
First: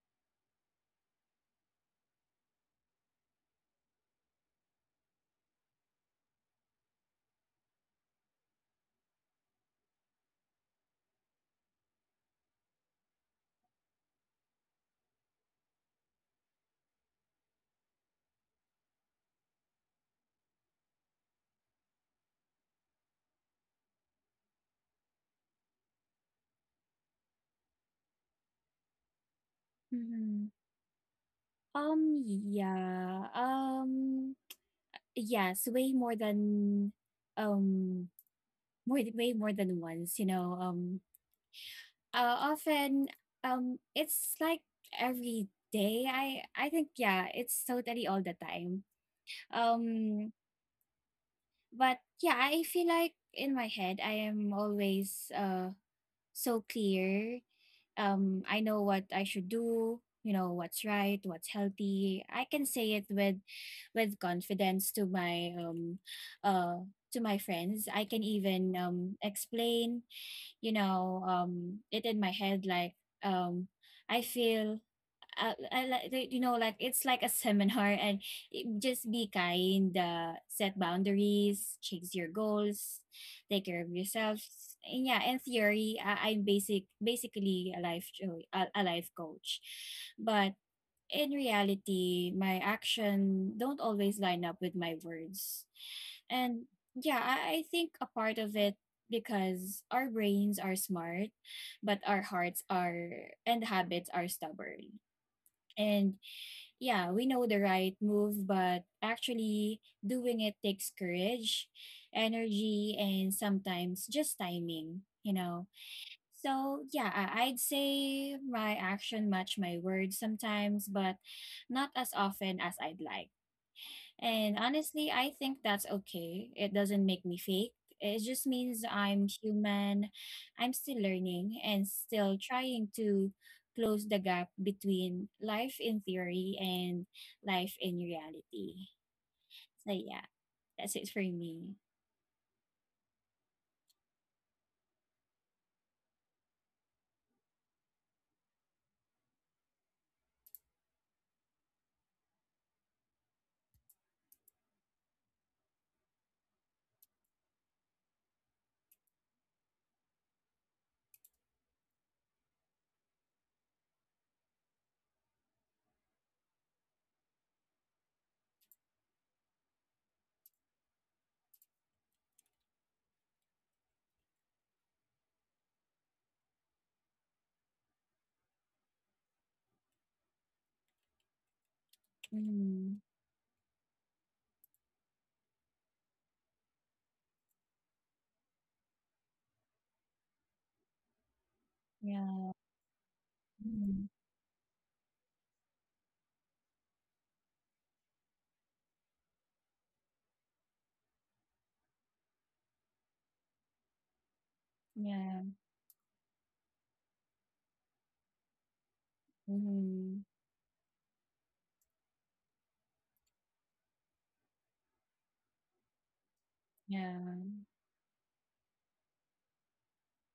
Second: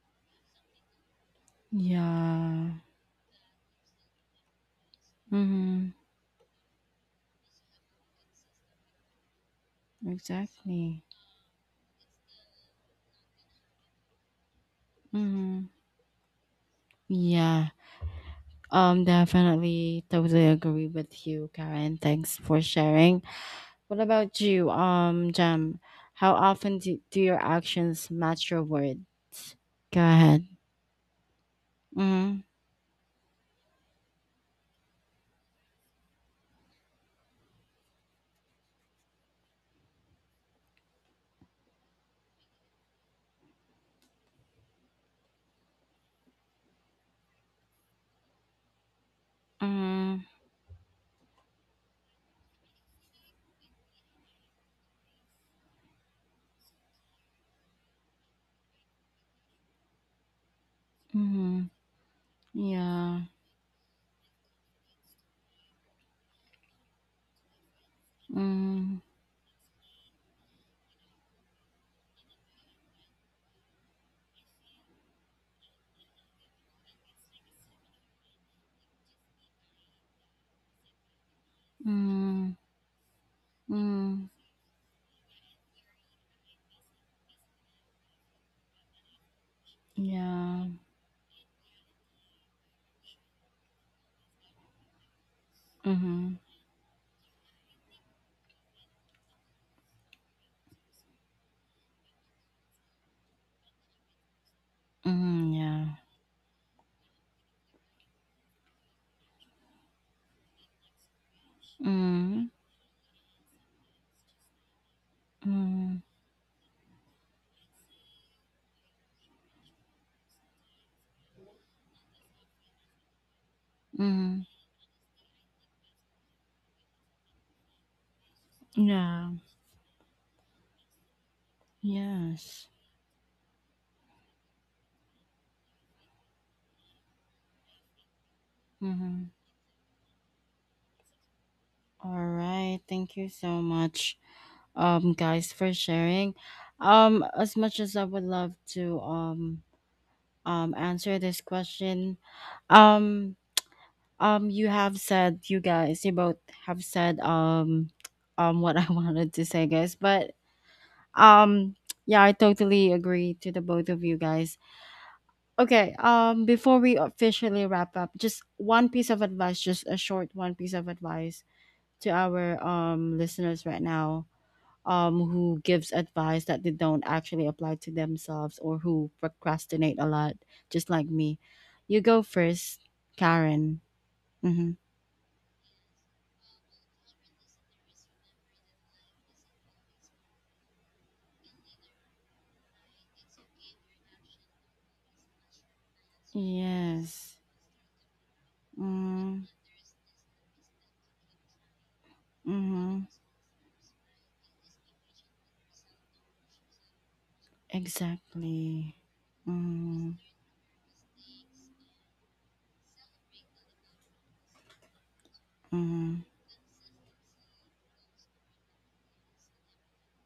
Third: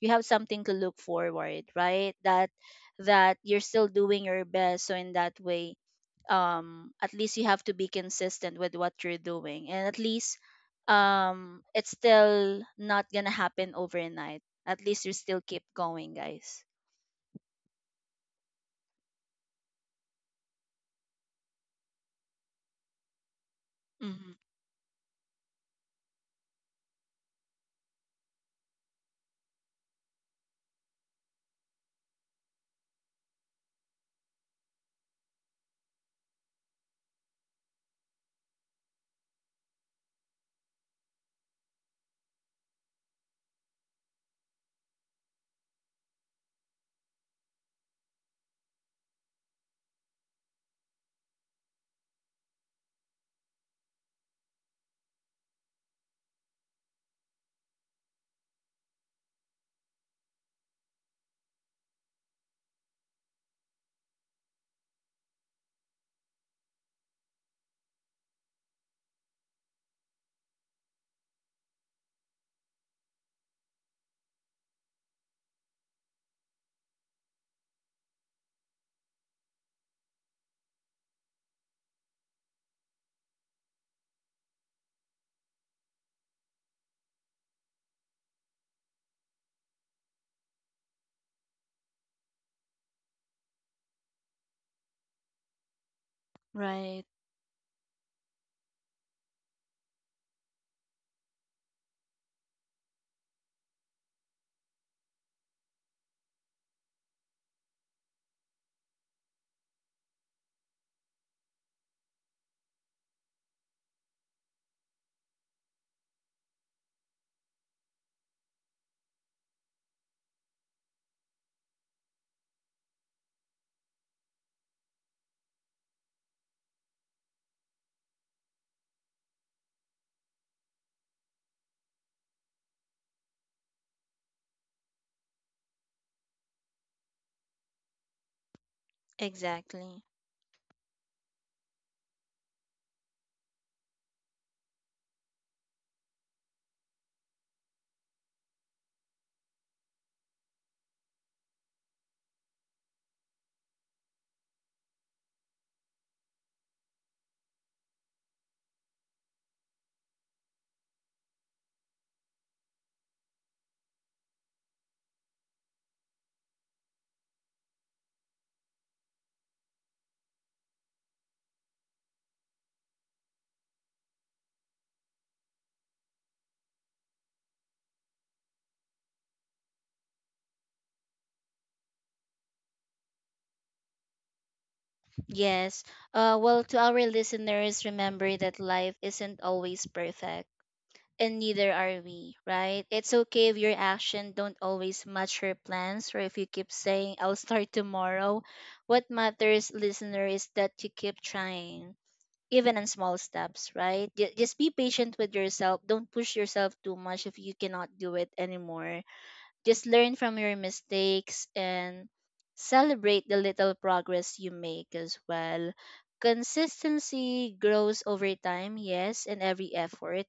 look forward, right? That Yeah. that you're still doing your best, so in that way Mhm. At least you have to be consistent with what you're doing. And at least, Exactly. It's still not gonna happen overnight, at least you still keep Mhm. going, guys. Yeah. Definitely totally agree with you, Karen. Thanks for sharing. What Mm-hmm. about you, Jam? How often do, do your actions match your words? Go ahead. Mhm. Mhm. Yeah. Yes, way more than um more way more than once, you know. Often it's like every day. I think yeah, it's totally all the time. Mhm. Um, but yeah, I feel like in my head I am always so clear. I know what I should do. You know what's right, what's Mhm. healthy. I can say it Yeah. With confidence to my friends. I can even Mm. Explain. It in my head like um I feel I like you know, like it's like a seminar and just be kind, set boundaries, chase your Mm. goals, take care of Mm. yourselves. And yeah, in theory, I'm basically a life coach, but Yeah. in reality my action don't always line up with my words. Mhm. And Right. yeah, I think a part of it because our brains are smart but our hearts are and habits are stubborn. Mhm. Yeah. And yeah, we know the right move, but actually doing it takes courage, Mm. energy, and sometimes just timing, you know. Mm. So yeah, I'd say my action match my words sometimes, but not as often as I'd like. Mm. And honestly, I think that's okay. It doesn't make me fake. It just means I'm Yeah. human. I'm still learning and still Yes. trying to close the gap between life in theory and life in reality. Mhm. So Exactly. yeah, that's it for me. All right. Thank you so much, guys, for sharing. As much as I would love to answer this question, um you have said you guys you both have said what I wanted to say, guys, but Um, yeah, I totally agree to the both of you guys. Okay, before we officially wrap up, just one piece of advice, just a short one piece of advice to our listeners right now, who gives advice that they don't actually apply to themselves or who procrastinate a lot, just like me. You go first, Mm, Karen. Mm-hmm. Yes. Well, to our listeners, remember that life isn't always perfect, and neither are we, yeah. right? It's okay if your Mm, action don't always match your plans, or if you keep saying I'll Yes. start tomorrow. What Mm, matters, listener, is that you keep trying, even in mm-hmm. small steps, right? Just be patient with yeah. yourself. Don't push yourself too much if you cannot do it Exactly. anymore. Just learn Mm, Mm, from your mistakes, and celebrate the little progress you make as well. mm-hmm. yeah. Consistency grows over time, yes, and every effort,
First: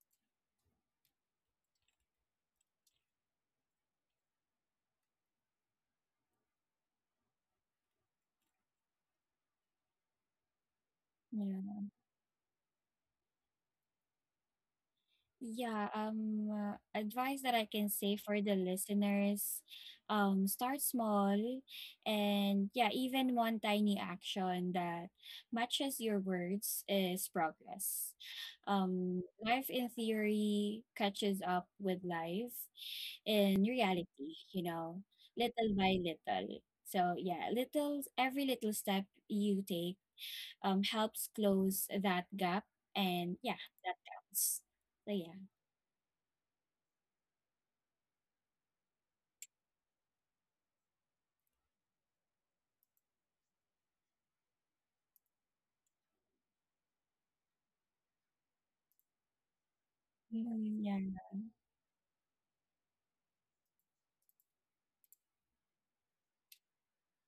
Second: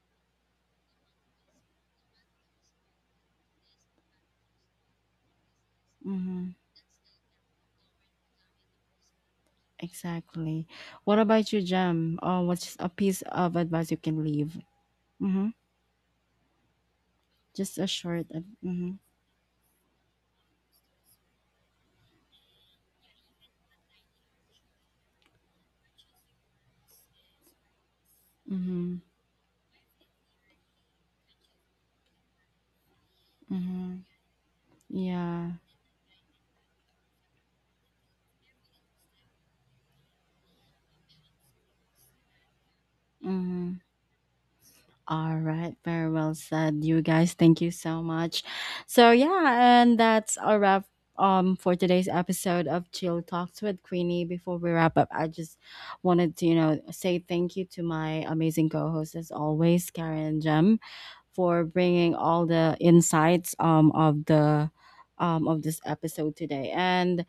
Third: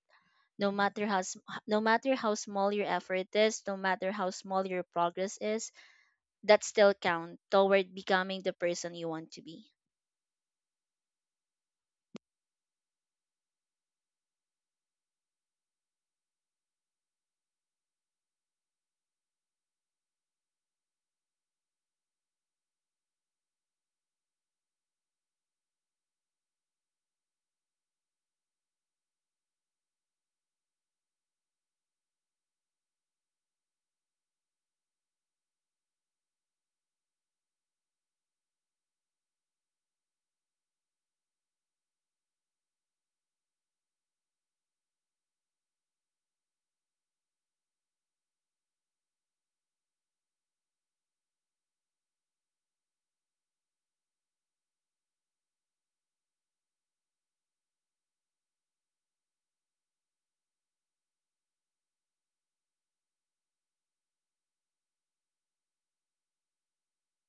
no matter how small your effort is, no matter how small your progress is, Mm-hmm. that still count toward becoming the person you want to be. Exactly. What about you, Yeah. Jam? Oh, what's a piece of advice you can leave? Mm-hmm. Yeah, advice that I Just a can say short. for the Mm-hmm. listeners, start small. And yeah, even one tiny action that matches your words is progress. Mm-hmm. Life in theory catches up with life in Mm-hmm. reality, you know, Yeah. little by little. So yeah, little every little step you take helps close that gap. And yeah, Mm-hmm. that counts. So All yeah. right. Very well said, you guys. Thank you so much. So yeah, and that's a wrap for today's episode of Chill Talks with Queenie. Before we wrap up, I just wanted to you know say thank you to my amazing co-hosts as always, Karen and Iya Jem, iya, for bringing all the insights of the of this episode today. And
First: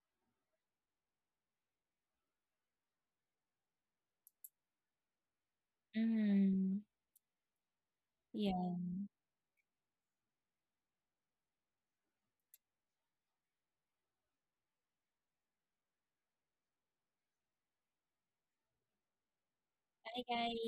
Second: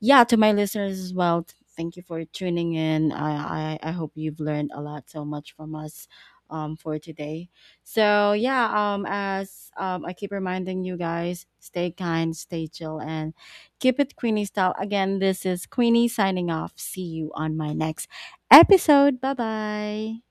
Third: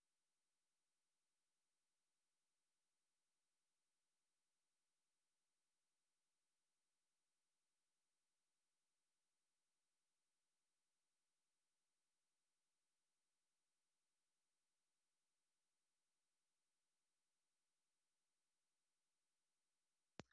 yeah, to my listeners as well, thank you for tuning in. I hope you've learned a lot so much from us mmm, for today. So yeah, iya, as I keep reminding you guys, stay kind, stay chill, and keep it Queenie style. Again, this is Queenie signing off. See you on my next episode. Bye k bye. b y e kay